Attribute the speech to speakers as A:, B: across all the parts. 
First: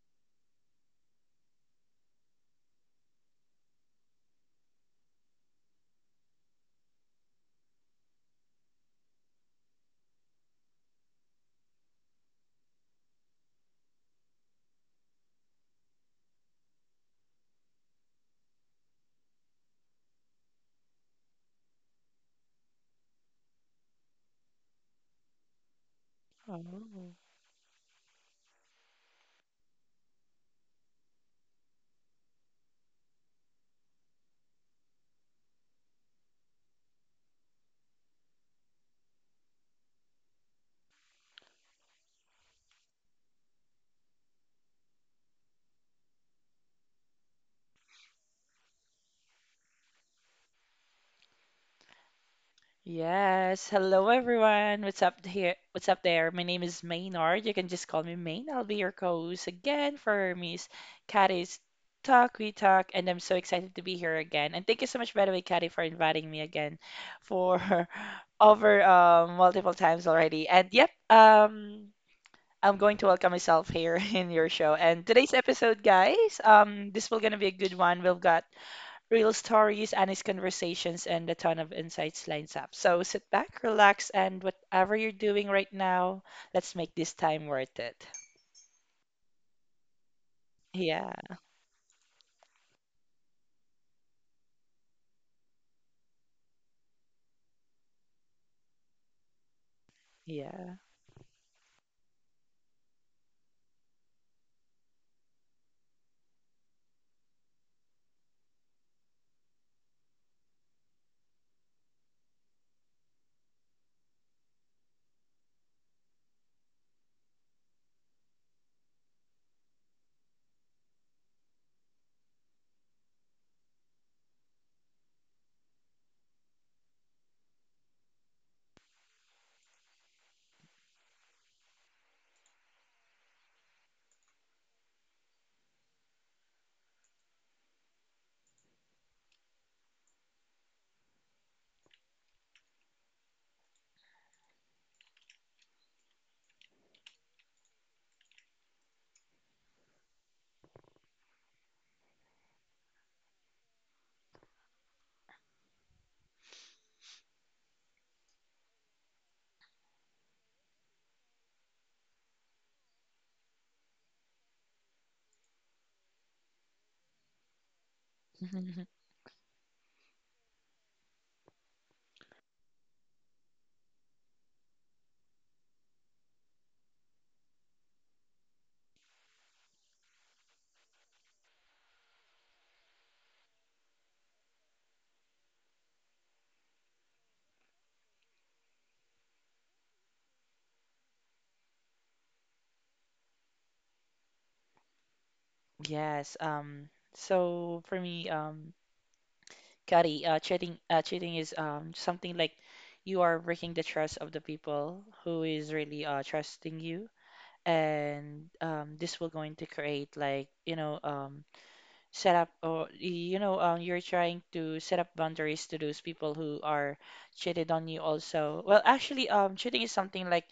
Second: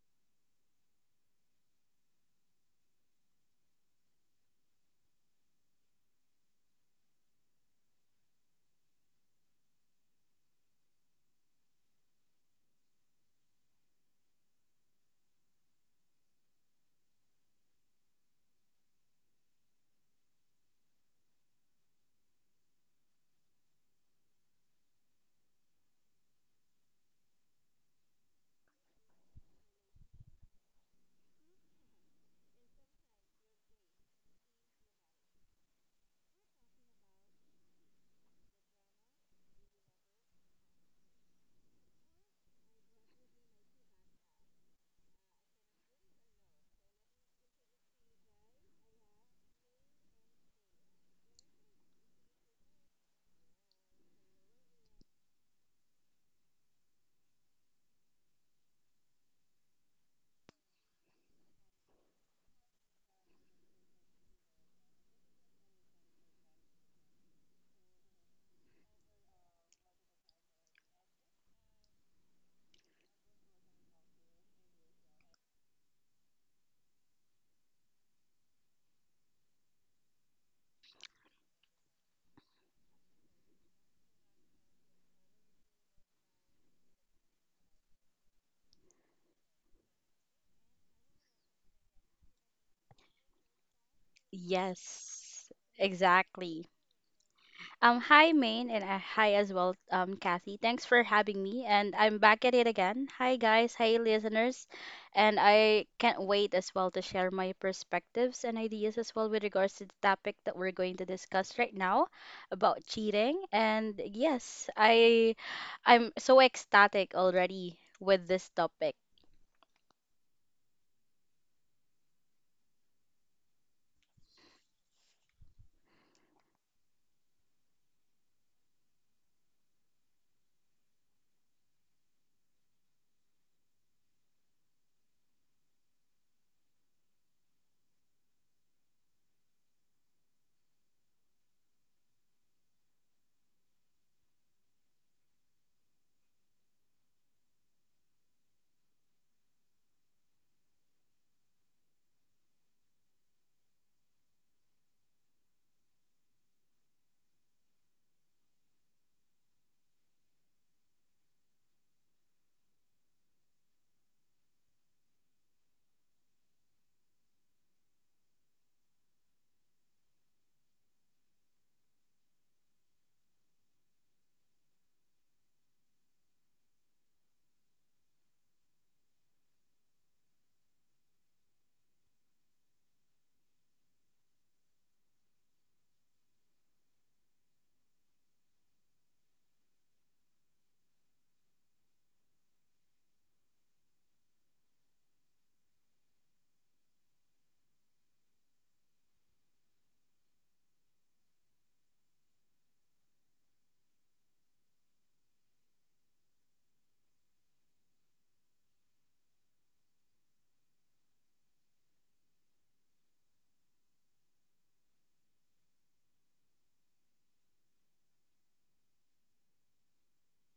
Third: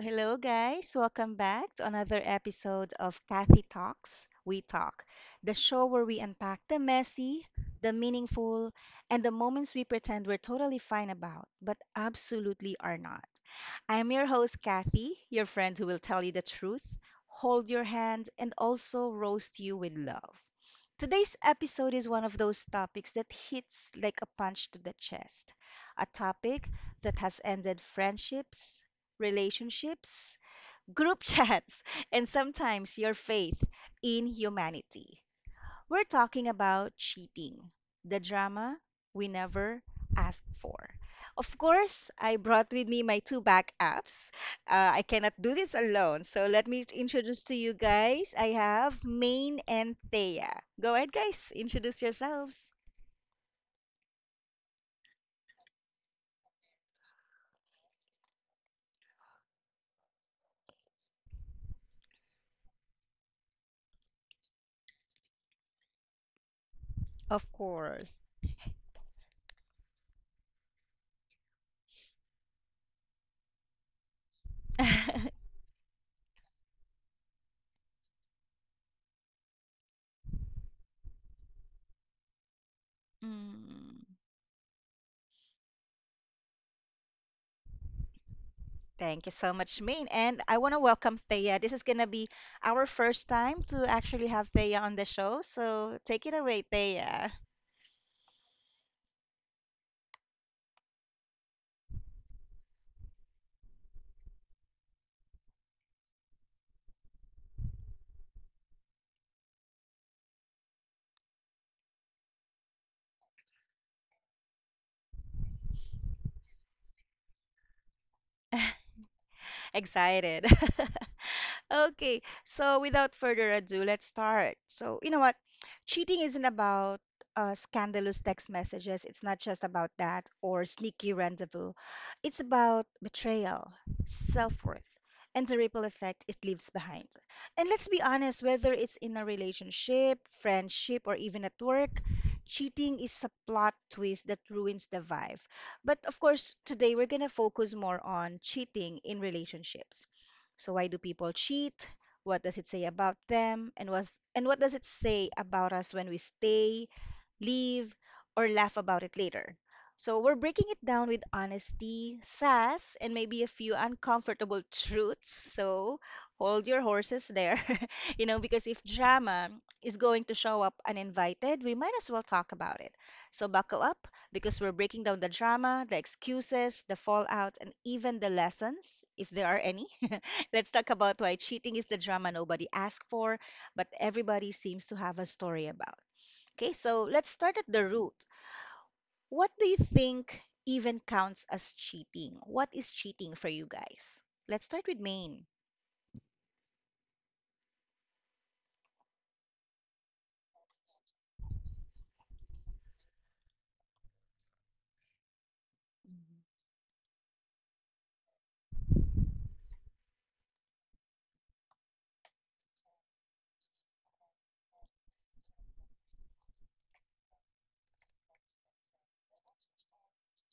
A: hello, guys. Welcome back to another episode of Kathy Talks, We Talk, the show where we unpack the messy, the meaningful, and the moments we pretend we're totally fine about, but absolutely are not. I'm your host, Kathy, your friend who will tell you the truth, hold your hand, and also roast you with love. Today's episode is one of those topics that hits like a punch to the chest. A topic
B: Oh.
A: that has ended friendships, relationships, group chats, and sometimes your faith in humanity. We're talking about cheating, the drama we never asked for. Of course, I brought with me my two backups. I cannot do this alone. So let me introduce to you guys. I have Maine and Thea. Go ahead, guys. Introduce yourselves.
B: Yes. Hello, everyone. What's up here? What's up there? My name is Maynard. You can just call me Main. I'll be your co-host again for Miss Katie's Talk We Talk, and I'm so excited to be here again. And thank you so much, by the way, Katie, for inviting me again
A: Of
B: for
A: course.
B: over multiple times already. And yep, I'm going to welcome myself here in your show. And today's episode, guys, this will gonna be a good one. We've got real stories, honest conversations, and a ton of insights lines up. So sit back,
A: Mm.
B: relax, and whatever you're doing right now, let's make this time worth it.
A: Thank you so much, Maine. And I want to
B: Yeah,
A: welcome Thea. This is going to be our first time to actually have Thea on the show.
C: Yes,
A: So take it away,
C: exactly.
A: Thea.
C: Hi, Maine, and hi as well, Kathy.
B: yeah.
C: Thanks for having me, and I'm back at it again. Hi, guys. Hi, listeners. And I can't wait as well to share my perspectives and ideas as well with regards to the topic that we're going to discuss right now about cheating. And yes, I'm so ecstatic already with this topic.
A: Excited. Okay, so without further ado, let's start. So, you know what? Cheating isn't about scandalous text messages. It's not just about that or sneaky rendezvous. It's about betrayal, self-worth, and the ripple effect it leaves behind. And let's be honest, whether it's in a relationship, friendship, or even at work, cheating is a plot twist that ruins the vibe. But of course, today we're going to focus more on cheating in relationships, so why do people cheat? What does it say about them? And what does it say about us when we stay, leave, or laugh about it later? So we're breaking it down with honesty, sass, and maybe a few uncomfortable truths. So hold your horses there. Because if drama is going to show up uninvited, we might as well talk about it. So buckle up because we're breaking down the drama, the excuses, the fallout, and even the lessons, if there are any. Let's talk about why cheating is the drama nobody asked for, but everybody seems to have a story about. Okay, so let's start at the root. What do you think even counts as cheating? What is cheating for you guys? Let's start with Maine.
B: Yes, so for me, Kari, cheating is something like you are breaking the trust of the people who is really trusting you, and this will going to create like set up or you're trying to set up boundaries to those people who are cheated on you also well actually cheating is something like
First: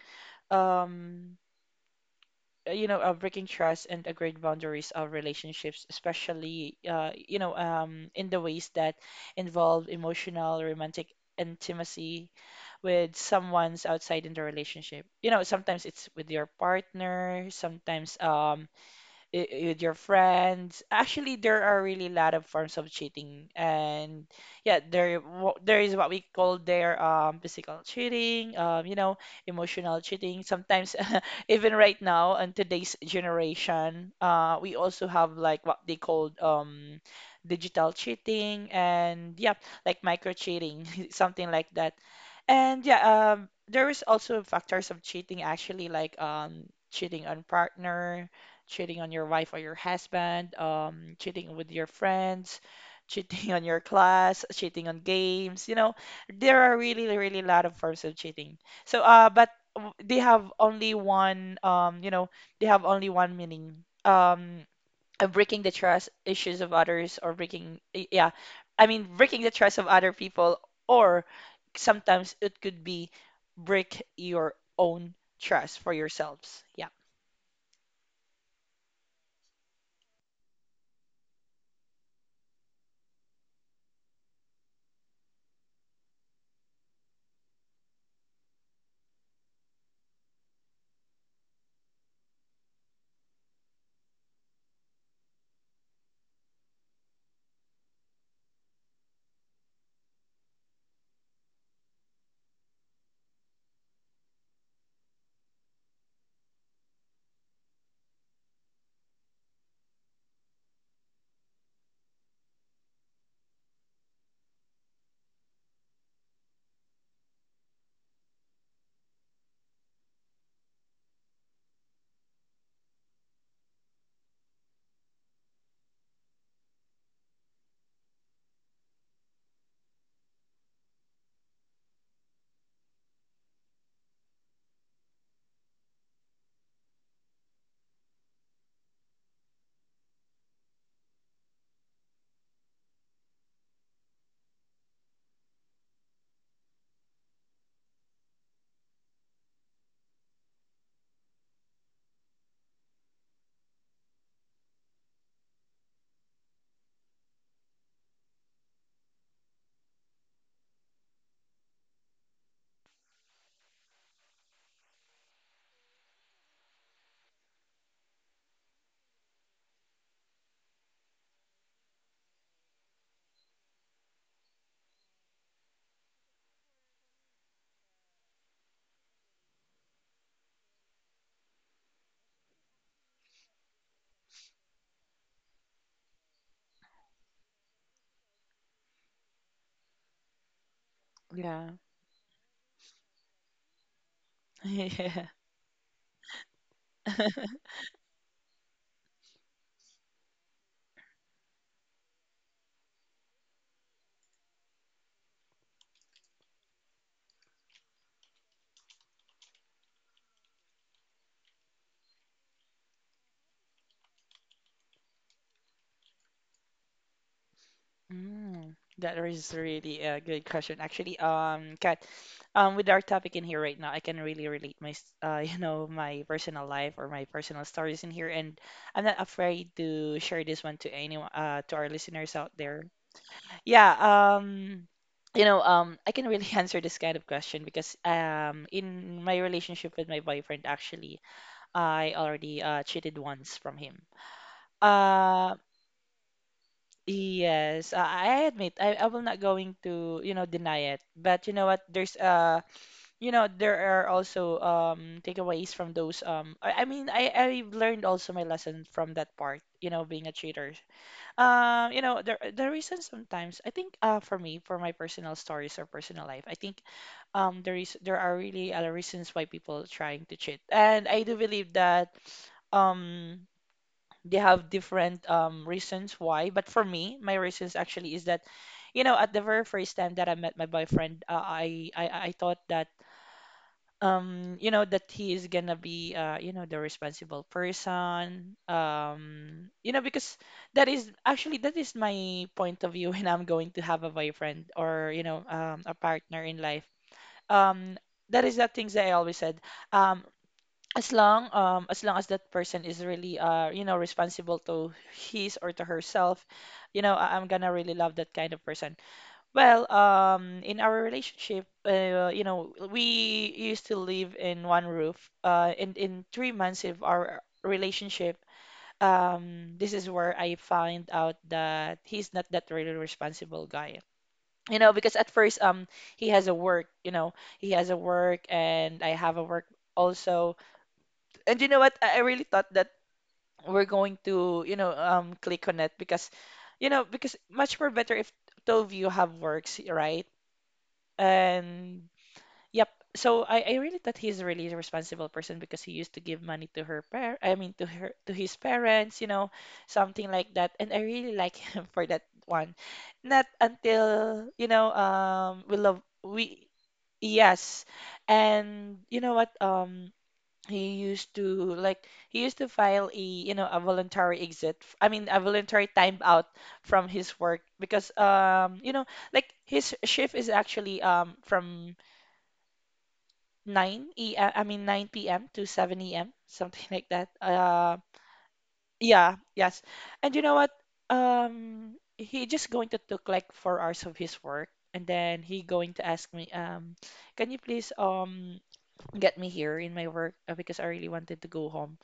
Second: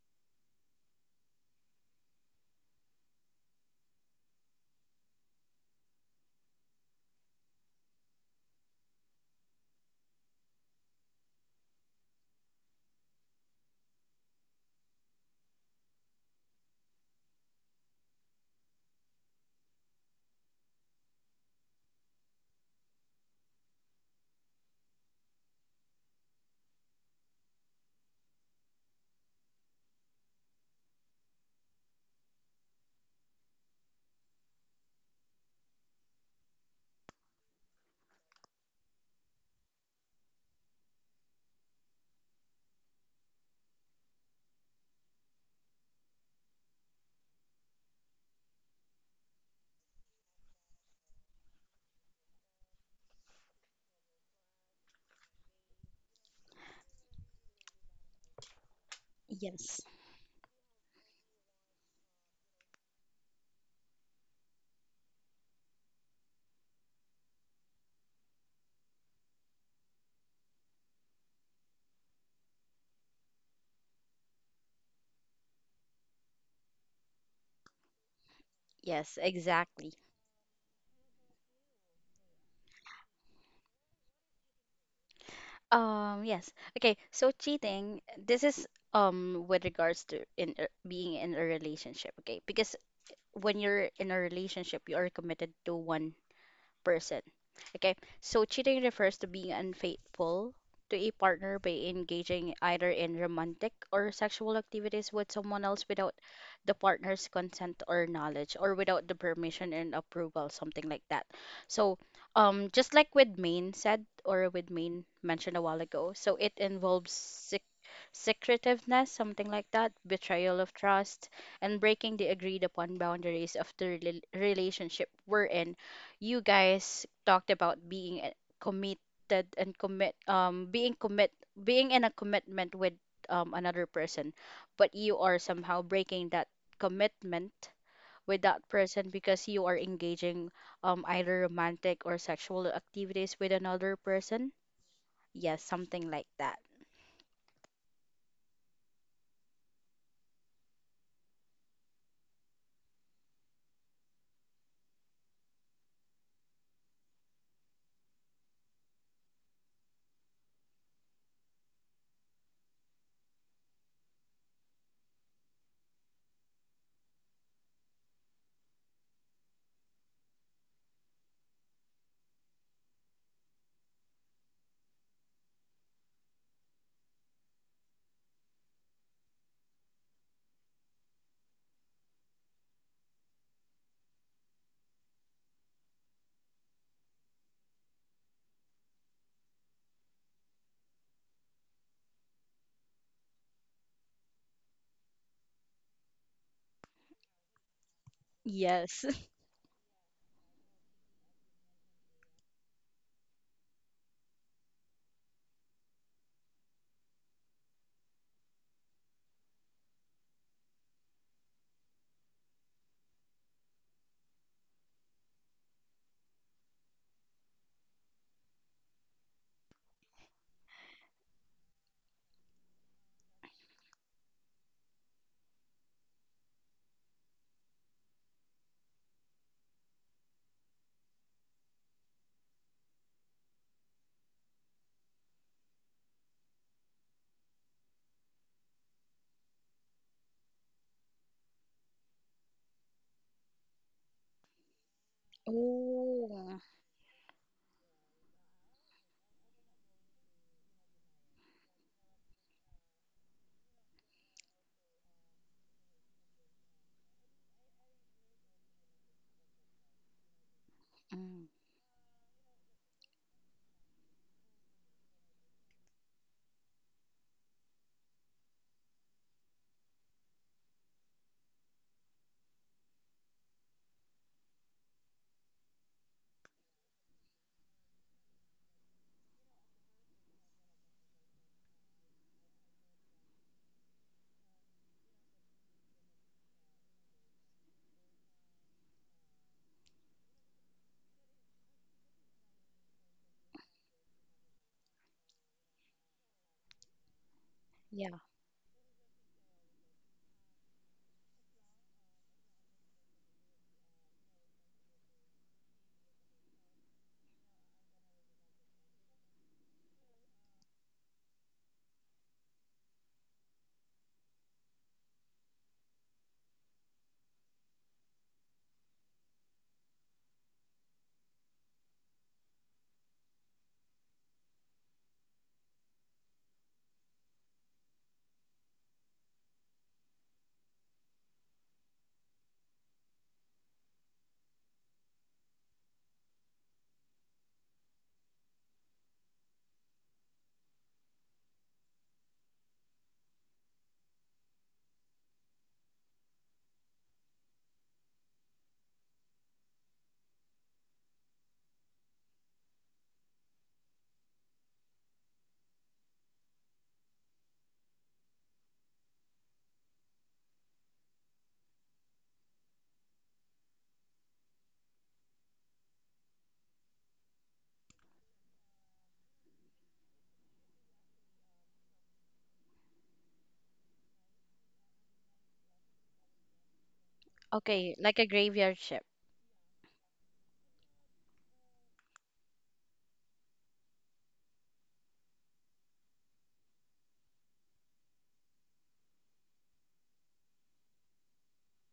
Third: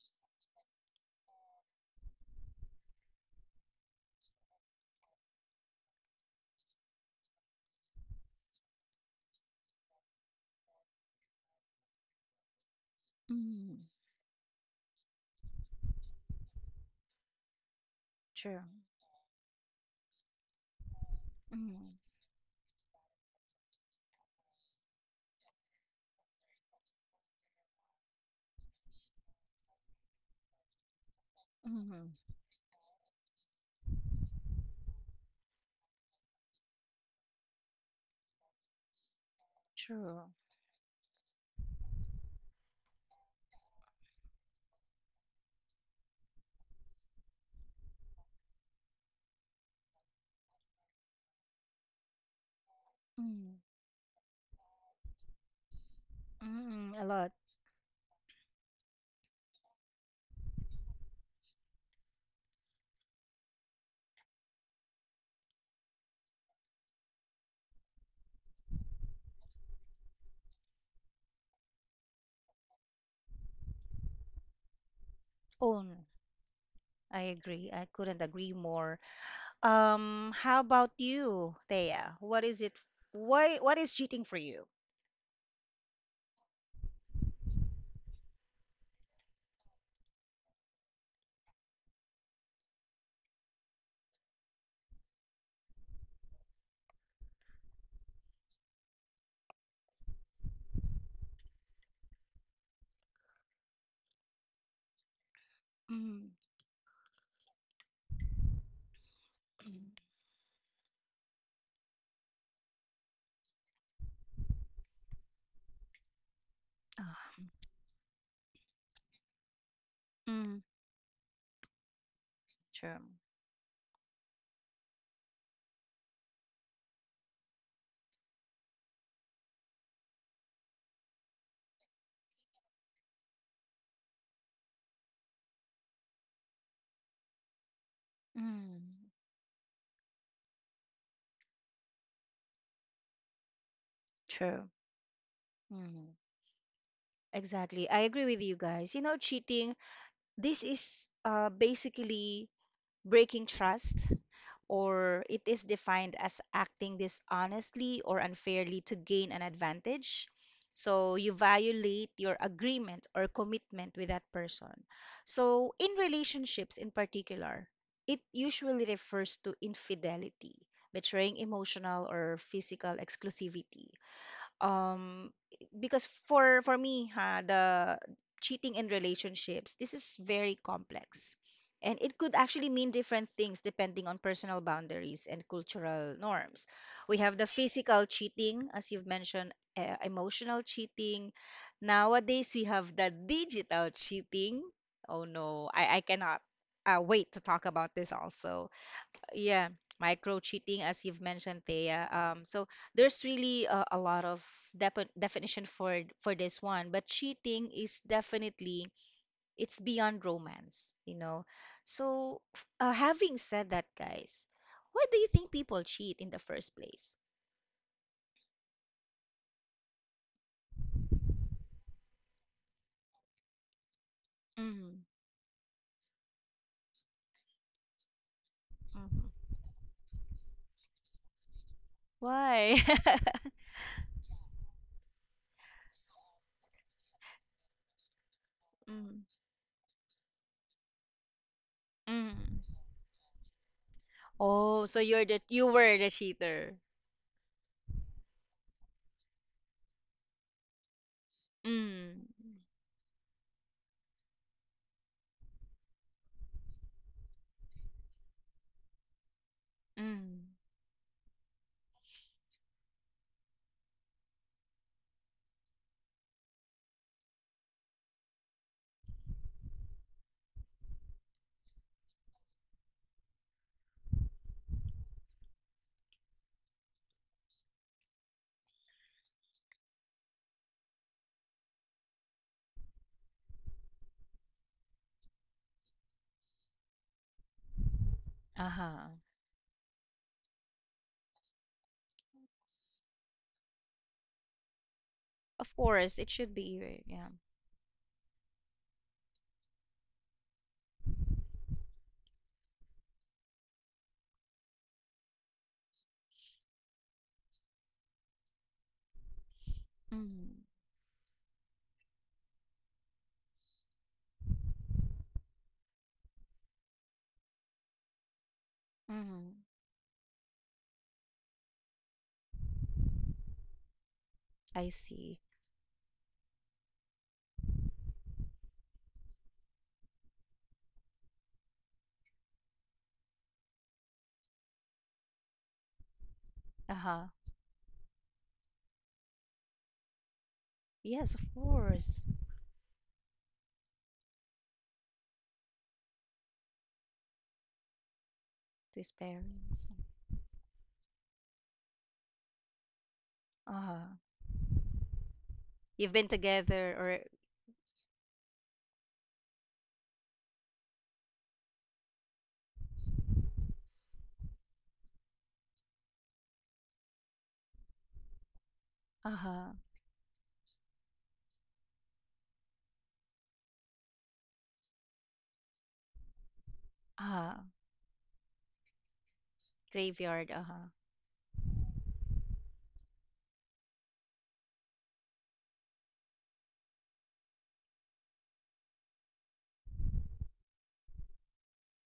B: um breaking trust and agreed boundaries of relationships especially in the ways that involve emotional romantic intimacy with
A: Mm-hmm.
B: someone's outside in the relationship, you know, sometimes it's with your partner, sometimes
A: True.
B: with your friends. Actually, there are really a lot of forms of cheating, and yeah, there is what we call their physical cheating, um, you know, emotional cheating. Sometimes even right
A: Mm-hmm.
B: now in today's generation, we also have like what they called digital cheating, and yeah, like
A: True.
B: micro cheating, something like that. And yeah, there is also factors of cheating actually, like cheating on partner, cheating on your wife or your husband, cheating with your friends, cheating on your class, cheating on games. You know, there are
A: Mm-hmm.
B: really,
A: A lot.
B: really a lot of forms of cheating. So, uh, but
C: Yes.
B: w- they have only one, you know, they have only one meaning. Of breaking the trust issues of others or breaking, yeah, I mean, breaking the trust of other people, or sometimes it could be break your own trust for
A: Own.
B: yourselves. Yeah.
A: I agree. I couldn't agree more.
C: Yes, exactly.
A: How about you, Thea? What is it? Why? What is cheating for you?
C: Um, yes. Okay, so cheating, this is with regards to being in a relationship, okay? Because when you're in a relationship, you are committed to one person. Okay, so cheating refers to being unfaithful to a partner by engaging either in romantic or sexual activities with someone else without
A: Mm-hmm.
C: the partner's consent or knowledge or without the permission and approval, something like that. So, just like with Maine said or with Maine mentioned a while ago, so it involves secretiveness, something like that,
A: Mm,
C: betrayal of trust, and breaking the agreed
A: true.
C: upon boundaries of the relationship we're in. You guys talked about committed and being in a commitment with another person, but you are somehow breaking that commitment with that
A: Mm,
C: person because you are engaging either romantic or sexual activities with another person.
A: true.
C: Yes,
A: Mm,
C: something like that.
A: exactly. I agree with you guys. You know, cheating, this is basically breaking trust, or it is defined as acting dishonestly or unfairly to gain an advantage. So you violate your agreement or commitment with that person. So in relationships in particular, it usually refers to infidelity, betraying emotional or physical exclusivity. um because for me ha the cheating in relationships, this is very complex, and it could actually mean different things depending on personal boundaries and cultural norms. We have the physical cheating as you've mentioned, emotional cheating. Nowadays we have the digital cheating. Oh
B: Yeah.
A: no, I cannot wait to talk about this also.
C: Yes.
A: Yeah, micro cheating as you've mentioned, Thea. So there's really a lot of definition for this one, but cheating is definitely, it's beyond romance, you know. So having said that, guys, why do you think people cheat in the first place?
B: Mm, that is really a good question. Actually, Kat, with our topic in here right now, I can really relate my,
A: Mm.
B: you know, my personal life or my personal stories in here, and I'm not
A: Mm-hmm.
B: afraid to share this one to anyone, to our listeners out
A: Why?
B: there. Yeah, I can really answer this kind of question because,
A: Mm.
B: in my relationship with my boyfriend, actually, I already
A: Mm.
B: cheated once from him.
A: Oh, so
B: Um,
A: you were the
C: Oh,
A: cheater?
B: Yes, I admit, I will not going to, you know, deny it. But you know what? There's
A: Mm.
B: you know There are also takeaways from those I mean, I've learned also my lesson from that part, you know, being a
A: Mm.
B: cheater.
C: mm,
B: You know, the reason sometimes, I think, uh, for me, for my personal stories or personal life, I think there are really other reasons why people trying to cheat. And I do believe that um they have different reasons why. But for me, my reasons actually is that, you know, at the very first time that I met my boyfriend, I thought that you know that he is gonna be you know the responsible person,
A: Uh-huh.
B: um, you know, because that is actually, that is my point of view when I'm going to have a boyfriend or you know
A: Of
B: a
A: course it
B: partner
A: should
B: in
A: be,
B: life.
A: right? Yeah.
B: um
C: yeah.
B: that is the things that I always said. um as long as that person is really you know responsible to his or to herself, you know, I'm gonna really love that kind of person. Well,
A: Mm.
B: um, in our relationship, you know, we used to live in one roof and in 3 months of our relationship,
A: Mm.
B: this is where I find out that he's not that really responsible guy, you
A: I
B: know, because at
A: see.
B: first, he has a work you know he has a work and I have a work also. And you know what? I really thought that we're going to, you know, click on it because, you know,
A: Uh-huh.
B: because much more better if two of you have works, right?
A: Yes, of
B: And
A: course.
B: yep. So, I really thought he's really a really responsible person because he used to give money to her par, I mean to her, to his
A: To his
B: parents, you know,
A: parents.
B: something like that. And I really like him for that one. Not
A: Uh-huh.
B: until, you know, we love
A: You've been
B: we
A: together or
B: yes. And you know what? He used to he used to file a, you know, a voluntary exit f- I mean a voluntary time out from his work because, um, you know, like
A: uh-huh.
B: his shift is actually from 9 e uh, I mean 9 p.m. to 7 a.m., something like that.
A: Uh-huh.
C: Okay, like a graveyard ship.
B: Yeah yes. And you
A: Graveyard,
B: know what,
A: uh-huh.
B: he just going to took like 4 hours of his work and then he going to ask me, um, can you please, um, get me here in my work, because I really wanted to go home.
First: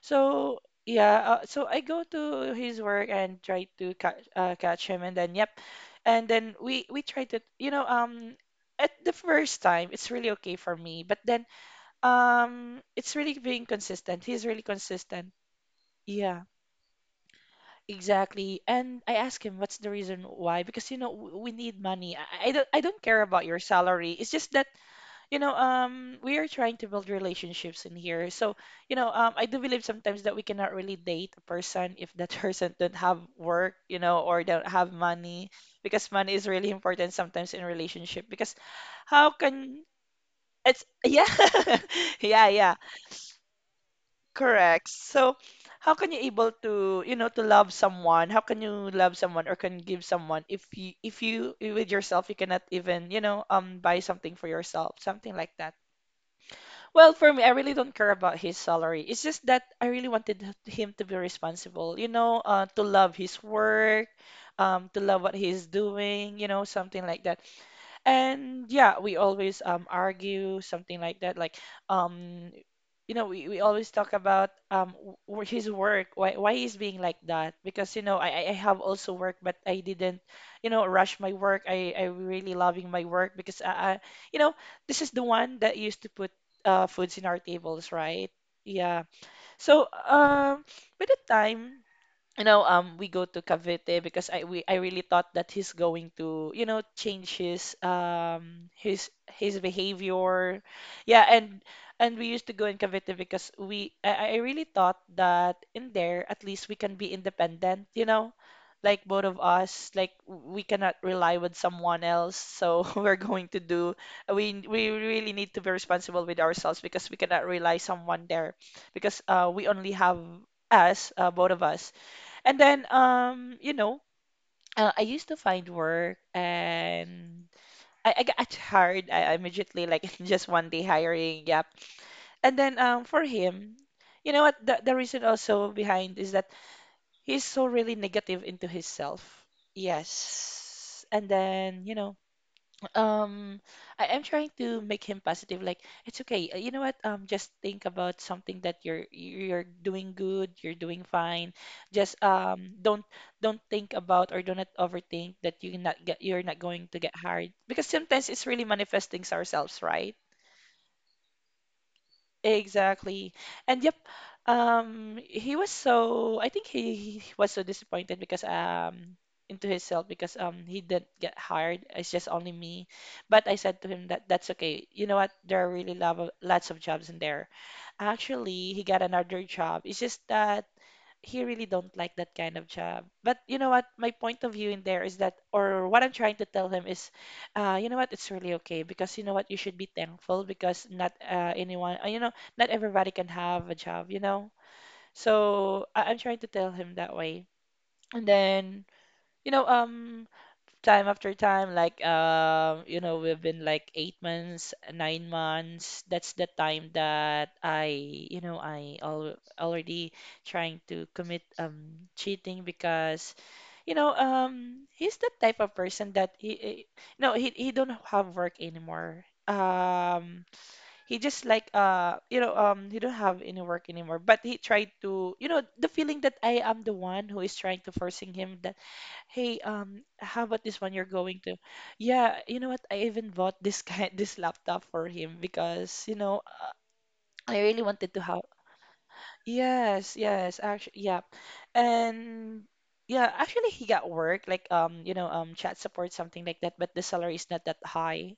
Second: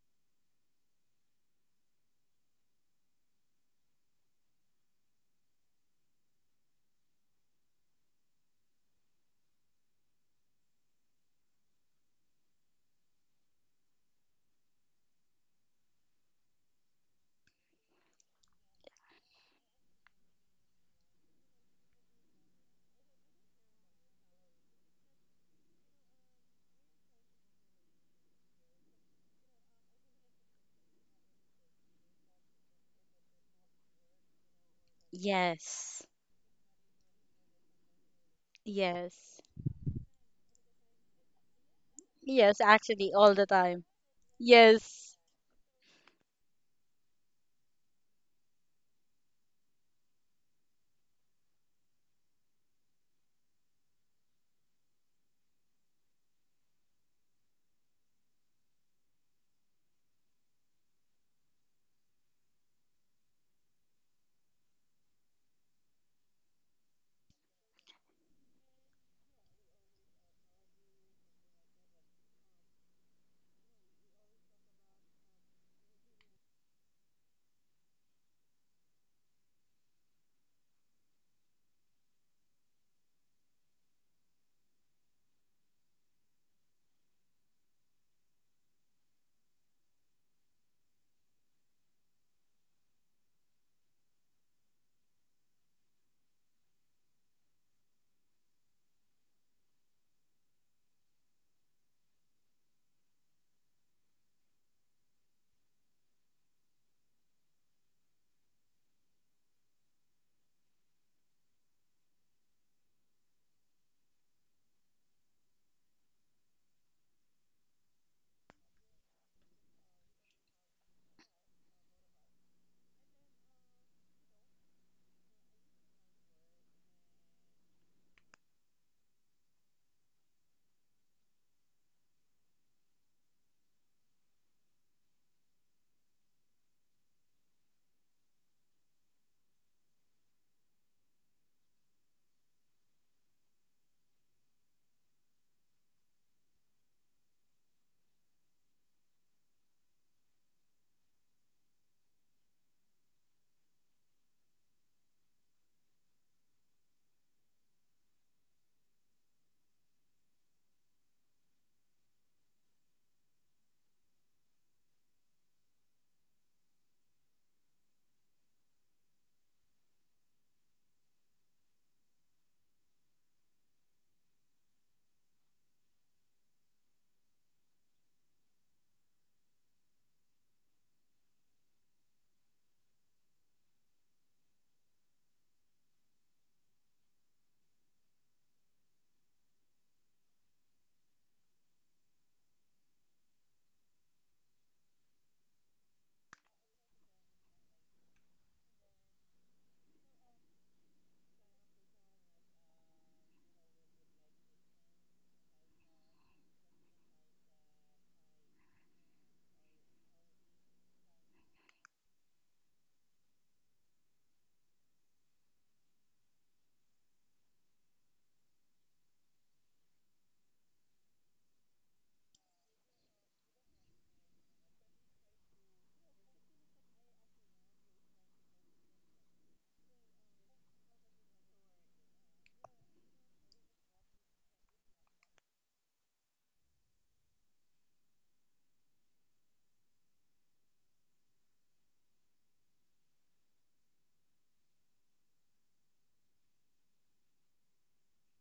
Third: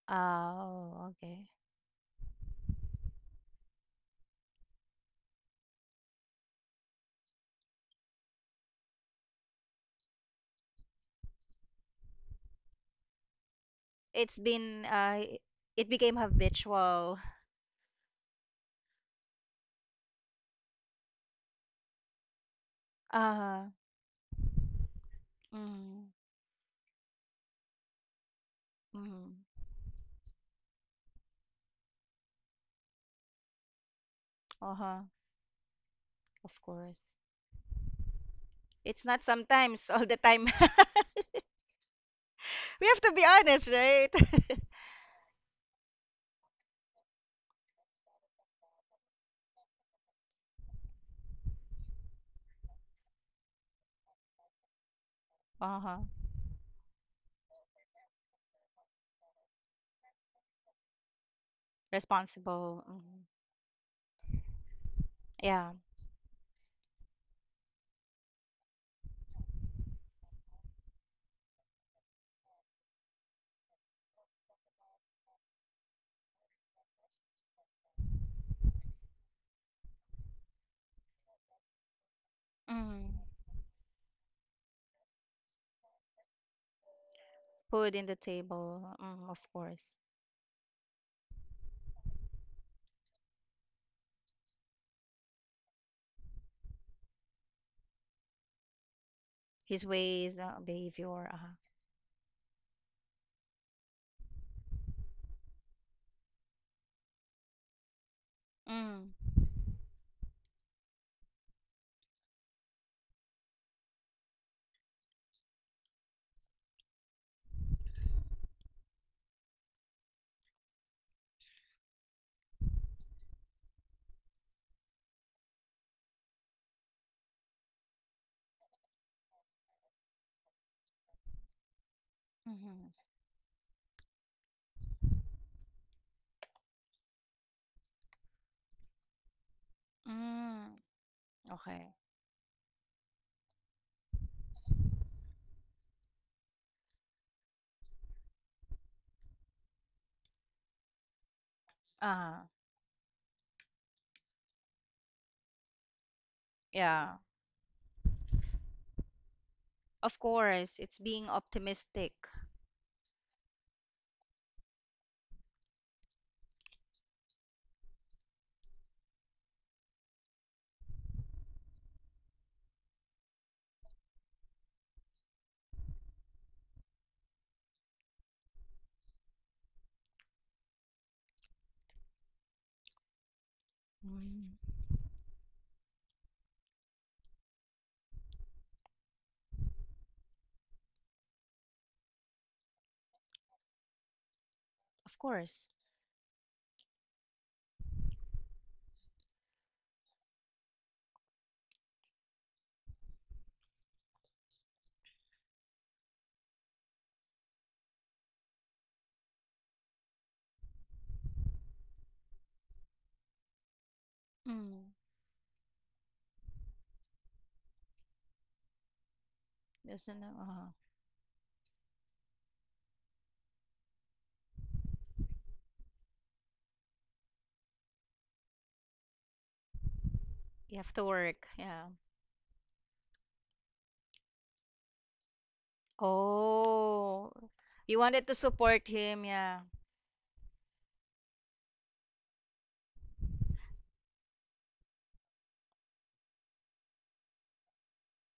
B: So
A: Oh,
B: yeah,
A: okay.
B: so I go to his work and try to catch, catch him, and then yep, and then we try to, you know, um, at the first time it's really okay for me, but then it's really being consistent.
A: It's
B: He's really
A: been
B: consistent.
A: it became
B: Yeah,
A: habitual.
B: exactly. And I ask him what's the reason why, because, you know, we need money. I don't, I don't care about your
A: Uh-huh.
B: salary. It's just that, you know,
A: Mm,
B: we are trying to build relationships in here. So, you know,
A: mm,
B: I do believe sometimes that we cannot really date a person if that person don't have work, you know, or don't have
A: uh-huh.
B: money,
C: Yes.
B: because money is
A: Of
B: really
A: course.
B: important sometimes in relationship. Because
A: It's not
B: how
C: Yes.
B: can
A: sometimes all the time.
B: it's, yeah, yeah,
C: Yes,
B: yeah,
A: We have to
C: actually,
A: be
C: all the
A: honest,
C: time.
A: right?
B: correct.
C: Yes.
B: So, how can you able to, you know, to love someone? How can you love someone or can give someone if you, with yourself you cannot even, you know, buy something for yourself, something like that.
A: Uh-huh.
B: Well, for me, I really don't care about his salary. It's just that I really wanted him to be responsible, you know,
A: Responsible.
B: to love
A: Mm.
B: his work, to love what he's
A: Yeah.
B: doing, you know, something like that. And yeah, we always argue something like that. Like, um, you know, we always talk about his work. Why he's being like that? Because, you know, I have also work, but I didn't, you know, rush my work. I really loving my
A: Mm.
B: work because, I you know, this is the one that used to put foods in our tables,
A: Food in the
B: right?
A: table,
B: Yeah.
A: mm, of course.
B: So, by the time, you know, we go to Cavite because I really thought that he's going to, you know, change his his
A: His ways,
B: behavior.
A: behavior.
B: Yeah,
A: Uh-huh.
B: and we used to go in Cavite because I really thought that in there at least we can be independent, you know, like
A: Mm,
B: both of us, like we cannot rely with someone else. So we're going to do, we really need to be responsible with ourselves because we cannot rely someone there because we only have us, both of us. And then, you know, I used to find work and, I got hired. I immediately, like, just one day hiring. Yep. And then,
A: mm-hmm.
B: for him, you know what? The reason also behind is that he's so really negative into himself.
A: Mm,
B: Yes. And then,
A: okay.
B: you know, um, I am trying to make him positive. Like, it's okay. You know what? Just think about something that you're, doing good. You're doing fine. Just,
A: Uh,
B: don't think about or do not overthink that you're not going to
A: yeah.
B: get hired because sometimes it's really manifesting ourselves, right?
A: Of course, it's being optimistic.
B: Exactly. And yep, he was so, I think he, was so disappointed because into himself because, um, he didn't get hired. It's just only me. But I said to him that that's okay. You know what? There are really lot of, lots of jobs in there. Actually, he got another job. It's just that he really don't like that kind of job. But you know what? My point of
A: Mm,
B: view in there is that, or what I'm trying to tell him is, you know what? It's really okay because you know what? You should be thankful because not anyone, not everybody can have a job.
A: of course.
B: So I'm trying to tell him that way. And then, you know, Time after time, like we've been like 8 months, 9 months. That's the time that I al already trying to commit cheating because,
A: Mm,
B: he's the type of person that he no, he don't have work anymore.
A: doesn't know.
B: He just like he don't have any work anymore. But he tried to, you know, the feeling that I am the one who is trying to forcing him that. Hey, how about
A: You
B: this one
A: have to
B: you're going
A: work.
B: to?
A: Yeah.
B: Yeah, you know what? I even bought this kind this laptop for him because,
A: Oh,
B: I really
A: you
B: wanted to
A: wanted to
B: have.
A: support him. Yeah.
B: Yes, yes, actually, yeah. And yeah, actually he got work like chat support something like that, but the salary is not that high.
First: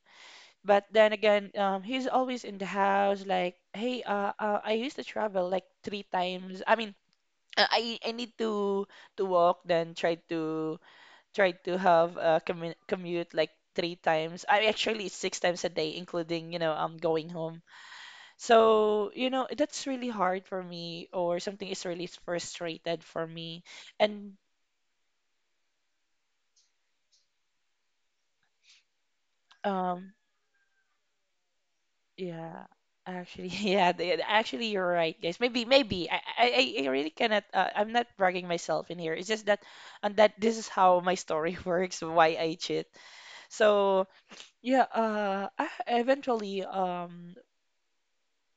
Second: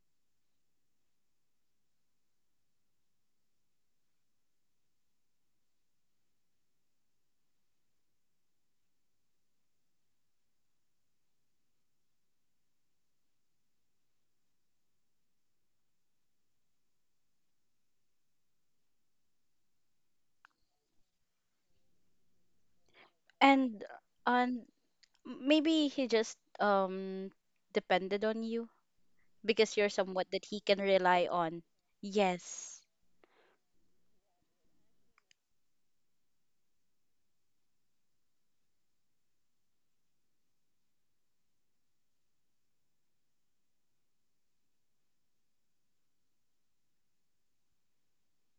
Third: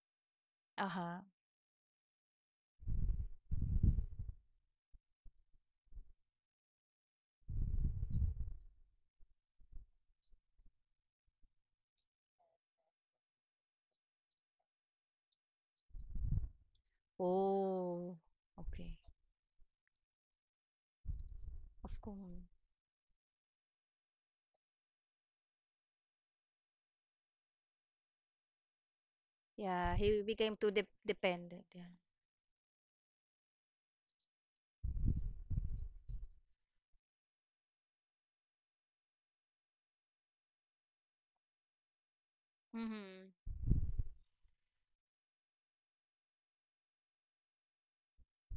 B: But then
A: Uh-huh.
B: again, he's always in the house like, "Hey, I used to travel like three times. I mean, I need to walk then try to tried to have a commute like three times. I actually six times a day, including, going home.
A: Oh, okay.
B: So, you know, that's really hard for me, or something is
A: Of
B: really
A: course.
B: frustrated for me.
C: And
B: And
C: and maybe he just depended on you because you're
A: Yeah,
B: um
A: he
C: someone that
A: became
C: he
A: too
C: can
A: de
C: rely on.
A: dependent. Yeah.
B: yeah,
C: Yes.
B: actually yeah, actually you're right, guys. Maybe I really cannot I'm not bragging myself in here. It's just that and that this is how my story works, why I cheat.
A: Mm-hmm.
B: So yeah, I eventually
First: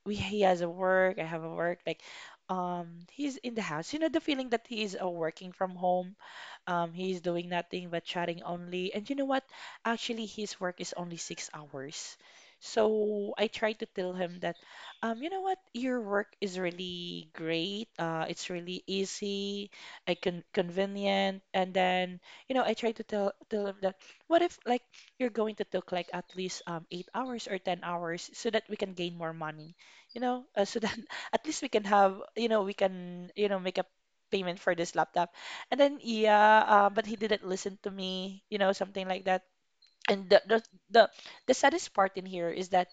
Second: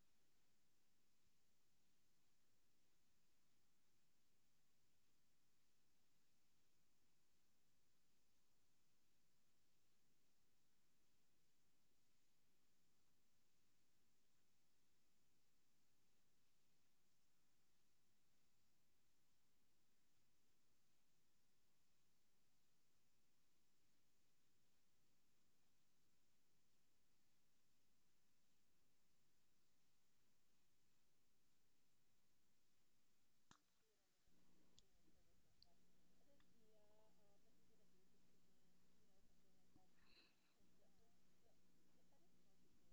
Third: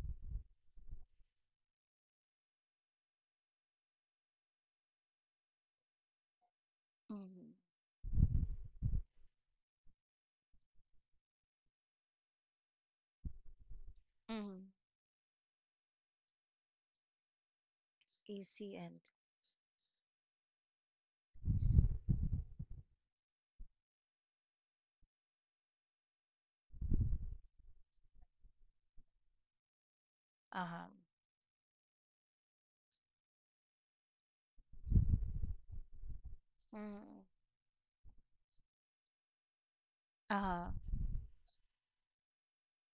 B: we he has a work, I have a work, like he's in the house. You know the feeling that he is working from home, he's doing
A: Mm-hmm.
B: nothing but chatting only. And you know what? Actually, his work is only 6 hours. So I tried to tell him that,
A: Mm-hmm.
B: you know what? Your work is really great. It's
A: Easy
B: really
A: and
B: easy, convenient. And then, you know, I tried to tell him that, what if like you're going to took like at least 8 hours or 10 hours so that we can gain more money, so
A: uh-huh.
B: that at least we can have, you know, we can, you know, make a payment for this laptop. And then yeah, but he
A: Mm.
B: didn't listen to me, you know, something like that. And
A: Uh-huh.
B: the the saddest part in here is that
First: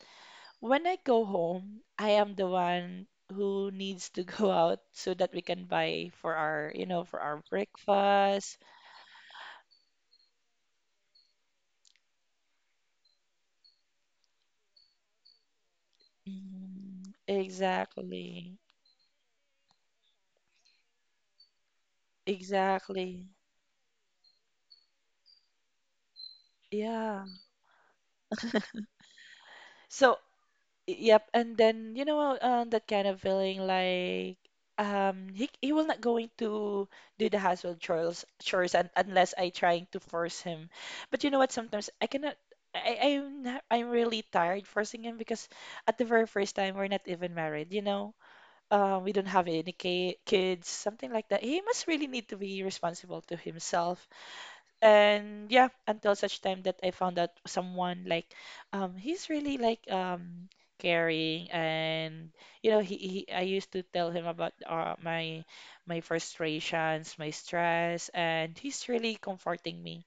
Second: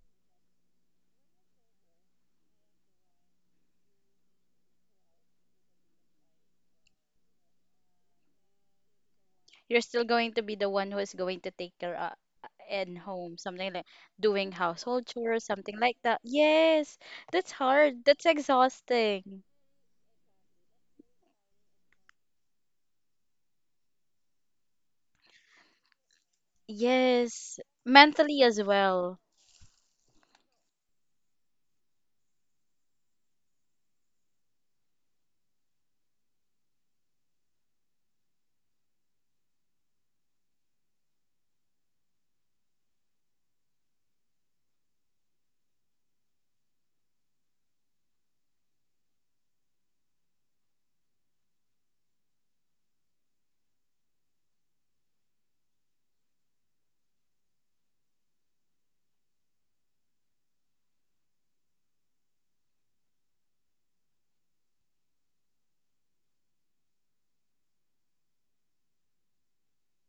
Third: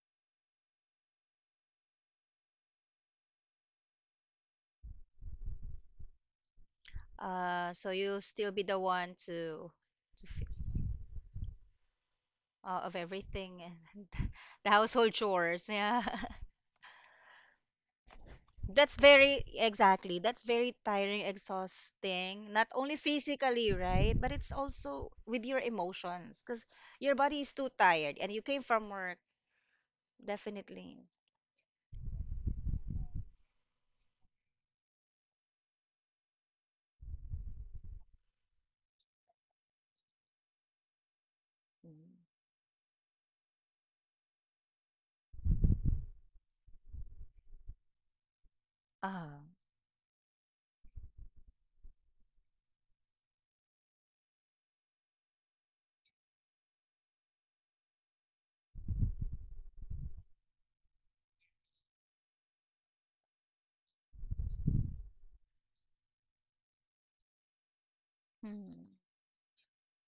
B: when I go home, I am the one who needs to go out so that we can buy for for our
A: So you'll still
B: breakfast.
A: be the one to
C: You're still going to be
A: fix,
C: the one who is going to take care
A: of
C: and home,
A: everything
C: something like
A: and
C: doing
A: the
C: household
A: household
C: chores,
A: chores.
C: something like
A: Yeah.
C: that. Yes.
B: Mm,
C: That's hard. That's
B: exactly.
A: That's very
C: exhausting.
A: exactly. That's very tiring, exhausting. Not only
B: Exactly.
A: physically, right? But it's also with your emotions because your
B: Yeah.
A: body is
C: Yes,
A: too tired and
C: mentally
A: you
C: as
A: came from
C: well.
A: work,
B: So
A: definitely.
B: yep, and then that kind of feeling like he will not going to do the household chores un unless I trying to force him. But you know what? Sometimes I
A: Mm.
B: cannot. I'm not, I'm really tired forcing him because at the very first time we're not even married. You know, we don't
A: Uh-huh.
B: have any ki kids, something like that. He must really need to be responsible to himself and yeah, until such time that I found out someone like he's really like caring and he I used to tell him about my my frustrations, my stress, and
A: Mm.
B: he's really comforting me.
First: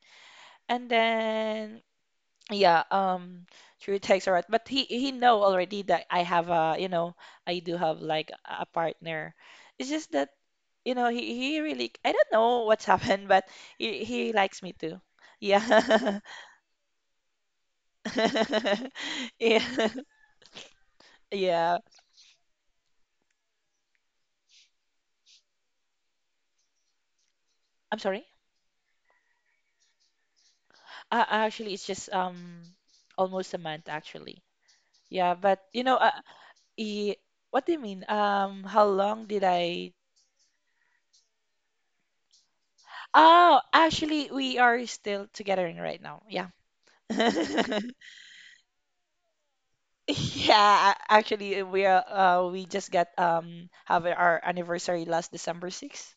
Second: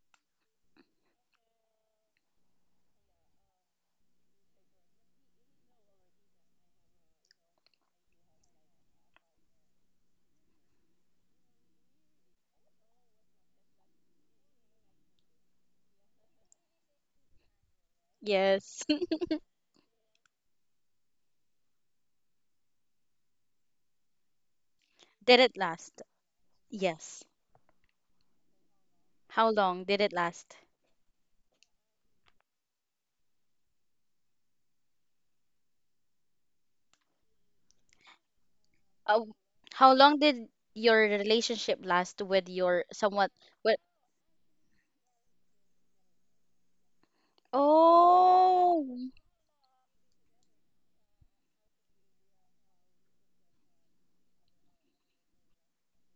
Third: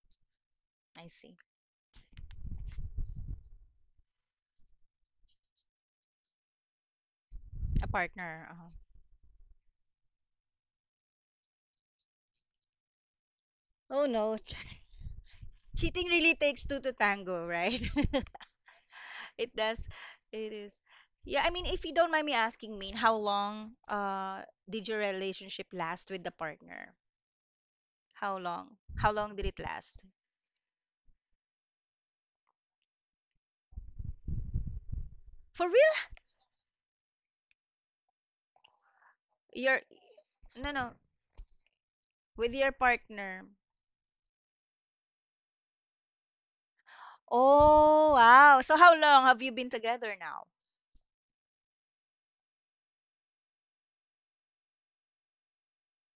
B: And
A: I see.
B: then yeah, through text or what, but he know already that I have a you know I do
A: A
B: have like
A: partner.
B: a
A: Uh-huh.
B: partner. It's just that he really, I don't know what's happened, but
A: Oh
B: he
A: no.
B: likes me too.
A: Cheating
B: Yeah.
A: really takes two to tango, right?
C: Yes.
A: It does.
B: Yeah.
A: It is. Yeah, I mean,
B: Yeah.
A: if you don't mind me asking, mean, how long did your
C: Did it
A: relationship
C: last?
A: last with the partner?
C: Yes.
B: I'm sorry.
A: How long? How long did
C: How
A: it
C: long did
A: last?
C: it last?
B: Actually, it's just almost a month actually. Yeah, but
A: For
B: you
A: real?
B: know, he, what do you mean? How
C: Uh,
B: long did
A: Your
B: I?
C: how long did
A: no, no,
C: your relationship last with
A: with your
C: your somewhat
A: partner.
B: Oh,
C: with
B: actually, we are still together right now. Yeah.
A: Oh, wow. So how
C: Oh.
A: long have you been together now?
B: Yeah, actually, we are, we just got have our anniversary last December 6th.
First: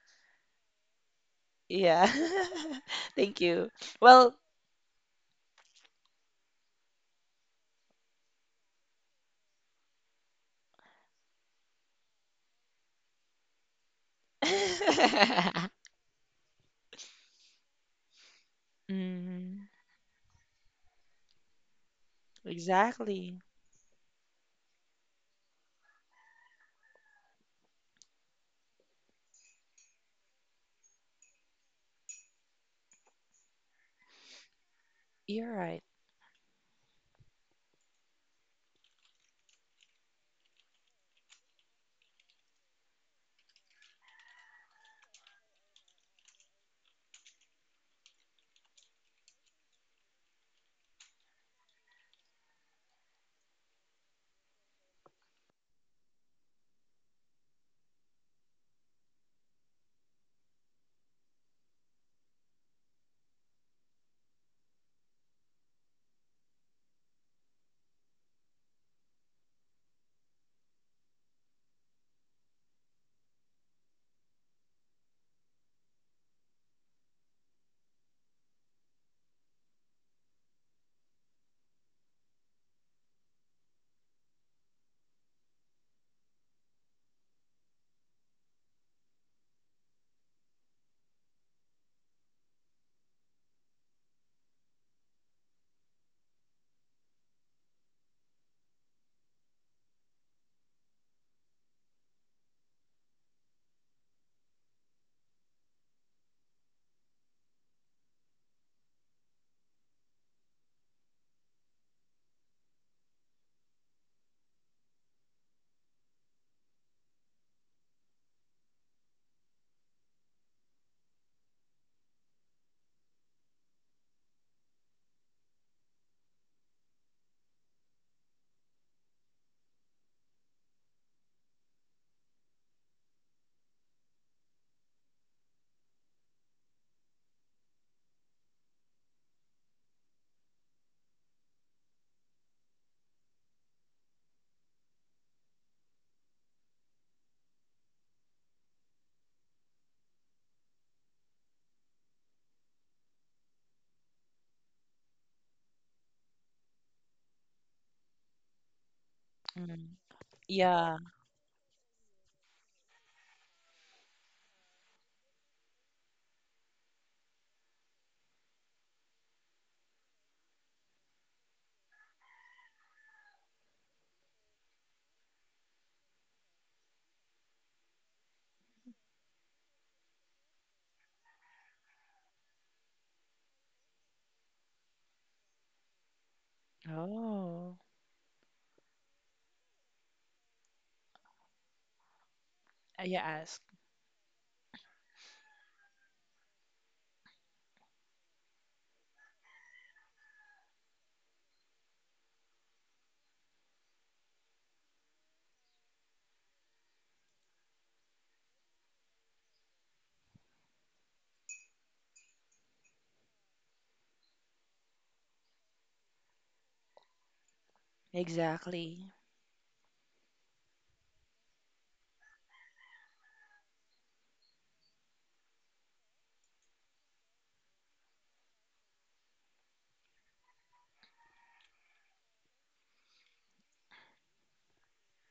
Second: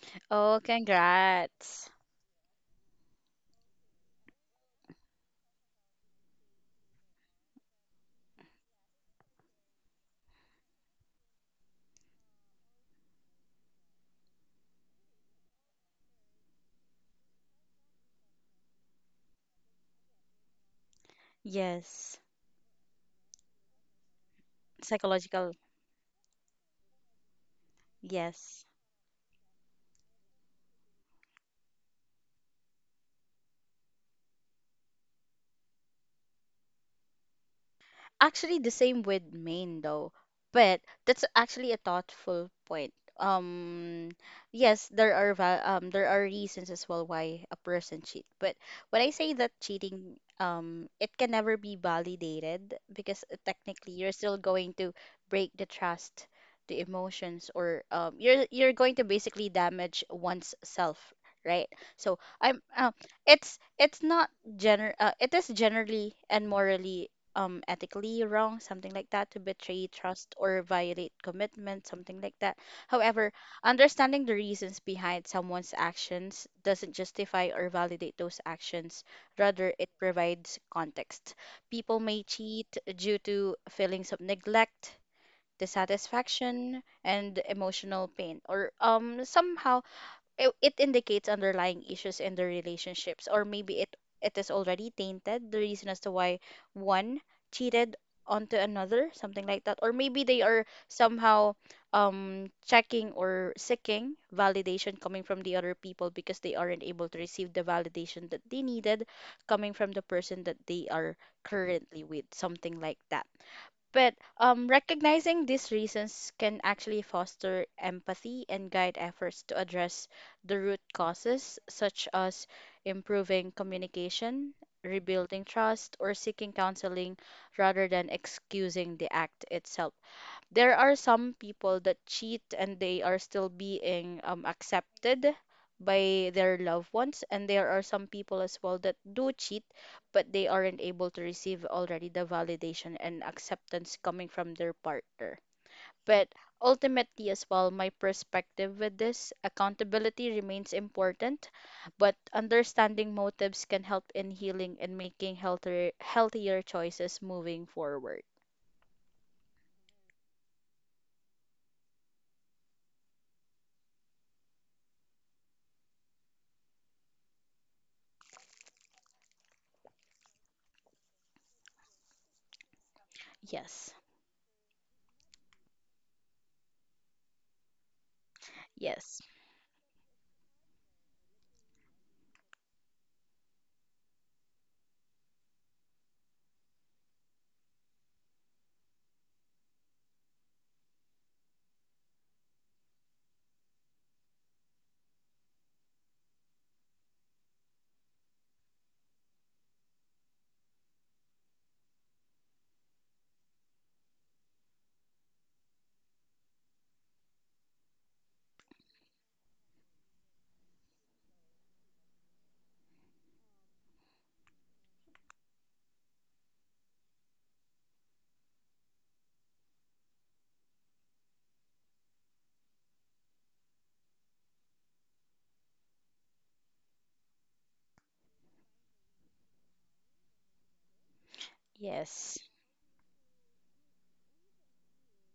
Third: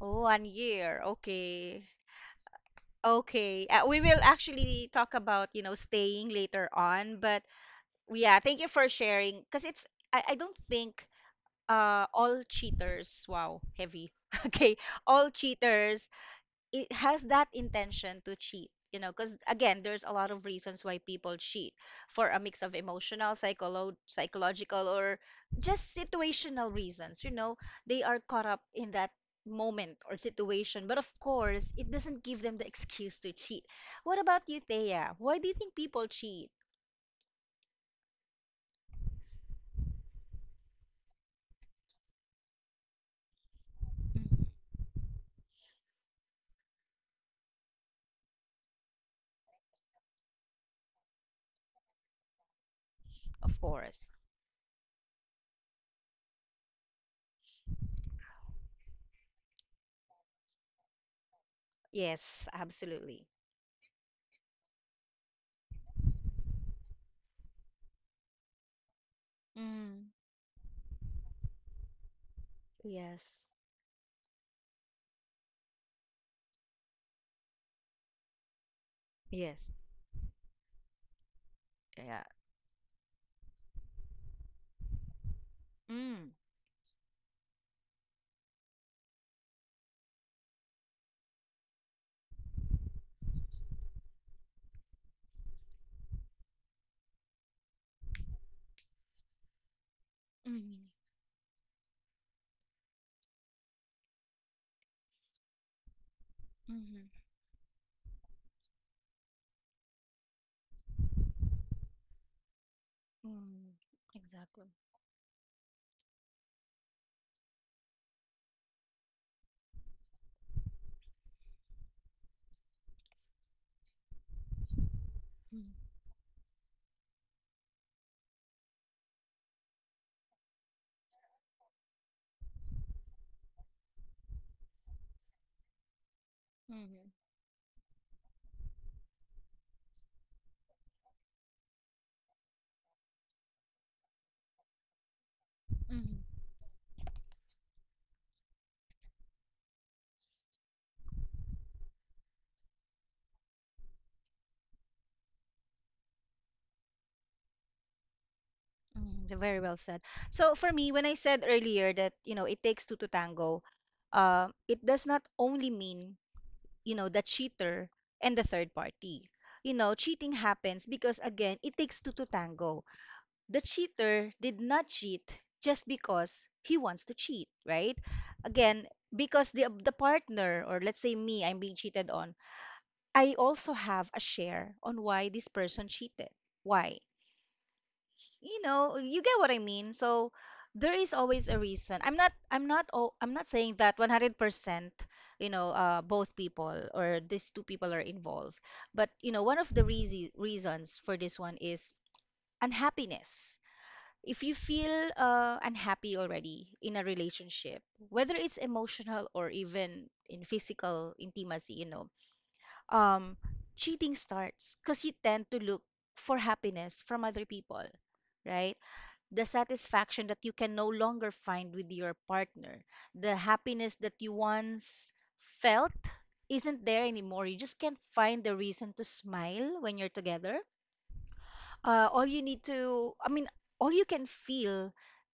A: Oh, one
C: Oh,
A: year. Okay.
C: congrats.
B: Yeah. Thank
A: Okay.
B: you.
A: We will
B: Well,
A: actually talk about, you know, staying later on, but yeah, thank you for sharing because it's I don't think all cheaters, wow, heavy. Okay, all cheaters, it has that intention to cheat, you know, because
B: mm,
A: again there's a lot of reasons why people cheat
C: Yes.
A: for a mix of emotional,
B: exactly.
A: psychological, or
C: Psychological.
A: just situational reasons. You know, they are caught up
C: Yes.
A: in that moment or situation, but of course it doesn't give them the excuse to cheat. What about you, Thea? Why do
B: You're
A: you think
B: right.
A: people cheat?
C: Actually, the same with Maine though, but that's actually a thoughtful point. Um,
A: Mm,
C: yes, there are there are reasons as well why a person cheat, but when I say that cheating, it can never be validated because
A: of
C: technically
A: course.
C: you're still going to break the trust, the emotions, or you're going to basically damage one's self, right? So
A: Yes,
C: I'm
A: absolutely.
C: it's not gener it is generally and morally ethically wrong, something like that, to betray
A: Mm,
C: trust or violate commitment, something like that. However,
A: yes.
C: understanding the reasons behind someone's actions doesn't justify or validate those actions, rather,
A: Yes.
C: it provides context. People may
A: Yeah.
C: cheat due to feelings of neglect.
A: Mm.
C: Dissatisfaction and emotional pain, or somehow it indicates underlying issues in the relationships, or maybe it is already tainted the reason as to why one cheated onto another, something like that. Or maybe they are
A: Mm-hmm.
C: somehow checking or seeking validation coming from the other people because they aren't able
A: Mm-hmm.
C: to receive the validation that they needed coming from the person that they are currently with, something like that.
A: Mm.
C: But
A: Exactly.
C: recognizing these reasons can actually foster empathy and guide efforts to address the root causes, such as improving communication, rebuilding
A: Mm-hmm.
C: trust, or seeking counseling rather than excusing the act itself. There are some people that cheat and they are still being accepted by their loved
A: Mm-hmm.
C: ones, and there are some people as well that do cheat but they aren't able to receive already the validation and acceptance coming from their partner. But
A: Mm-hmm.
C: ultimately as well, my perspective with this, accountability remains important, but understanding motives can help in healing and making healthier choices moving forward.
A: Mm-hmm. Very well
B: Mm,
A: said. So for me,
B: yeah.
A: when I said earlier that, you know, it takes two to tango, it does not only mean, you know, the cheater and the third party. You know, cheating happens because again, it takes two to tango. The
C: Yes.
A: cheater did not cheat just because he wants to cheat, right? Again,
C: Yes.
A: because the partner, or let's say me, I'm being cheated on, I also have a share on why this person cheated. Why?
B: Oh,
A: You know, you get what I mean. So there is always a reason.
B: you
A: I'm not
B: ask.
A: saying that 100%, you know, both people or these two people are involved. But you know, one of the reasons for this one is unhappiness. If you feel unhappy already in a relationship, whether it's emotional or even in physical intimacy, you know, um, cheating starts because you tend to look for happiness from other people, right?
B: Exactly.
A: The satisfaction that you can no longer find with your partner, the happiness that you once felt isn't there anymore. You just can't find the reason to smile when you're together. All
C: Yes.
A: you need to I mean All you can feel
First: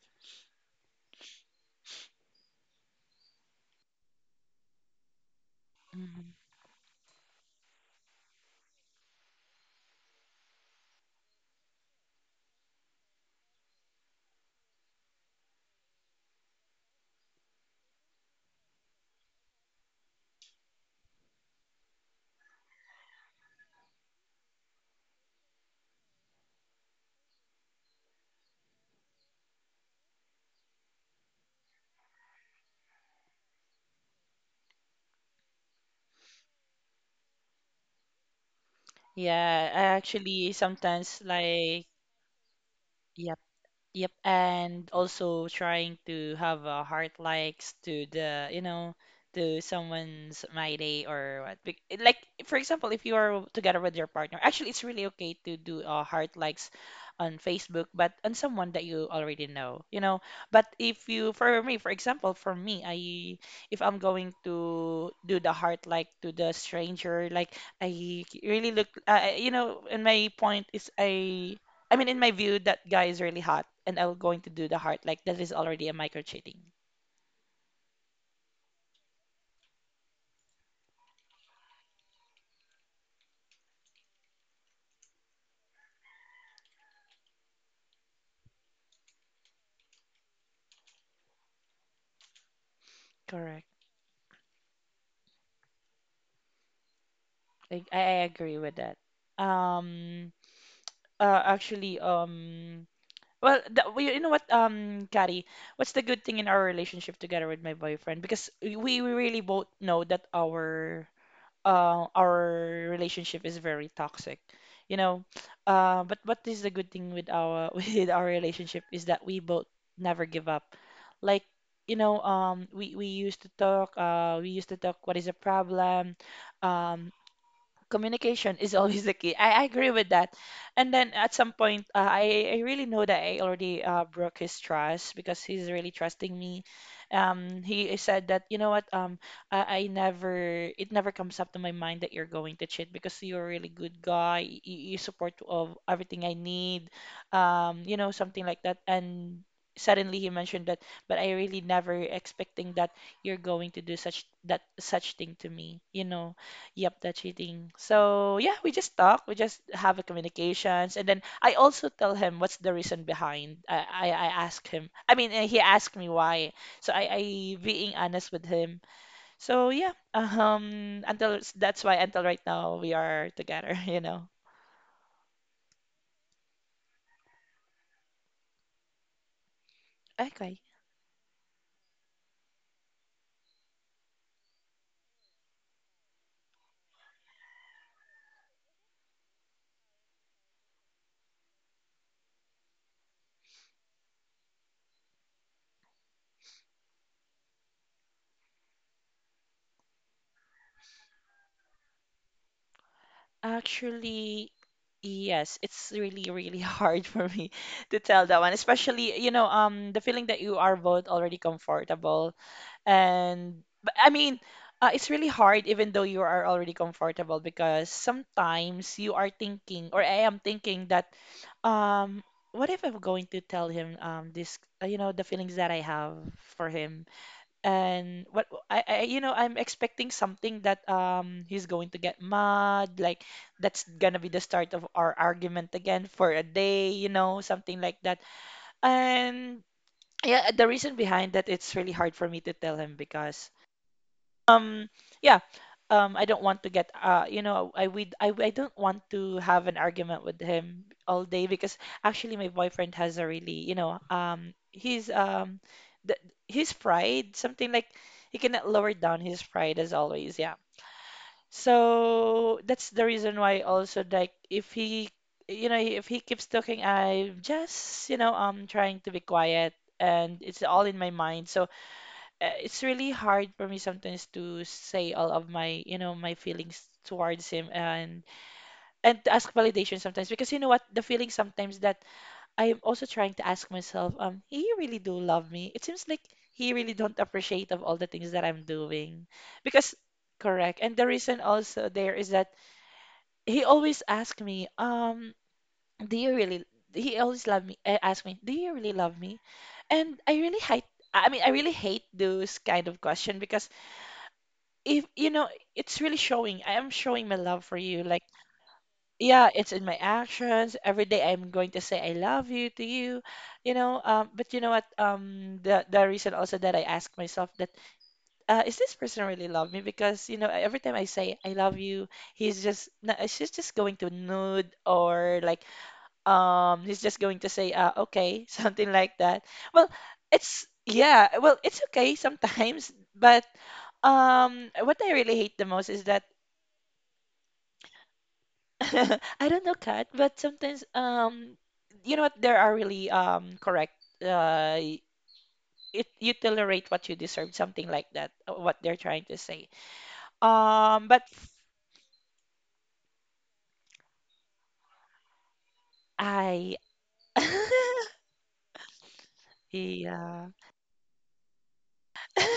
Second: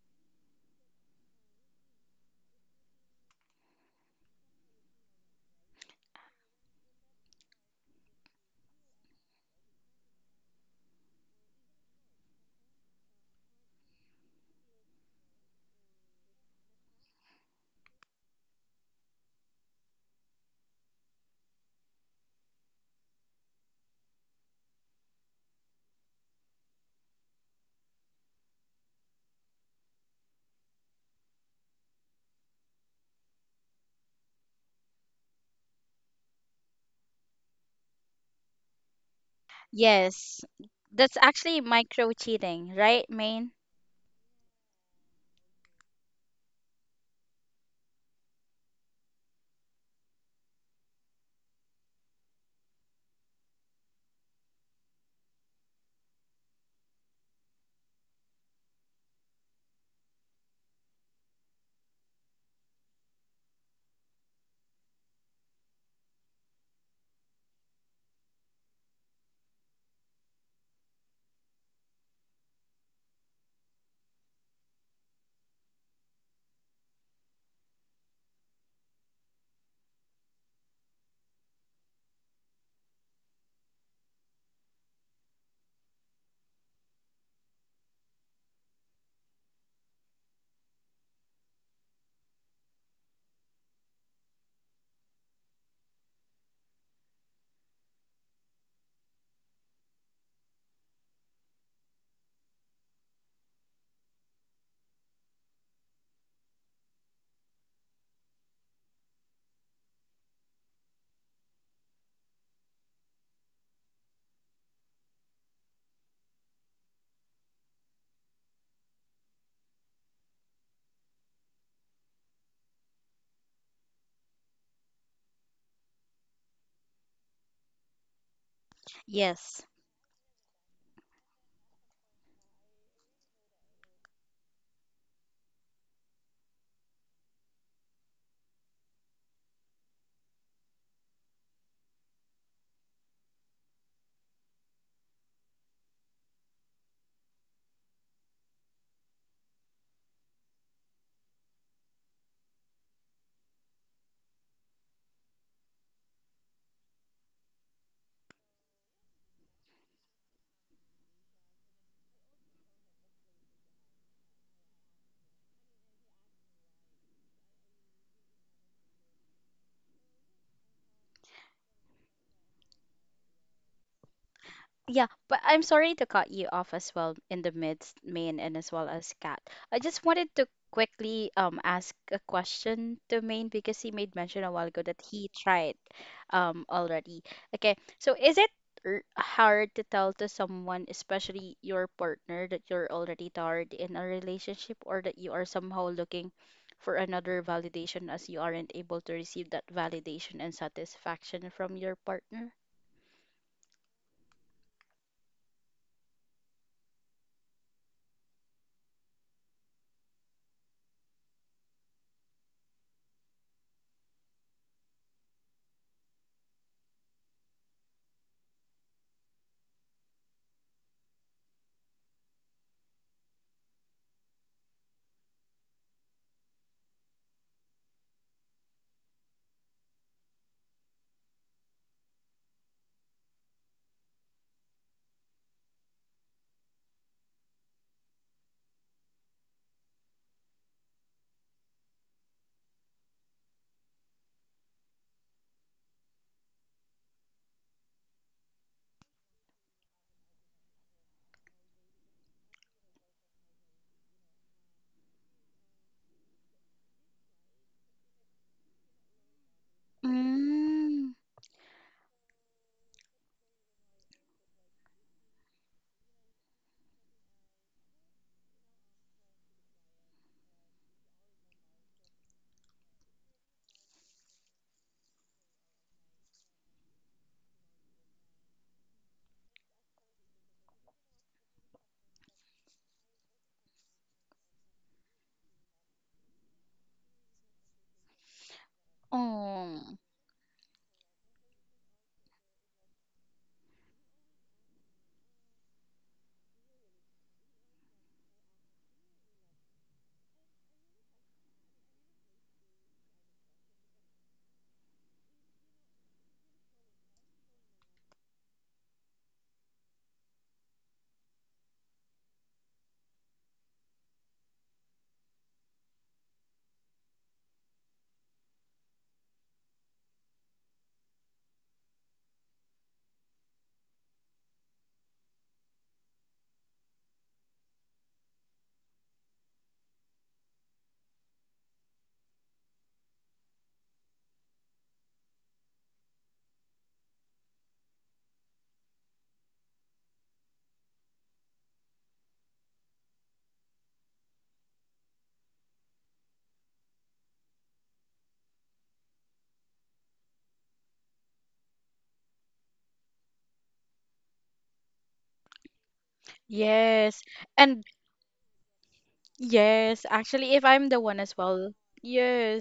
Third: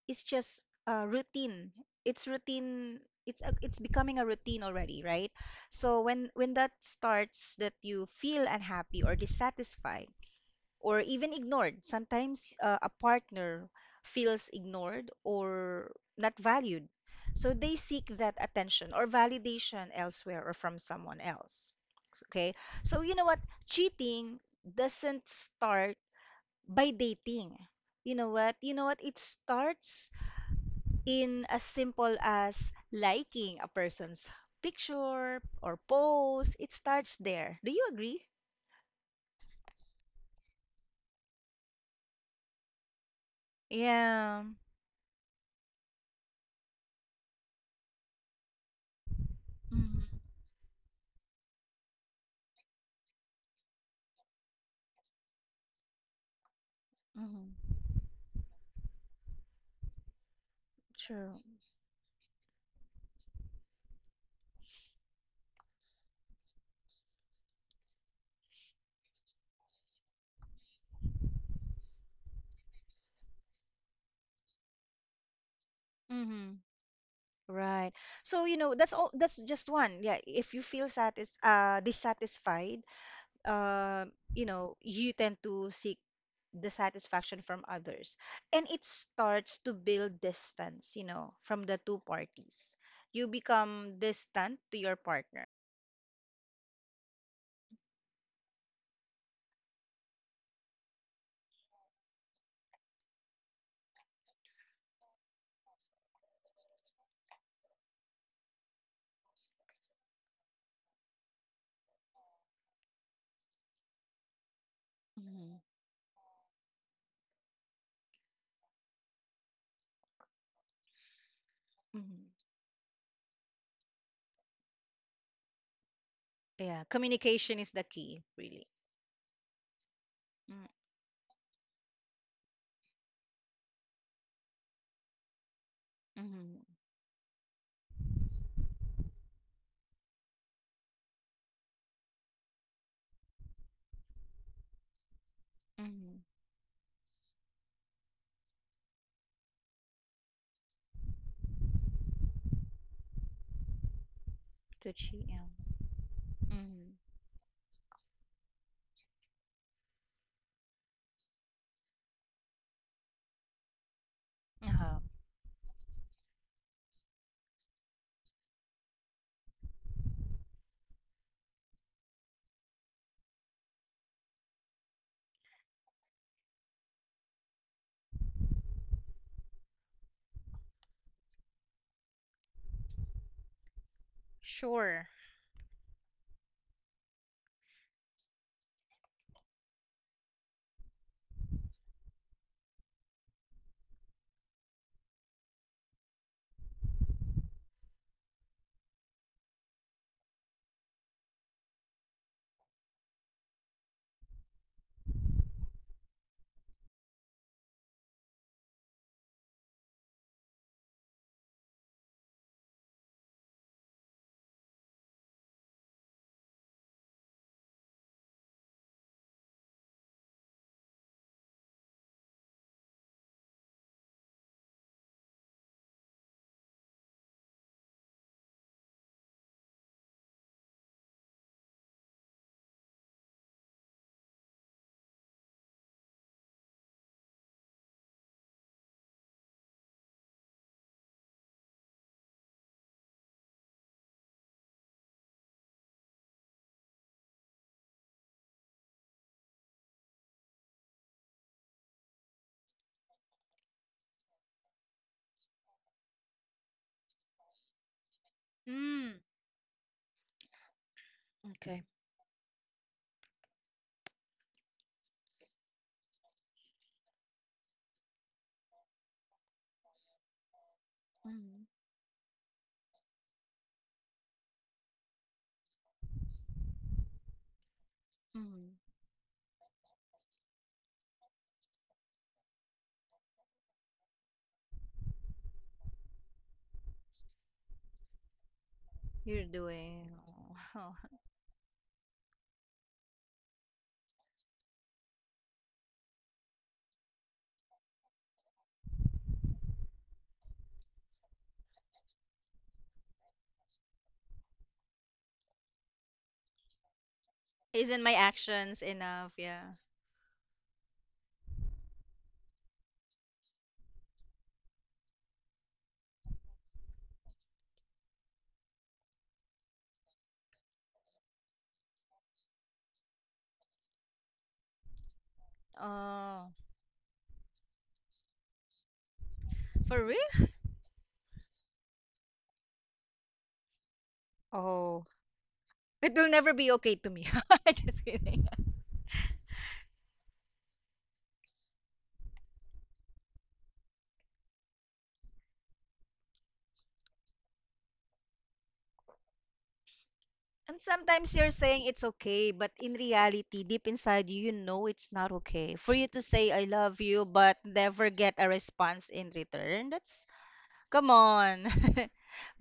A: is just routine. It's routine. It's becoming a routine already, right? So when
B: Mhm.
A: that starts, that you feel unhappy or dissatisfied or even ignored, sometimes a partner feels ignored or not valued, so they seek that attention or validation elsewhere or from someone else. Okay, so you know what, cheating doesn't start by dating. You know what? You know what? It starts in as simple as liking a person's picture or post. It starts there. Do you agree?
B: Yeah, I
C: Yes,
B: actually
C: that's
B: sometimes
C: actually
B: like,
C: micro cheating, right,
B: yeah.
C: Main?
B: Yep,
A: Yeah.
B: and also trying to have a heart likes to the, you know, to
A: Mm-hmm.
B: someone's my day or what. Like for example, if you are together with your partner, actually it's really okay to do heart likes on
A: Mm-hmm.
B: Facebook, but on someone that you already know, you know. But if you,
A: True.
B: for me, for example, for me, I if I'm going to do the heart like to the stranger, like I really look, and my point is in my view, that guy is really hot, and I'm going to do the heart. Like that is already a micro cheating.
A: Mm-hmm. Right. So, you know, that's all, that's just one. Yeah, if you feel satis dissatisfied, uh, you know, you tend to seek the satisfaction from others. And it starts to build distance, you know, from the two parties. You
B: Correct.
A: become distant to your partner.
B: Like I agree with that. Um. Actually. Well, well, you know what, Kari, what's the good thing in our relationship together with my boyfriend? Because we really both know that our relationship is very toxic, you know.
A: Mm-hmm.
B: But what is the good thing with our with our relationship is that we both never give up. Like,
A: Mhm.
B: we used to talk, we used to talk what is the problem,
A: Yeah,
B: um,
A: communication is the key,
B: communication
A: really.
B: is always the key. I
C: Yes.
B: agree with that. And then at some point, I really know that I already broke his trust because he's really trusting
A: Mm-hmm.
B: me. He said that, I never, it never comes up to my mind that you're going to cheat because you're a really good guy. You support of
A: Mm-hmm.
B: everything I need, you know, something like that. And suddenly he mentioned that, but I really never expecting that you're going to do
A: To
B: such thing
A: GM.
B: to me, you know.
A: Mm-hmm.
B: Yep, the cheating. So yeah, we just talk, we just have a communications, and then I also tell him what's the reason behind. I ask him.
A: Uh-huh.
B: I mean, he asked me why. So I being honest with him. So yeah, until that's why until right now we are together, you know.
C: Yeah, but I'm sorry to cut you off as well in the midst, Maine, and as well as Kat. I just wanted to
B: Okay.
C: quickly ask a question to Maine because he made mention a while ago that
A: Sure.
C: he tried already. Okay, so is it hard to tell to someone, especially your partner, that you're already tired in a relationship, or that you are somehow looking for another validation as you aren't able to receive that validation and satisfaction from your partner?
B: Actually, yes, it's really, really hard for me to tell that one, especially, the feeling that you are both already comfortable. And but I mean, it's really hard even though you are already comfortable because sometimes you are thinking, or I am thinking that, um, what if I'm going to tell him this, the feelings that I have for him, and what I'm expecting something that he's going to get mad, like that's gonna be the start of our argument again for a day, you know, something like that, and. Yeah, the reason behind that it's really hard for me to tell him because um, yeah. I don't want to get you know, I we I don't want to have an argument with him all day because actually my boyfriend has a really, the, his pride, something like he cannot lower down
A: Mm,
B: his pride as always. Yeah.
C: Mm.
A: okay.
B: So that's the reason why also like if he, you know, if he keeps talking, I'm just, trying to be quiet and it's all in my mind. So
A: Mm-hmm.
B: it's really hard for me sometimes to say all of my you know my feelings towards him
A: Mm-hmm.
B: and to ask validation sometimes because you know what the feeling sometimes that I am also trying to ask myself he really do love me. It seems like he really don't appreciate of all the things that I'm doing
A: You're
B: because
C: Oh,
A: doing.
B: correct and the reason also there is that he always ask me do you really he always love me ask me, do you really love me? And I really hate, I really hate those kind of question because if you know it's really showing, I am showing my love for you.
A: Isn't my
B: Like
A: actions enough?
B: yeah, it's
A: Yeah.
B: in my actions every day, I'm going to say I love you to you, you know. But you know what, the reason also that I ask myself that is this person really love me? Because you know every time I say I love you, he's just no, she's just going to nude or like
A: Oh,
B: he's just going to say okay, something like that. Well
A: for
B: it's yeah, well it's okay sometimes, but what
A: oh,
B: I really hate the most is
A: it
B: that
A: will never be okay to me. Just kidding.
B: I don't know Kat, but sometimes you know what, there are really correct, uh it, you tolerate what you deserve, something like that, what they're trying to say.
A: And
B: But
A: sometimes you're saying it's okay, but in reality, deep inside you, you know it's not okay. For you to say I
B: I
A: love you,
C: yes.
A: but
C: And
A: never get a response in return,
C: yes,
A: that's
B: yeah.
C: actually, if I'm the
A: come
C: one as
A: on.
C: well,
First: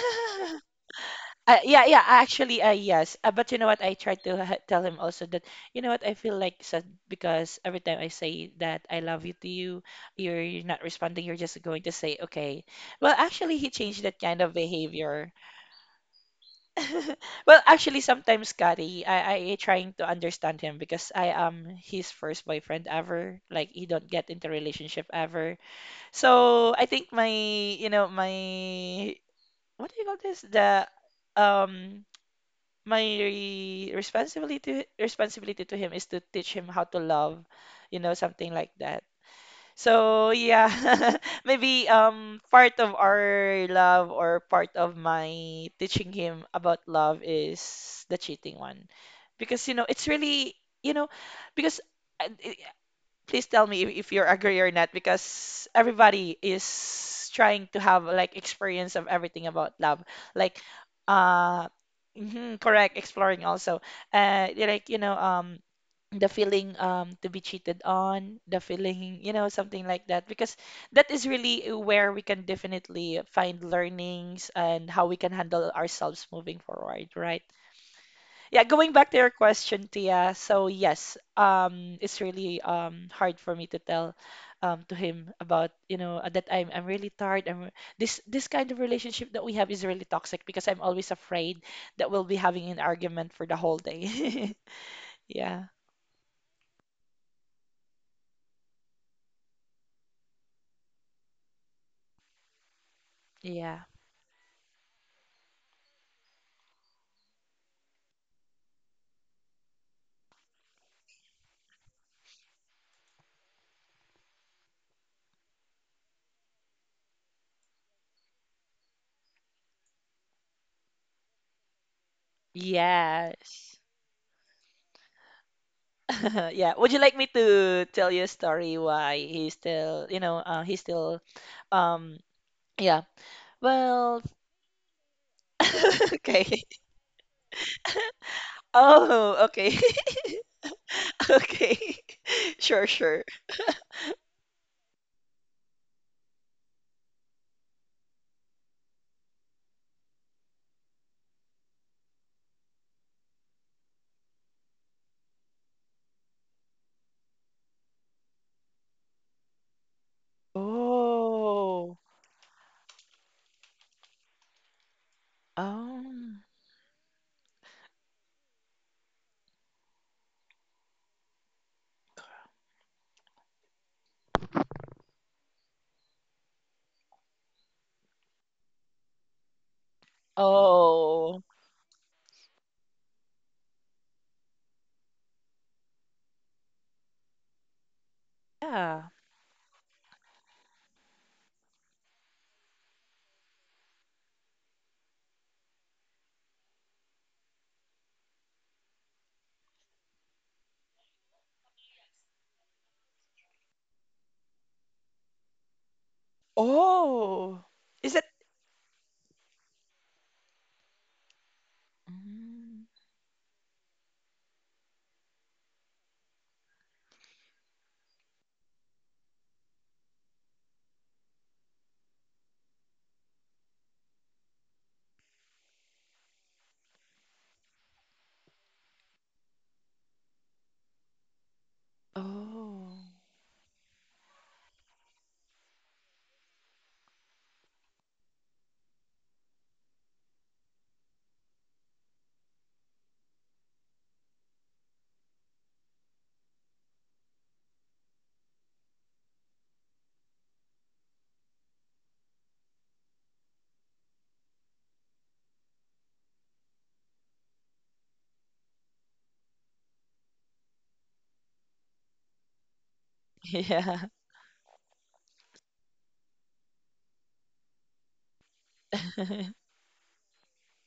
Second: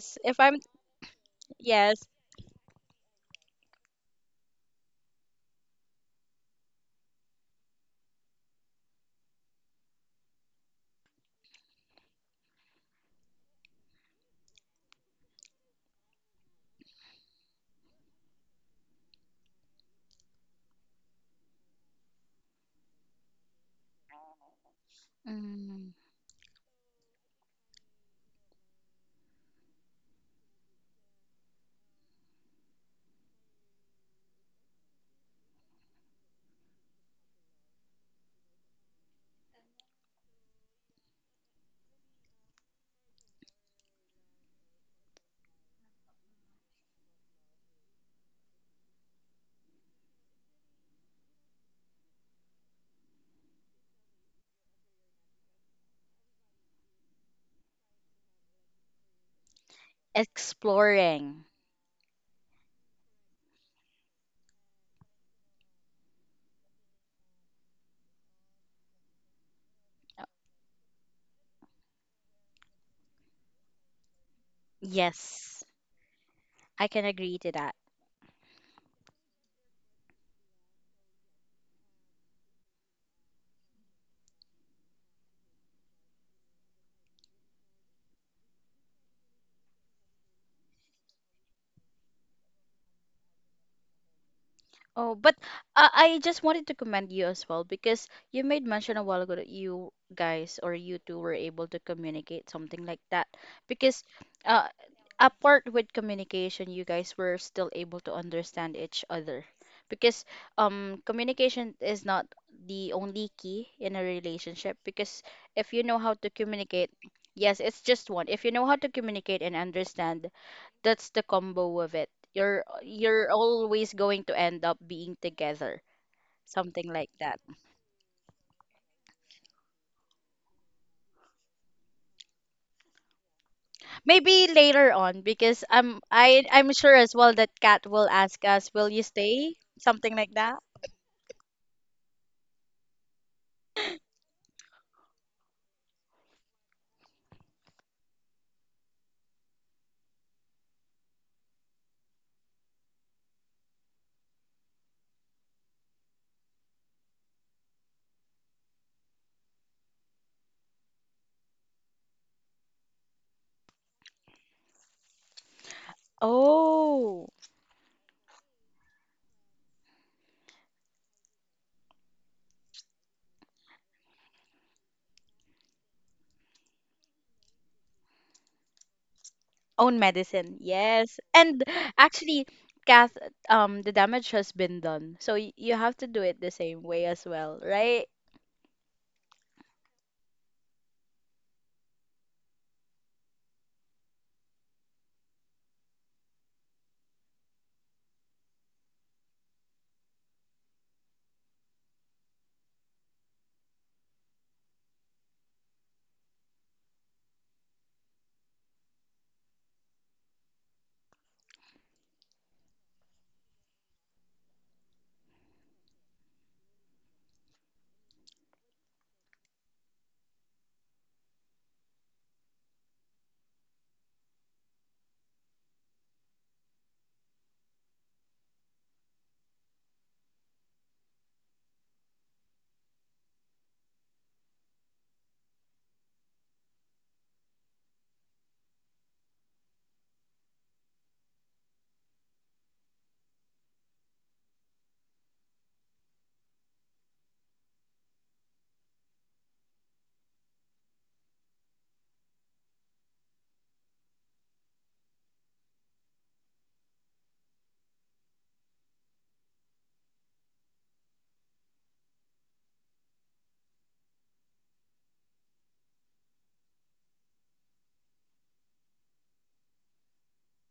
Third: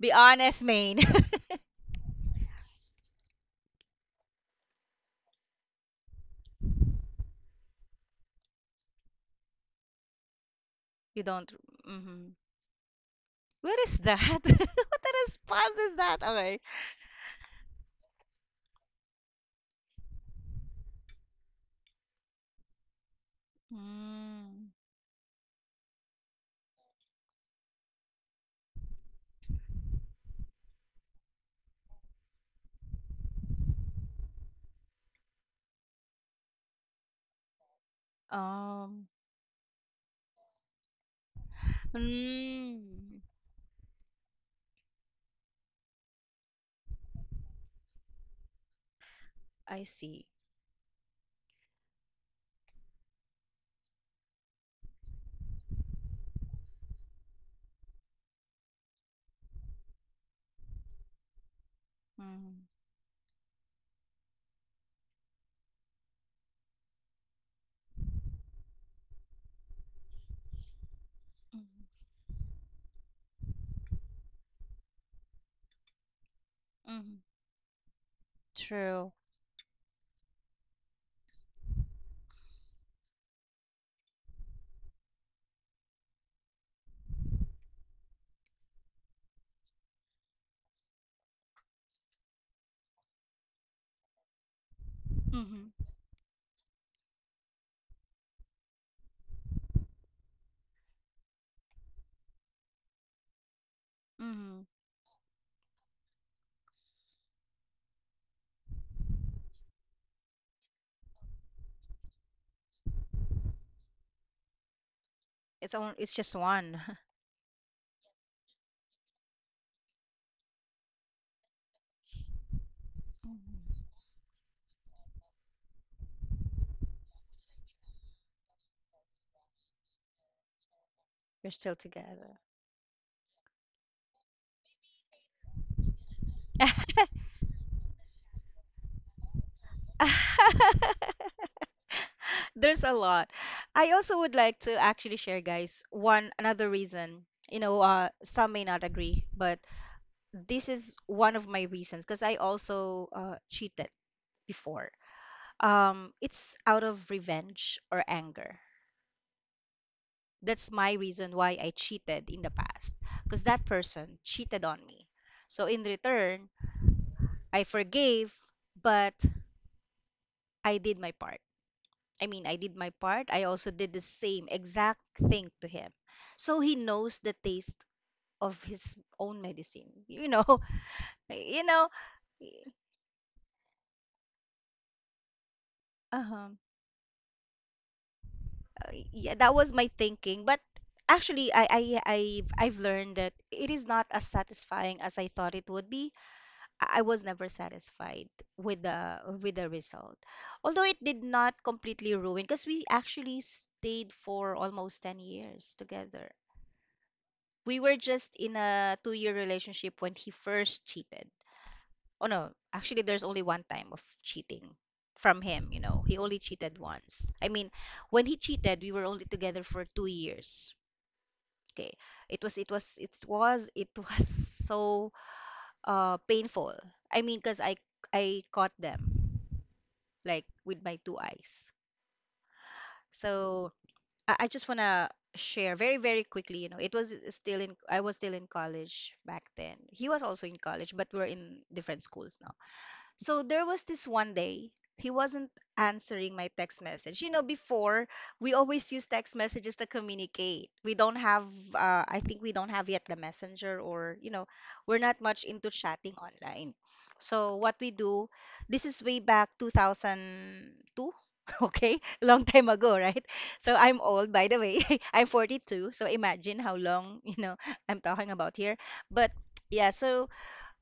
A: Be
C: If I'm,
A: honest, Main.
B: Yeah,
C: yes.
B: actually, yes. But you know what? I tried to tell him also that, you know what? I feel like sad because every time I say that I love you to you, you're not
A: You
B: responding. You're
A: don't.
B: just going to say,
A: Mm-hmm.
B: okay. Well, actually, he
A: What is
B: changed
A: that?
B: that kind
A: What
B: of
A: a
B: behavior.
A: response is that? Okay.
B: Well, actually, sometimes, Kari, I trying to understand him because I am his first boyfriend ever. Like, he don't get into
A: Mm.
B: relationship ever.
C: Mm,
B: So I think my, you know, my, what do you call this? The, um, my responsibility responsibility to him is to teach him how to love, you know, something like that.
A: Um.
B: So yeah, maybe part of
A: Mm.
B: our love or part of my teaching him about love is the cheating one, because you
A: I
B: know it's
A: see.
B: really you know because. Uh, please tell me if, you agree or not because everybody is trying to have like experience of everything about love like
C: exploring.
B: uh mhm,
A: Mm.
B: correct exploring also yeah, like you know the feeling to be cheated on the feeling you know something like that because that is really
A: Mm.
B: where we can definitely find learnings and how we can
C: Yes,
B: handle ourselves moving
C: I
B: forward,
C: can
A: Mm.
C: agree
B: right?
C: to that.
B: Yeah, going back
A: True.
B: to your question, Tia. So yes, it's really hard for me to tell to him about, you know, that I'm really tired. I'm this kind of relationship that we have is really toxic because I'm always afraid that we'll be having an argument for the whole day.
C: Oh, but
B: Yeah.
A: Mm-hmm.
C: I just wanted to commend you as well because you made mention a while ago that you guys or you two were able to communicate something like that.
B: Yeah.
C: Because
A: Mm-hmm.
C: uh, apart with communication, you guys were still able to understand each other. Because communication is not the only key in a relationship. Because if you know
A: It's
C: how
A: just
C: to communicate,
A: one.
C: yes, it's just one. If you know how to communicate and understand, that's the combo of it. You're
B: Yes.
A: Mhm.
C: always going to end up being together,
B: Yeah. Would
C: something
B: you like
C: like
B: me
C: that.
B: to tell you a story why he's still, you know, he's still,
A: We're still
B: um,
A: together.
B: yeah. Well,
C: Maybe later on because
B: okay.
C: I'm sure as well that Kat will ask us, "Will you
B: Oh,
C: stay?"
B: okay.
C: Something like that.
B: Okay. Sure,
A: There's a
B: sure.
A: lot. I also would like to actually share, guys, one another reason. You know, some may not agree, but this is one of my reasons because I also cheated before. It's out of revenge or anger. That's my reason why I
B: Oh.
A: cheated in the past because that person cheated on me. So in
B: Um.
A: return,
C: Oh,
A: I forgave, but I did my part. I mean, I did my part. I also did the same exact thing to him. So he knows the taste of his own medicine.
C: own
A: You know,
C: medicine. Yes.
B: Oh.
A: you
C: And
A: know,
C: actually, Kath, the damage has been done. So y you have to do
A: uh-huh.
C: it the same way as well, right?
B: Yeah.
A: Yeah, that was my thinking. But actually, I've learned that it is not as satisfying as I thought it would be. I was never satisfied with the result, although it did not completely ruin because we actually stayed for almost 10 years together.
B: Oh.
A: We were
B: Is it?
A: just in a two-year relationship when he first cheated. Oh no,
B: Mm.
A: actually there's only one time of cheating from him, you know. He only cheated once. I mean, when he cheated, we were only together for 2 years. Okay. It was so painful. I mean, because I caught them like with my two eyes.
B: Oh.
A: So I just want to share very, very quickly. You know, it was still in, I was still in college back then. He was also in college, but we're in different schools now. So there was this one day he wasn't answering my text message. You know, before we always use text messages to communicate. We don't have, I think we don't have yet the messenger, we're not much into chatting online. So what we do, this is way back 2002. Okay, long time ago, right? So I'm
B: Yeah.
A: old, by the way. I'm 42, so imagine how long, I'm talking about here. But yeah, so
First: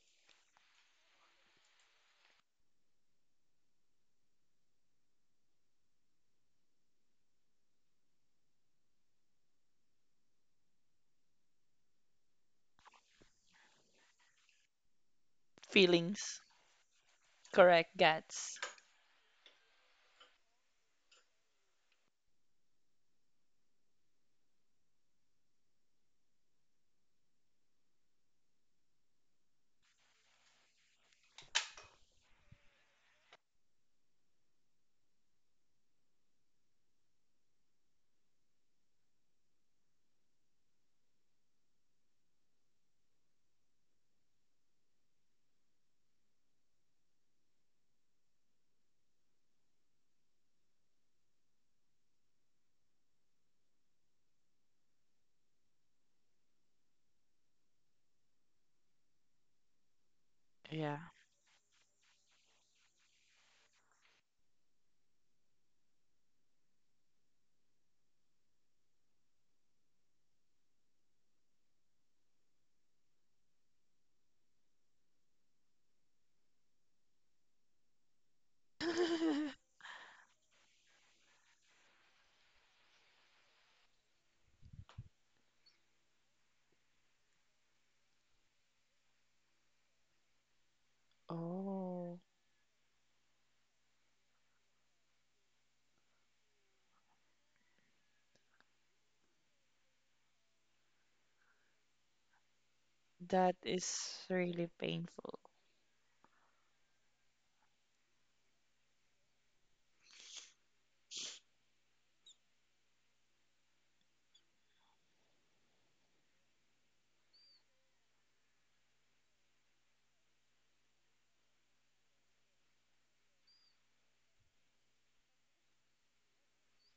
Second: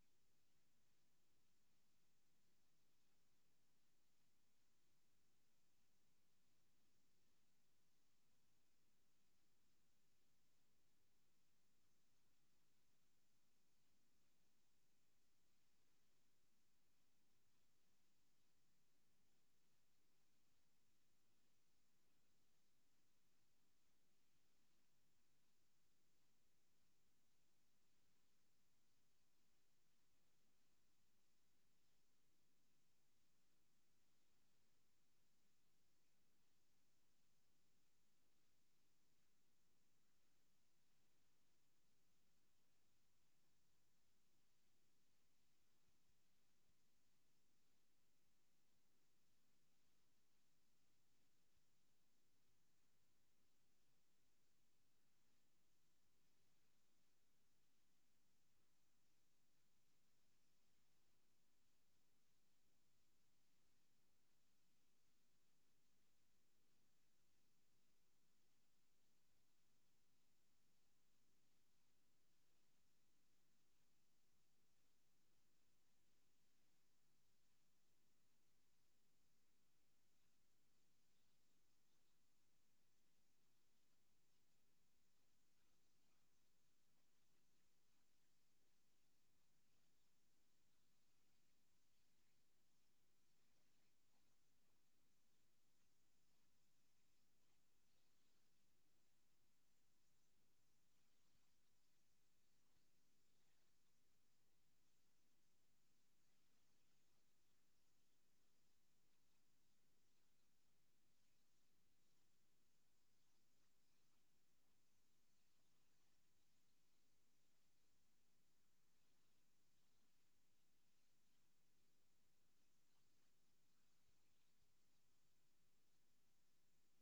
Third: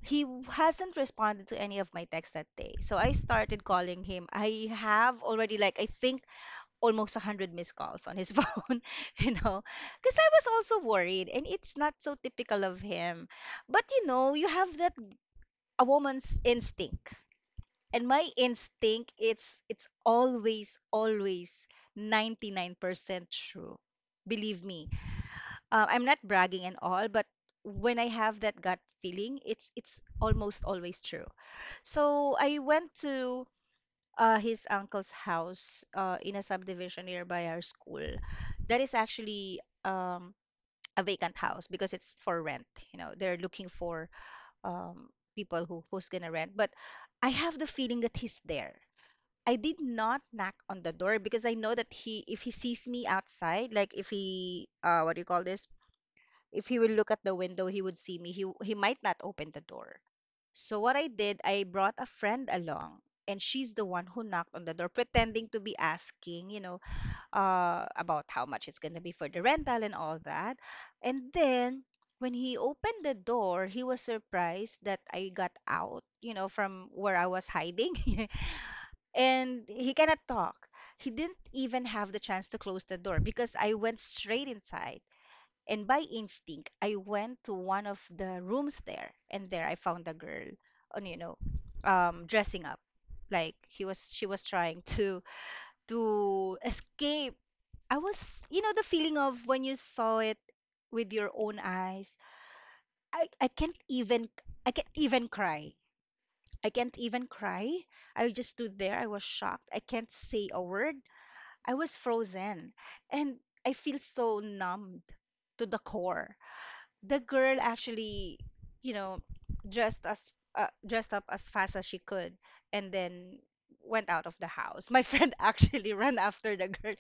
A: hasn't responded to any of my texts that day. So I started calling him. I have already like I think almost 100 missed calls on his phone, you know, cuz I was also worried and it's not so typical of him. But you know, you have that a woman's
B: Feelings.
A: instinct.
B: Correct,
A: And my
B: guts.
A: instinct, it's always 99% true. Believe me. I'm not bragging and all, but when I have that gut feeling, it's almost always true. So I went to his uncle's house in a subdivision nearby our school. That is actually a vacant house because it's for rent. You know, they're looking for um, people who's gonna rent. But I have the feeling that he's there. I did not knock on the door because I know that, if he sees me outside, like if he, what do you call this? If he will look at the window, he would see me. He might not open the door. So what
B: Yeah.
A: I did, I brought a friend along, and she's the one who knocked on the door, pretending to be asking, you know, about how much it's gonna be for the rental and all that. And then when he opened the door, he was surprised that I got out, you know, from where I was hiding, and he cannot talk. He didn't even have the chance to close the door because I went straight inside. And by instinct, I went to one of the rooms there, and there I found a girl on,
B: Oh.
A: dressing up. Like she was trying to escape. I was, you know, the feeling of when you saw it with your own eyes. I, I
B: That
A: can't
B: is
A: even, I
B: really
A: can't even
B: painful.
A: cry. I can't even cry. I just stood there. I was shocked. I can't say a word. I was frozen, and I feel so numbed to the core. The girl actually, you know, dressed up as fast as she could, and then went out of the house. My friend actually ran after the girl,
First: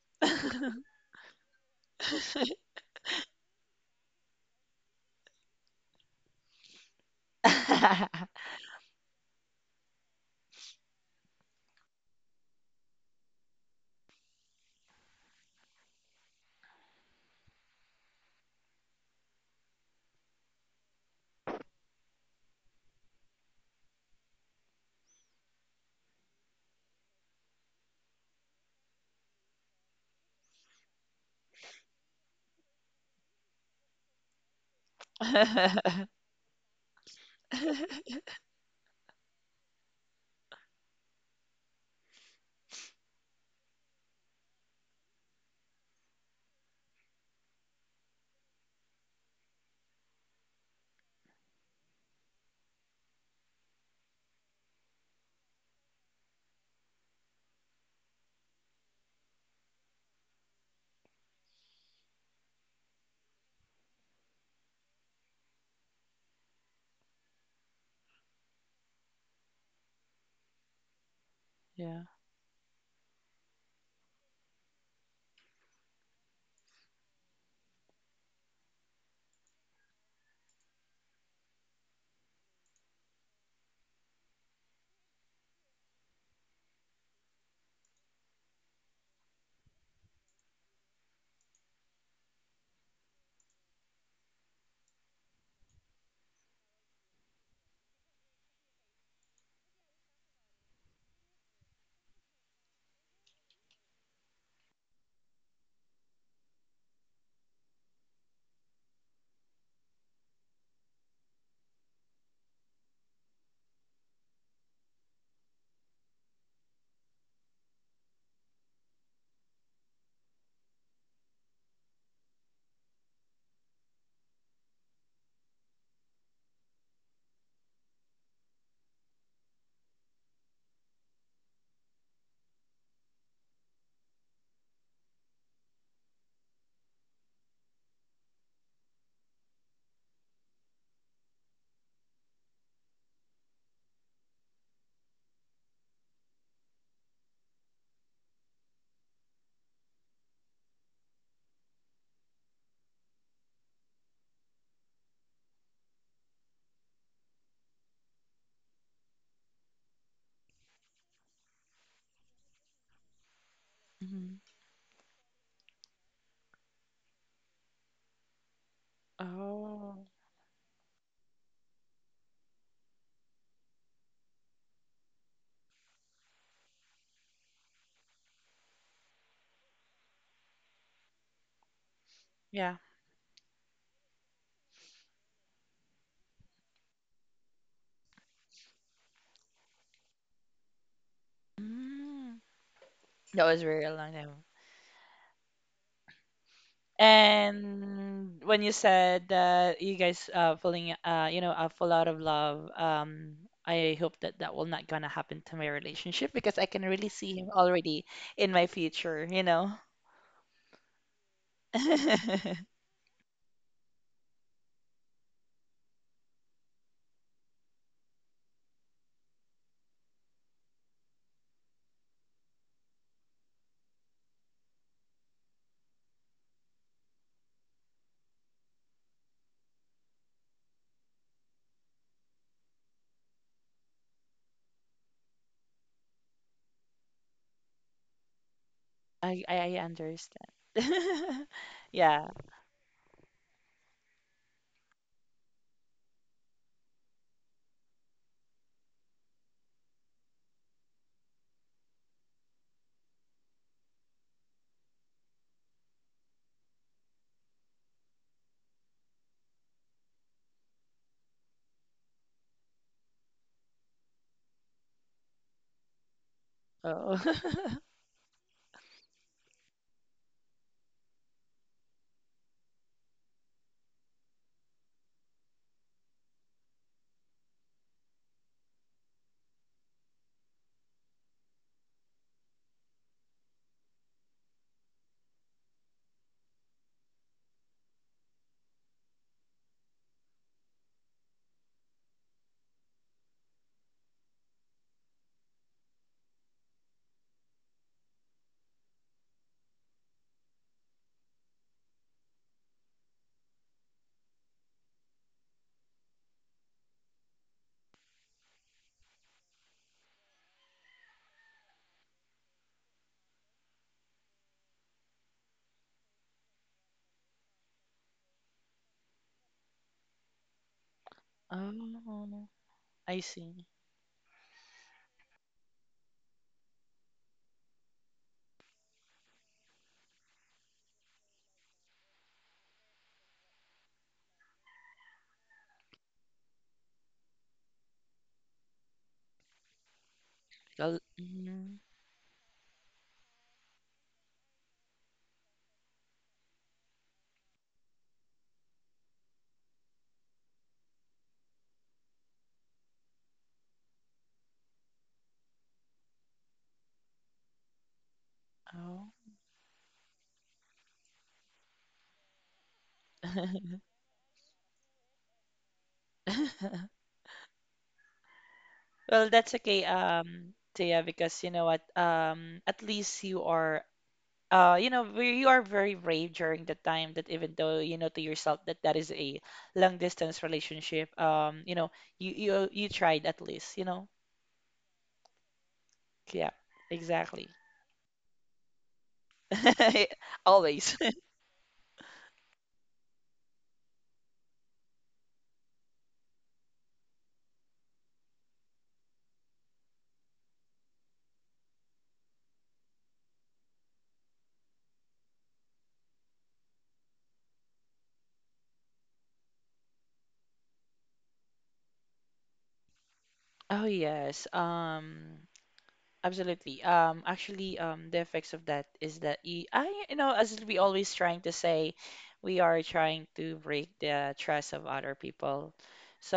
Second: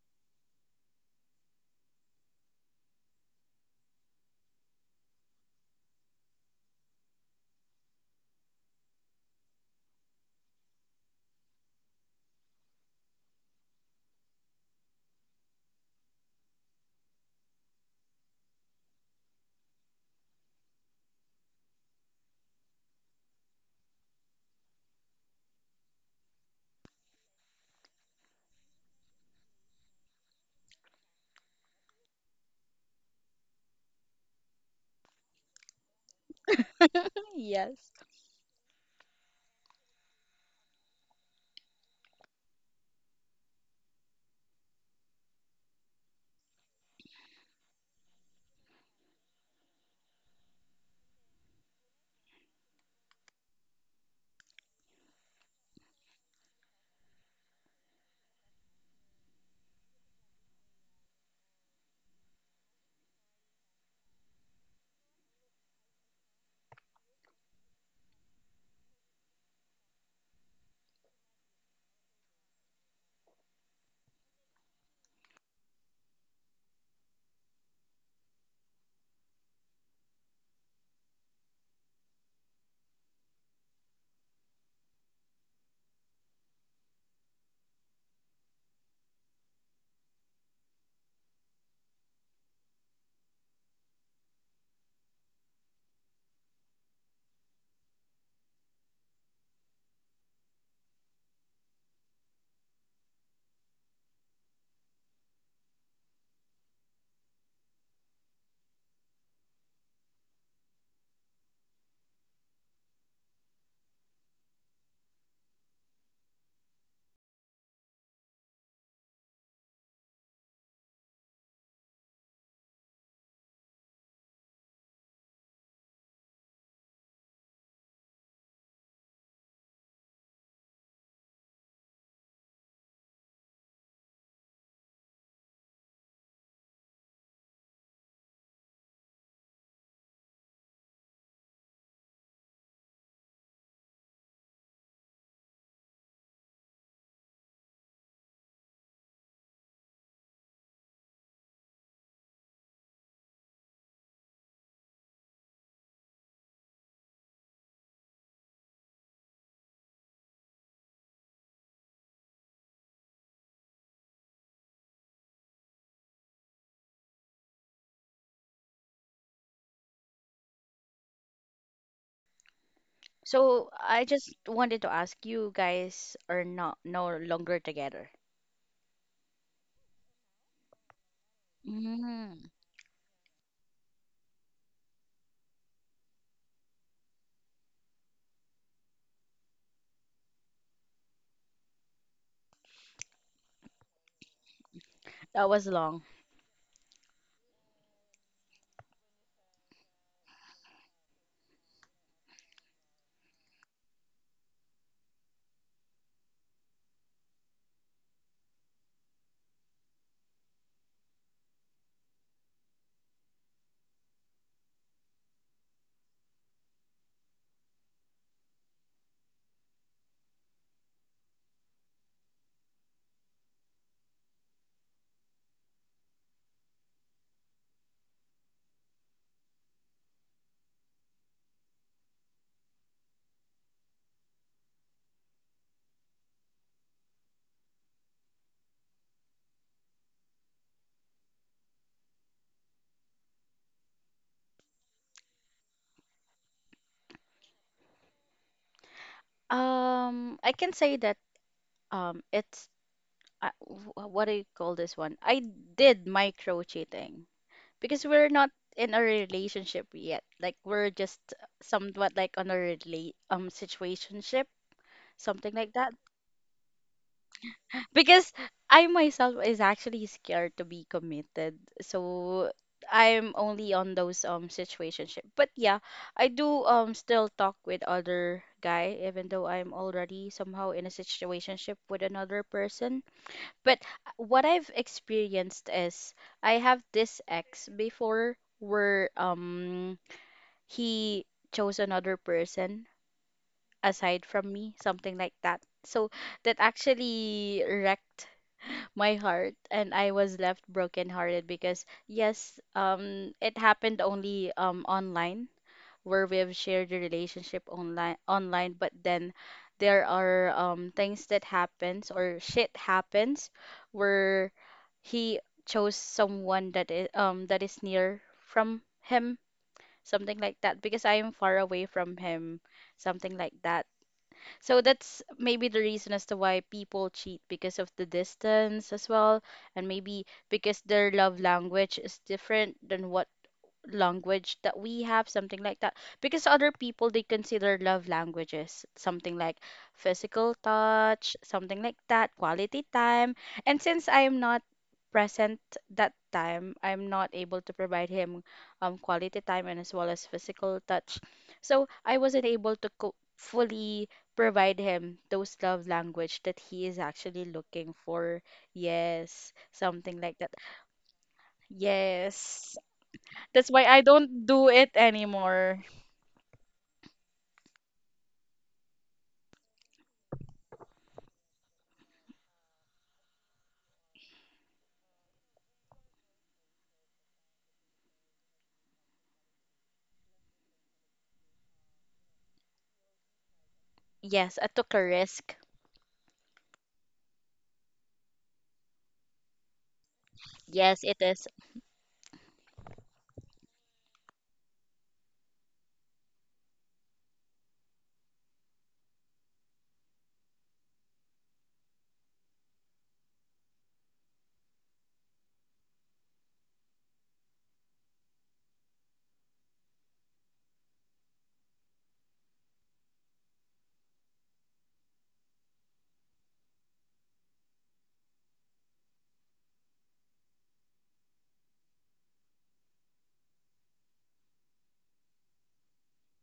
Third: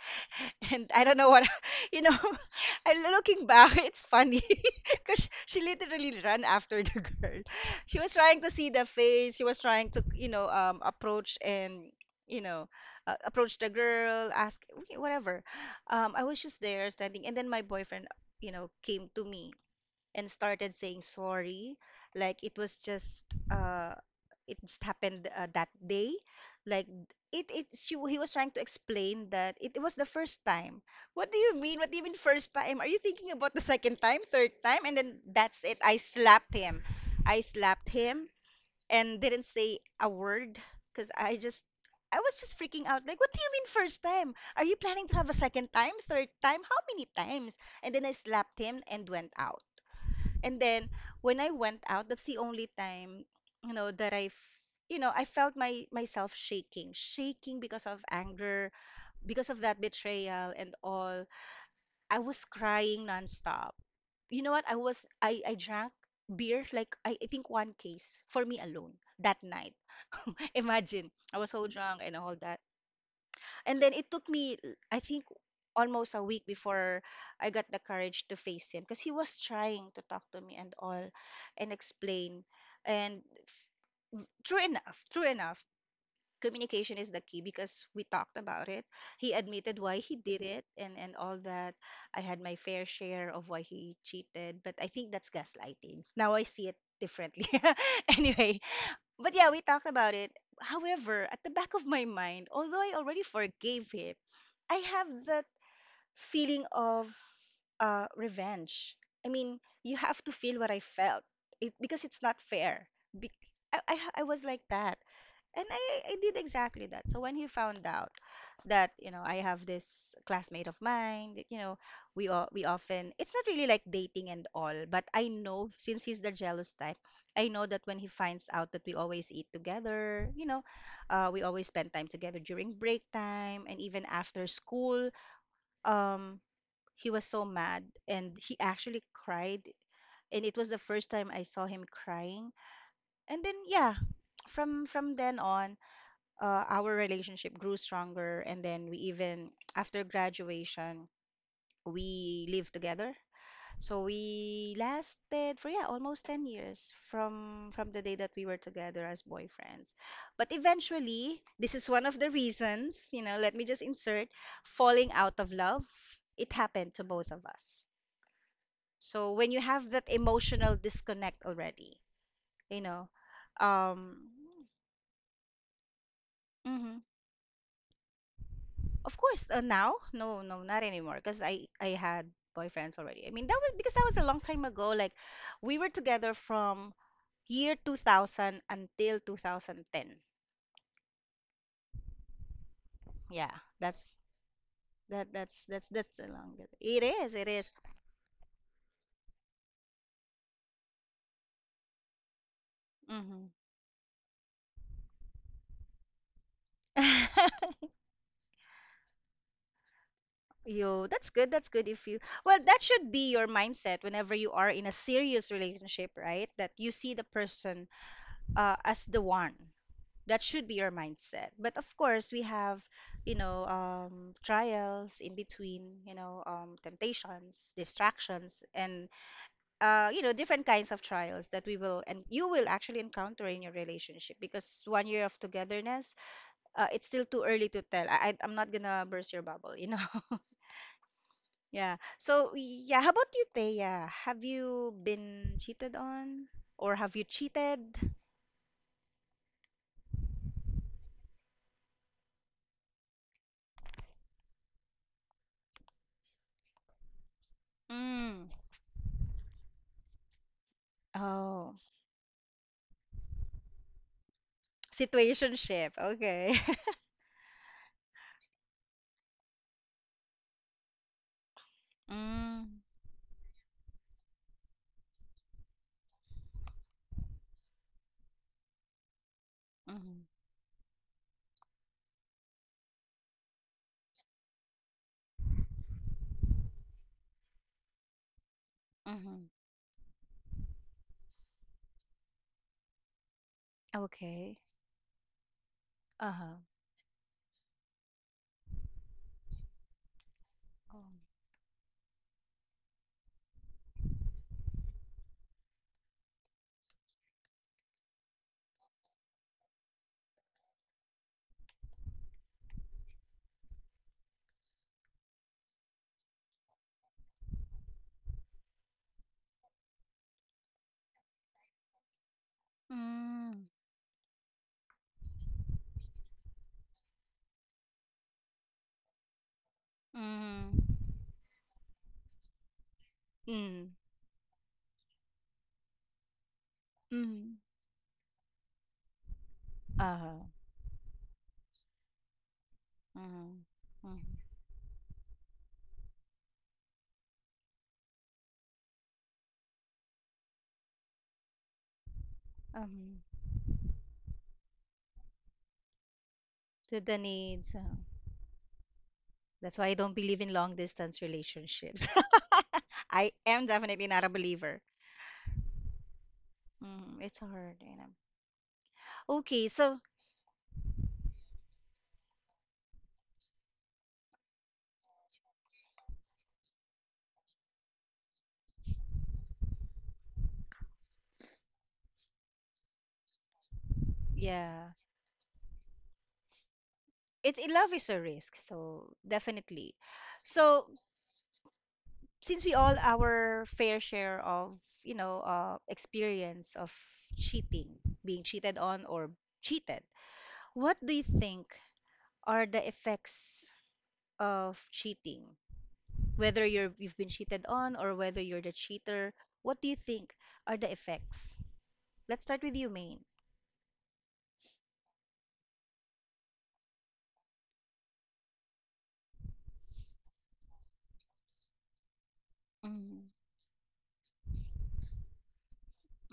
A: and I don't know what, you know, I looking back, it's funny because she literally ran after the girl. She was trying to see the face. She was trying to, approach and you know, approach the girl, ask whatever. I was just there standing, and then my boyfriend, you know, came to me and started saying sorry. Like it was just uh it just happened that day. Like it she he was trying to explain that it was the first time. What do you mean? What do you mean first time? Are you thinking about the second time, third time? And then that's it. I
B: That
A: slapped him. I
C: Yes.
A: slapped him and didn't say a word because I was just freaking out. Like, what do you mean first time? Are you planning to have a second time, third time? How many times? And then I slapped him and went out. And then when I went out, that's the only time, you know, that I felt my myself shaking, shaking because of anger, because of that betrayal and all. I was crying nonstop. You know what? I drank beer like I think one case for me alone that night. Imagine I was so drunk
B: Yeah.
A: and all that. And then it took me, I think, almost a week before I got the courage to face him because he was trying to talk to me and all and explain. And true enough, communication is the key because we talked about it. He admitted why he did it and all that. I had my fair share of why he cheated, but I think that's gaslighting. Now I see it differently. Anyway, but yeah, we talked about it. However, at the back of my mind, although I already forgave him, I have that feeling of revenge. I mean, you have to feel what I felt it, because it's not fair. Be- I was like that, and I did exactly that. So when he found out that, you know, I have this classmate of mine that, you know, we often, it's not really like dating and all, but I know since he's the jealous type, I know that when he finds out that we always eat together, you know, we always spend time together during break time and even after school. Um, he was so mad and he actually cried, and it was the first time I saw him crying. And then yeah, from then on our relationship grew stronger, and then we, even after graduation, we lived together. So we lasted for, yeah, almost 10 years from the day that we were together as boyfriends. But eventually, this is one of the reasons, you know, let me just insert,
B: Hmm.
A: falling out of love, it happened to both of us. So when you have
B: Oh.
A: that emotional disconnect already, you know.
C: So I
A: Um,
C: just wanted to ask, you guys are not
A: mhm.
C: no longer together.
A: Of course, now, no, not anymore, because I had
C: Mm,
B: Yeah.
A: boyfriends already. I mean, that was because that was a long time ago. Like, we were together from year 2000 until 2010.
B: Mm.
A: Yeah,
B: Was very long
A: that's
B: time.
C: that was long.
A: that's the longest. It is, it is.
B: And when you said that you guys feeling you know full out of love,
A: Mm-hmm.
B: I hope that that will not gonna happen to my relationship because I can really see him already in my future, you know.
A: You, that's good. That's good. If you, well, that should be your mindset whenever you are in a serious relationship, right? That you see the person as the one. That should be your mindset, but of course we have, you know, trials in between, you know, temptations, distractions, and you know, different kinds of trials that we will and you will actually encounter in your relationship. Because 1 year of togetherness, it's still too early to tell. I'm not gonna burst
B: I
A: your
B: I I
A: bubble, you know.
B: understand.
A: Yeah,
B: Yeah.
A: so, yeah, how about you, Thea? Have you been cheated on or have you cheated?
C: I can say that it's wh- what do you call this one? I did micro cheating because we're not
A: Mm.
C: in a relationship yet. Like we're just
A: Oh.
C: somewhat like on a relate situationship, something like that.
A: Situationship, okay.
B: Oh.
C: Because I myself is actually scared to be committed. So
A: Hmm,
C: I'm only on those situationship. But yeah, I do still talk with other guy even though I'm already
A: mhm,
C: somehow in a situationship with another person. But what I've experienced is I have this ex before where
A: mhm.
C: he chose another person aside from
A: Okay.
C: me, something like that. So that
A: Uh-huh.
C: actually wrecked my heart and I was left
A: Oh.
C: brokenhearted because yes, it happened only online, where we've shared the relationship online. But then there are things that happens, or shit happens, where he chose someone that is near from him, something like that, because I am far away from
B: Oh,
C: him,
B: I
C: something like
B: see.
A: Mm,
C: that. So that's maybe the reason as to why people cheat, because of the distance as well, and maybe because
A: mhm.
C: their love language is different than what
A: Mm,
C: language that we have, something like that. Because other people, they
A: mhm.
C: consider love languages something like
A: Uh-huh.
C: physical
B: Well,
C: touch, something
B: mhm.
C: like that, quality time.
A: Mhm,
C: And since I
A: mhm.
C: am not present that time, I'm not able to provide him quality time and as well as physical touch. So I wasn't able to
A: Um,
C: fully provide him those love language that he is
A: to the
C: actually
A: needs.
C: looking for.
B: Oh.
C: Yes,
A: That's why I
C: something
A: don't
C: like
A: believe
C: that.
A: in long distance relationships.
C: Yes.
A: I
C: That's
A: am
C: why I
A: definitely not a
C: don't do it
A: believer.
C: anymore.
A: Mm, it's hard, you know.
B: Well, that's
A: Okay,
B: okay,
A: so,
B: Taya, because you know what? At least you are you know, you are very brave during the time that even though you know to yourself that that is a long distance relationship, you know, you tried at least, you know.
C: Yes, I took
A: yeah,
C: a risk.
B: Yeah, exactly.
A: it, love is a risk, so definitely. So
C: Yes,
B: Always.
C: it is.
A: since we all our fair share of, you know, experience of cheating, being cheated on, or cheated, what do you think are the effects of cheating, whether you've been cheated on or whether you're the cheater? What do you think are the effects? Let's start with you, Maine.
B: Oh yes. Absolutely. Actually, the effects of that is that I, you know, as we always trying to say, we are trying
A: Mm,
B: to break the trust of other people.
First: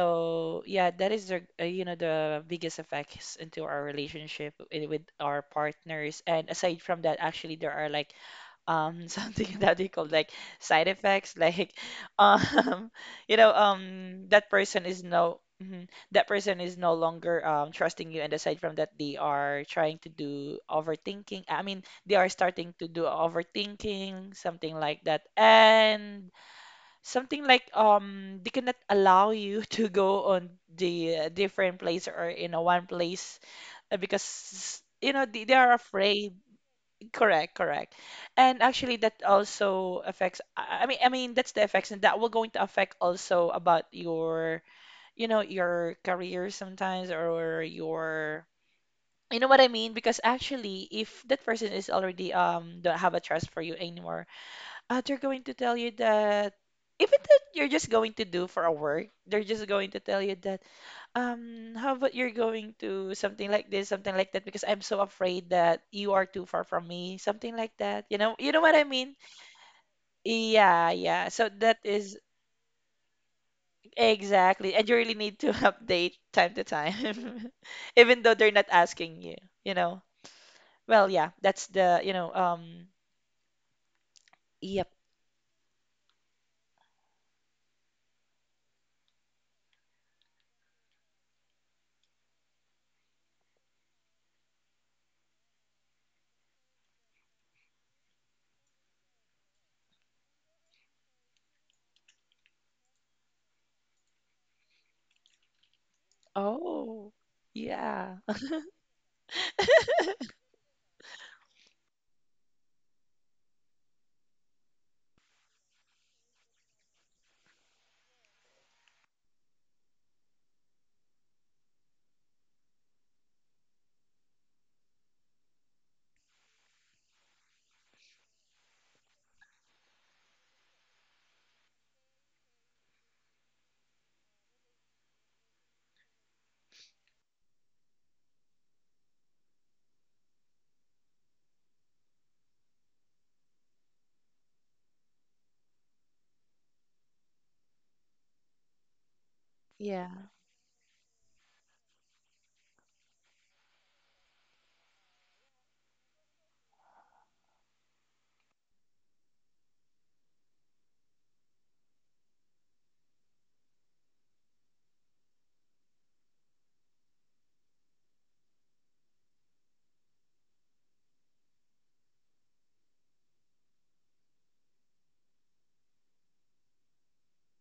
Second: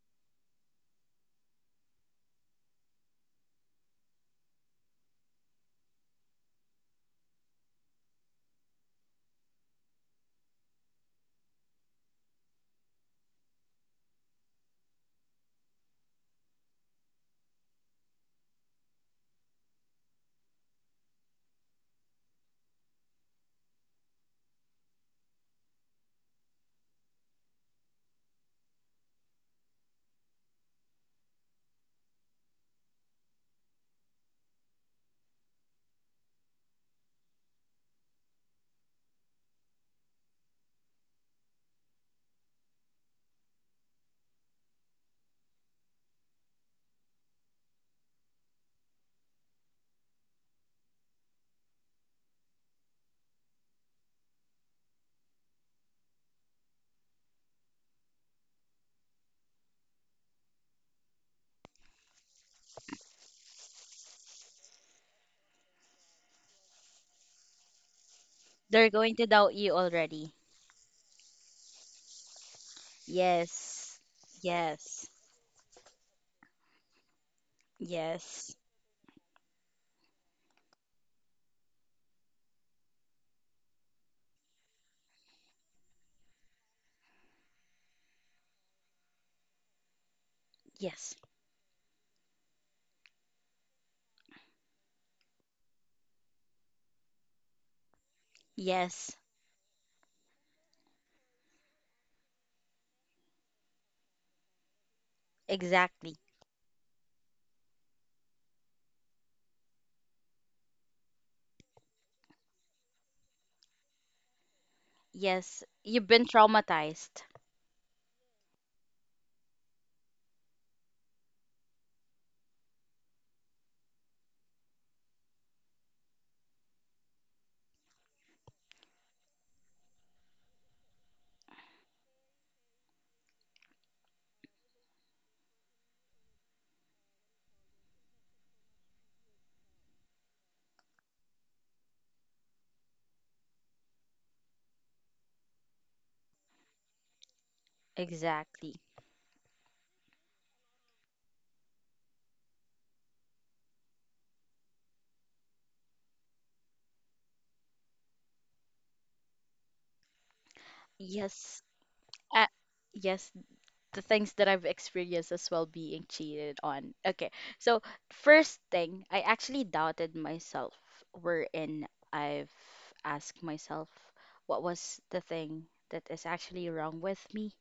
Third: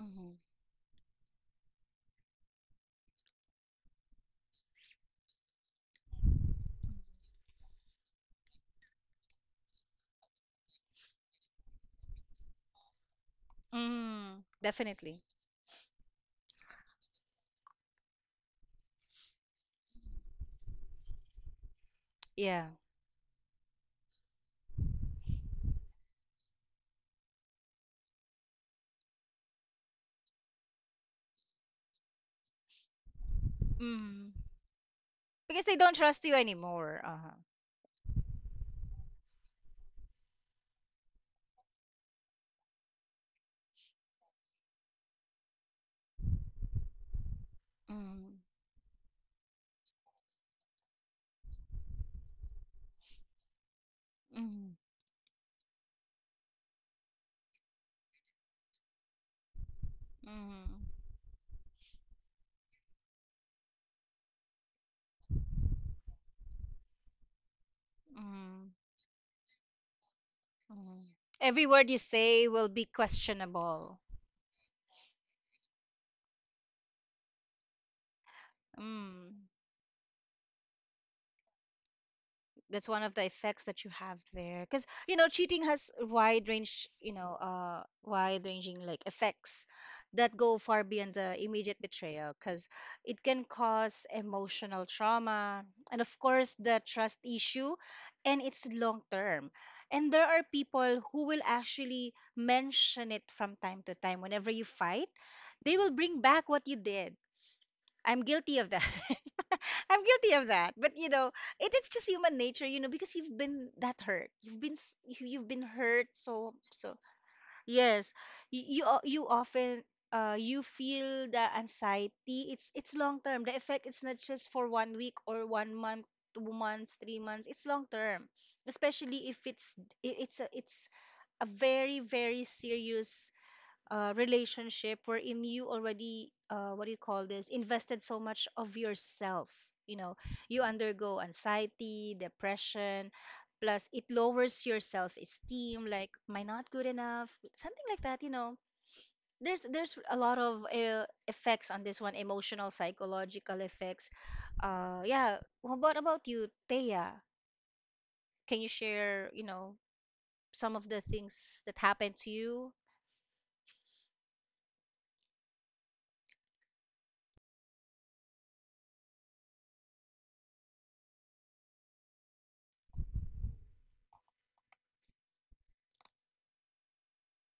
A: mm,
B: yeah, that is the, you know, the biggest effects into our relationship with our partners. And aside from that, actually, there are like something that they call like side effects like um you know
A: mm,
B: that person is
A: definitely.
B: no mhm, that person is no longer trusting you, and aside from that they are trying to do overthinking. I mean, they are
A: Yeah.
B: starting to do overthinking, something like that. And something like they cannot allow you to go on the different place or in a one place,
A: Mm.
B: because you know they
A: Because
B: are
A: they don't trust you
B: afraid.
A: anymore. Uh-huh.
B: Correct, correct. And actually that also affects I mean that's the effects, and that will going to affect also about your you know your career sometimes or
A: Mm,
B: your you know what I mean? Because actually if that person is already don't have a trust for you anymore,
A: mm,
B: they're going to tell you that even that you're just going to do for a work, they're just going to tell you that
A: mm,
B: how about you're going to something like this, something like that, because I'm so afraid that you are too far from me, something like that. You know
A: mm.
B: what I
C: They're going
B: mean?
C: to doubt you already.
B: Yeah,
A: Mm.
B: yeah. So
A: Every
B: that
A: word you
B: is
A: say will be questionable.
C: Yes.
B: exactly, and you
C: Yes.
B: really need to update time to time, even though they're
C: Yes.
B: not asking you,
A: Mm.
B: you know. Well, yeah, that's the, you know,
A: That's one of the effects that you have there. Because,
B: yep.
A: you know, cheating has wide range, you know, wide ranging like effects that go far beyond
C: Yes.
A: the immediate betrayal, because it can cause emotional trauma and, of course, the trust issue, and it's long
C: Yes.
A: term. And there are people who will actually mention it from time to time. Whenever you fight, they will
C: Exactly.
A: bring back what you
B: Oh,
A: did.
B: yeah,
A: I'm guilty of that. I'm guilty of that. But you know, it's just human nature, you know, because you've been that hurt. You've been
C: Yes. You've
A: hurt
C: been
A: so so.
C: traumatized.
A: Yes, you often you feel the anxiety. It's long term. The effect is not just for 1 week or 1 month, 2 months, 3 months. It's long term, especially if it's a very serious relationship wherein you already what do you call this, invested so much of yourself you know you undergo anxiety, depression. Plus it lowers your self-esteem, like am I not good enough, something like that.
C: Exactly.
A: There's a
B: yeah.
A: lot of effects on this one, emotional, psychological effects. Yeah, well, what about you, Thea? Can you share, you know, some of the things
C: Yes.
A: that happened to
C: Uh,
A: you?
C: yes. The things that I've experienced as well being cheated on. Okay, so first thing, I actually doubted myself, wherein I've asked myself, what was the thing that is actually wrong with me?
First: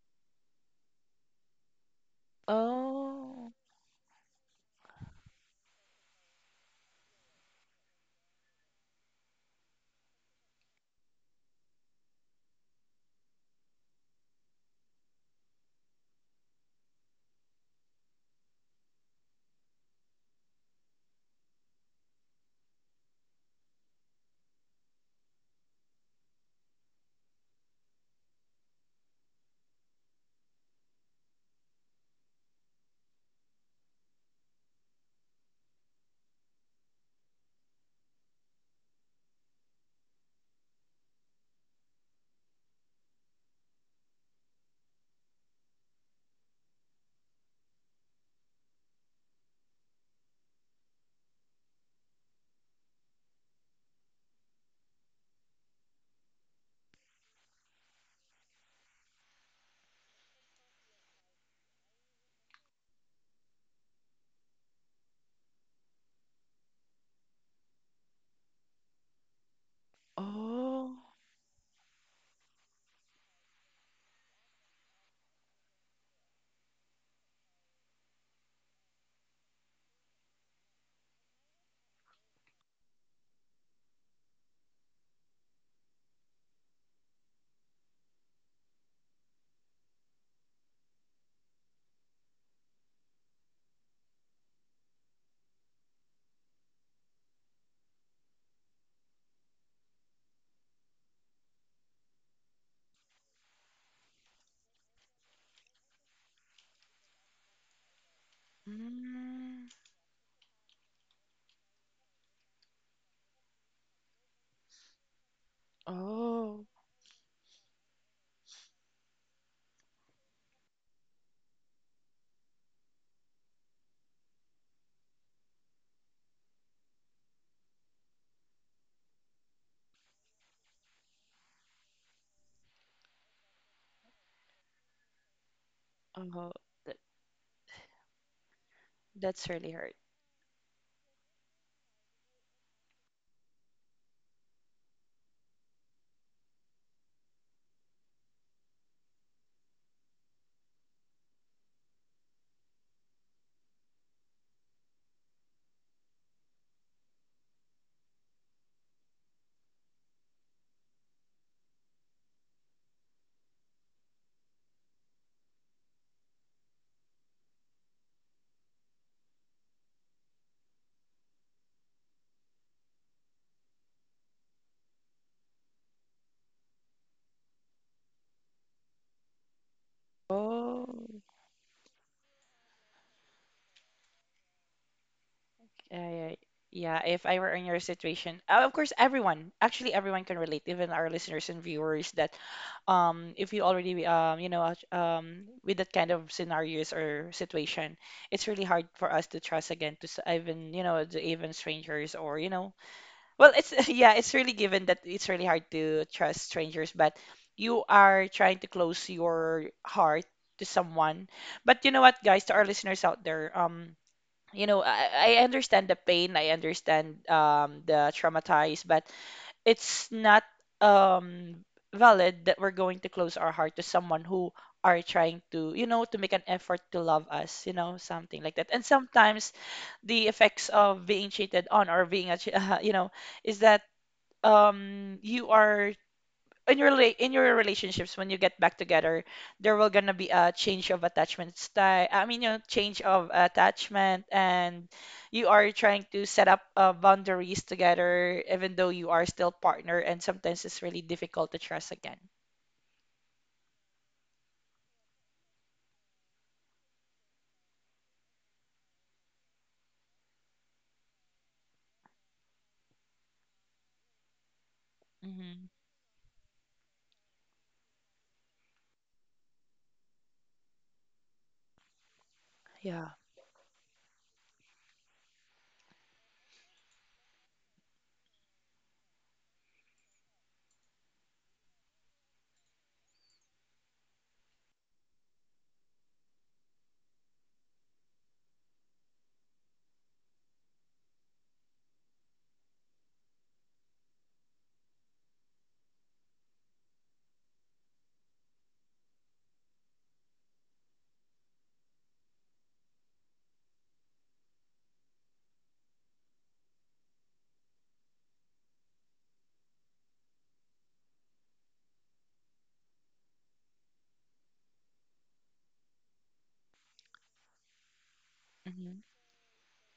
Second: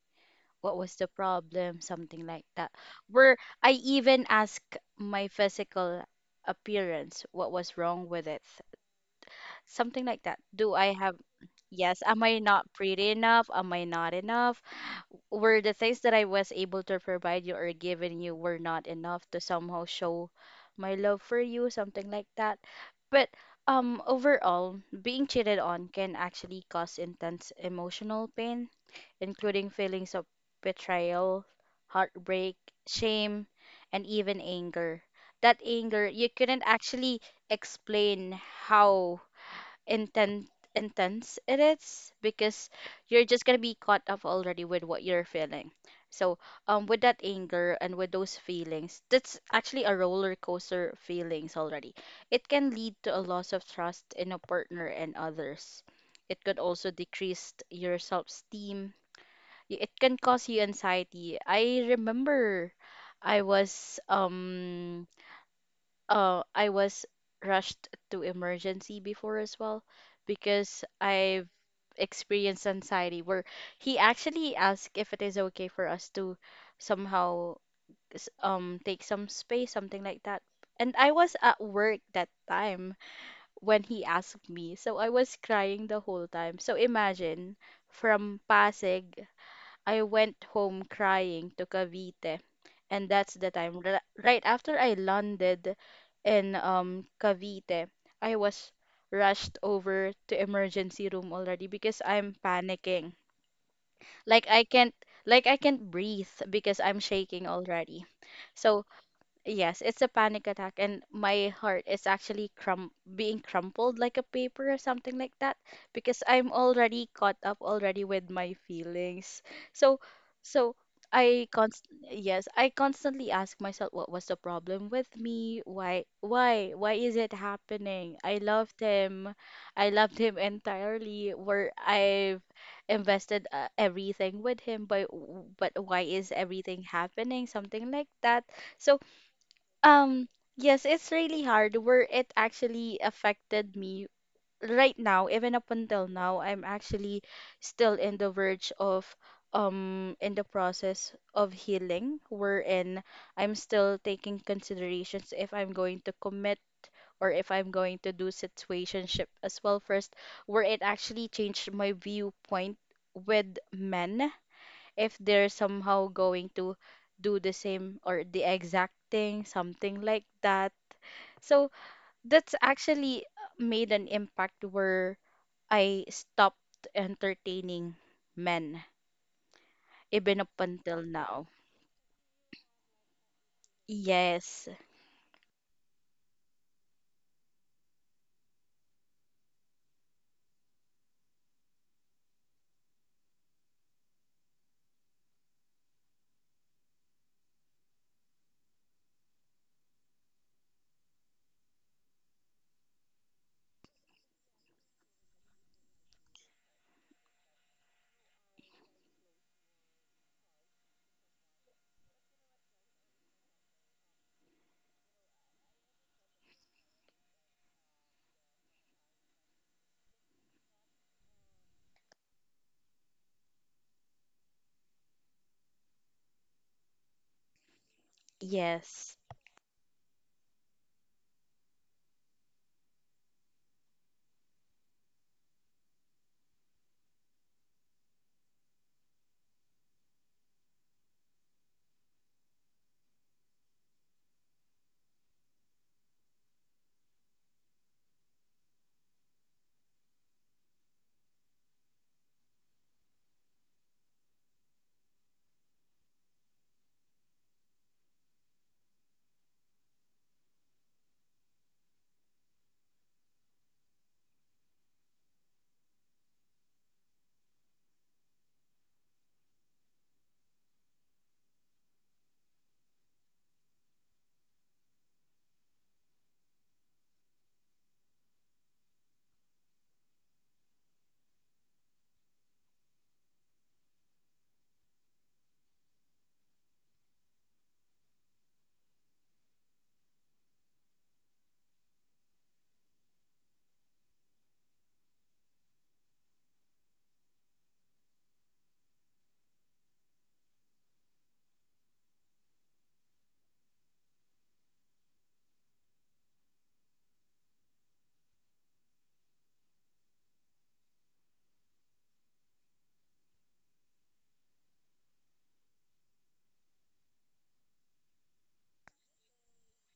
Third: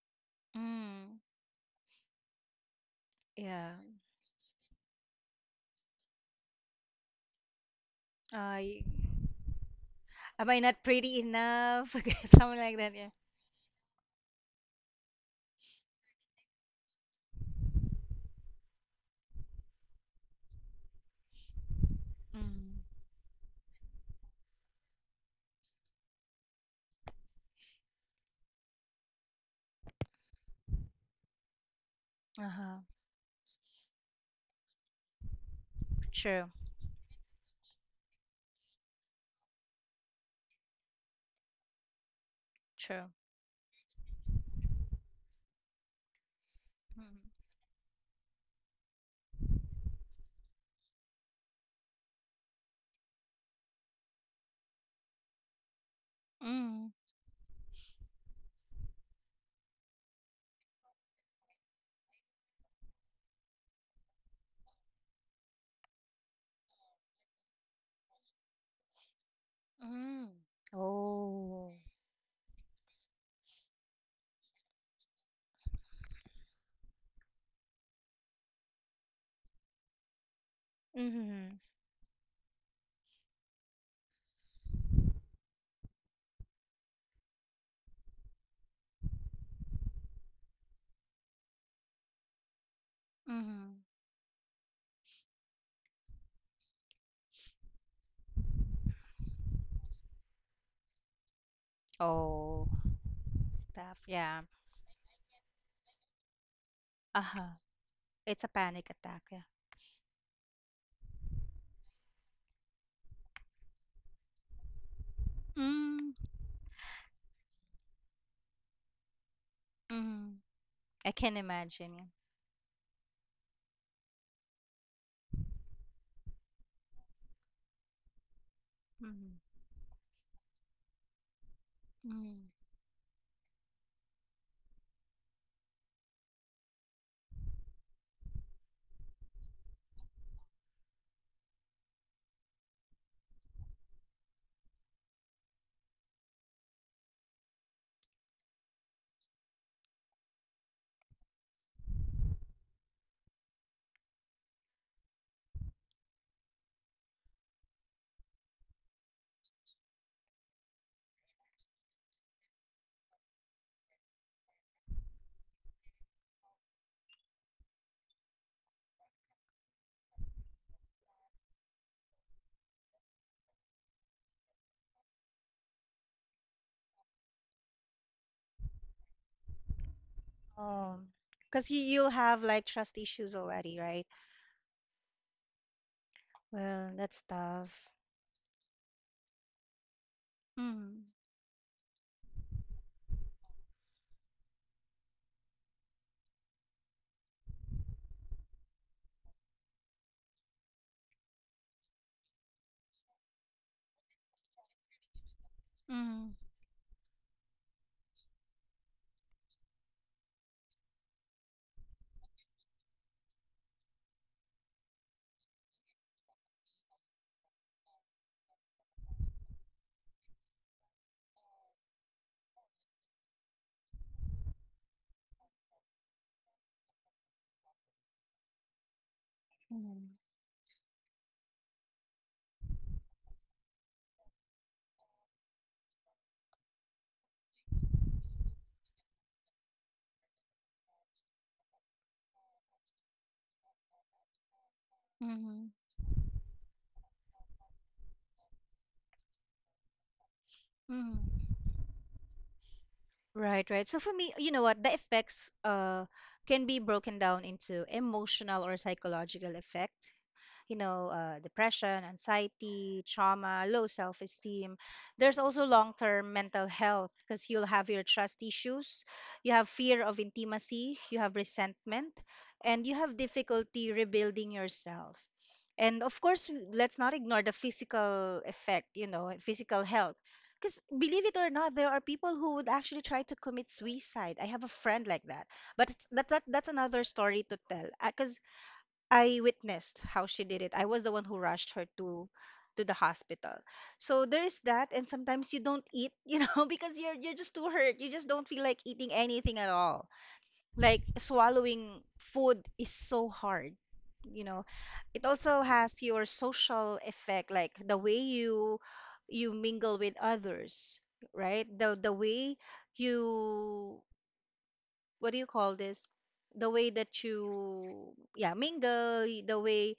C: What was the
A: Mm,
C: problem? Something like that. Where
B: Oh,
A: yeah.
C: I even ask my physical appearance, what was wrong with it?
A: I.
C: Something like that.
A: Am I
C: Do
A: not
C: I have
A: pretty enough?
C: Yes,
A: Okay,
C: am I
A: something
C: not
A: like that,
C: pretty
A: yeah.
C: enough? Am I not enough? Were the things that I was able to provide you or given you were not enough to somehow show my love for you, something like that.
A: Mm.
C: But overall, being cheated on can actually cause intense emotional pain, including feelings of betrayal, heartbreak,
A: Uh-huh.
C: shame, and even anger. That anger, you
A: True.
C: couldn't actually explain how intent intense it is because
A: True.
C: you're just gonna be caught up already with what you're feeling. So with that
A: Mm.
C: anger and with those feelings, that's actually a roller coaster feelings already. It can lead to a loss of trust in a partner and others. It could also
A: Mm.
C: decrease your self-esteem. It can cause you anxiety. I remember I was um I was rushed to emergency before as well
A: Mm.
C: because
B: oh,
C: I've
A: Oh.
C: experienced anxiety where he actually asked if it is okay for us to somehow take some space, something like that. And I was
A: Mm-hmm.
C: at work that time when he asked me, so I was crying the whole time. So imagine, from Pasig, I went home crying to Cavite, and that's the time
A: Mm.
C: right after I landed in Cavite, I was rushed over to emergency room already because I'm
A: Oh.
C: panicking.
A: Stuff. Yeah.
C: Like I can't like I can't breathe because I'm shaking
A: Uh-huh.
C: already.
A: It's a
C: So
A: panic attack, yeah.
B: mm,
C: yes, it's a panic attack, and my heart is actually crum being crumpled like a paper or something like that,
A: Mm.
C: because I'm
B: oh,
C: already caught up already with my feelings. So,
A: Mm.
C: so
A: I can
C: I const
A: imagine, yeah.
C: yes, I constantly ask myself, what was the problem with me? Why is it happening? I loved him.
A: Mm.
C: I loved him entirely, where I've
A: Mm.
C: invested everything with him, but why is
B: oh.
C: everything
B: that-
C: happening? Something like that. So
B: That's really hard.
C: um, yes, it's really hard where it actually affected me right now. Even up until now, I'm actually still in the verge of in the process of healing, wherein I'm still taking considerations if I'm going to commit or if I'm going to do situationship as well first, where it actually changed my viewpoint with men, if they're somehow going to do the same or the exact thing, something like that. So that's actually made an impact where I stopped entertaining men, even up
B: Oh,
A: Oh,
C: until now.
A: because you'll have like trust issues already, right?
C: Yes,
B: yeah, yeah.
A: Well,
B: Yeah,
A: that's
B: if I were in your
A: tough.
B: situation, of course, everyone, actually, everyone can relate, even
A: Mm.
B: our listeners and viewers, that if you already, you know, with that kind of scenarios or situation, it's really hard for us to trust again to even, you know, the even strangers or, you know, well, it's, yeah, it's really given that it's really hard to
A: Mm.
B: trust strangers, but you are trying to close your heart to someone. But you know what, guys, to our listeners out there, you know, I understand the pain, I understand the traumatized, but it's not um valid that we're going to close our heart to someone who are trying to, you know, to make an effort to love us, you know, something like that. And
C: yes,
B: sometimes
A: Mm.
B: the effects of being cheated on or being you know, is that you are in your in your relationships when you get back together there will gonna be a change of attachment style. I mean, you know, change of attachment, and you
A: Mm.
B: are trying to set up boundaries together even though you are still partner, and sometimes it's really
A: Mm.
B: difficult to trust again.
A: Right, right. So for me, you know what, the effects can be broken down into emotional or psychological effect, you know, depression, anxiety, trauma, low self esteem. There's also
B: Hmm.
A: long term mental health because you'll have your trust issues, you have fear of intimacy, you have resentment, and you
B: Yeah.
A: have difficulty rebuilding yourself. And of course, let's not ignore the physical effect, you know, physical health. Because believe it or not, there are people who would actually try to commit suicide. I have a friend like that, but it's, that, that that's another story to tell. Because I witnessed how she did it. I was the one who rushed her to the hospital. So there's that, and sometimes you don't eat, you know, because you're just too hurt. You just don't feel like eating anything at all. Like swallowing food is so hard, you know. It also has your social effect, like the way you mingle with others, right? The way you, what do you call this? The way that you, yeah,
B: Hmm.
A: mingle, the way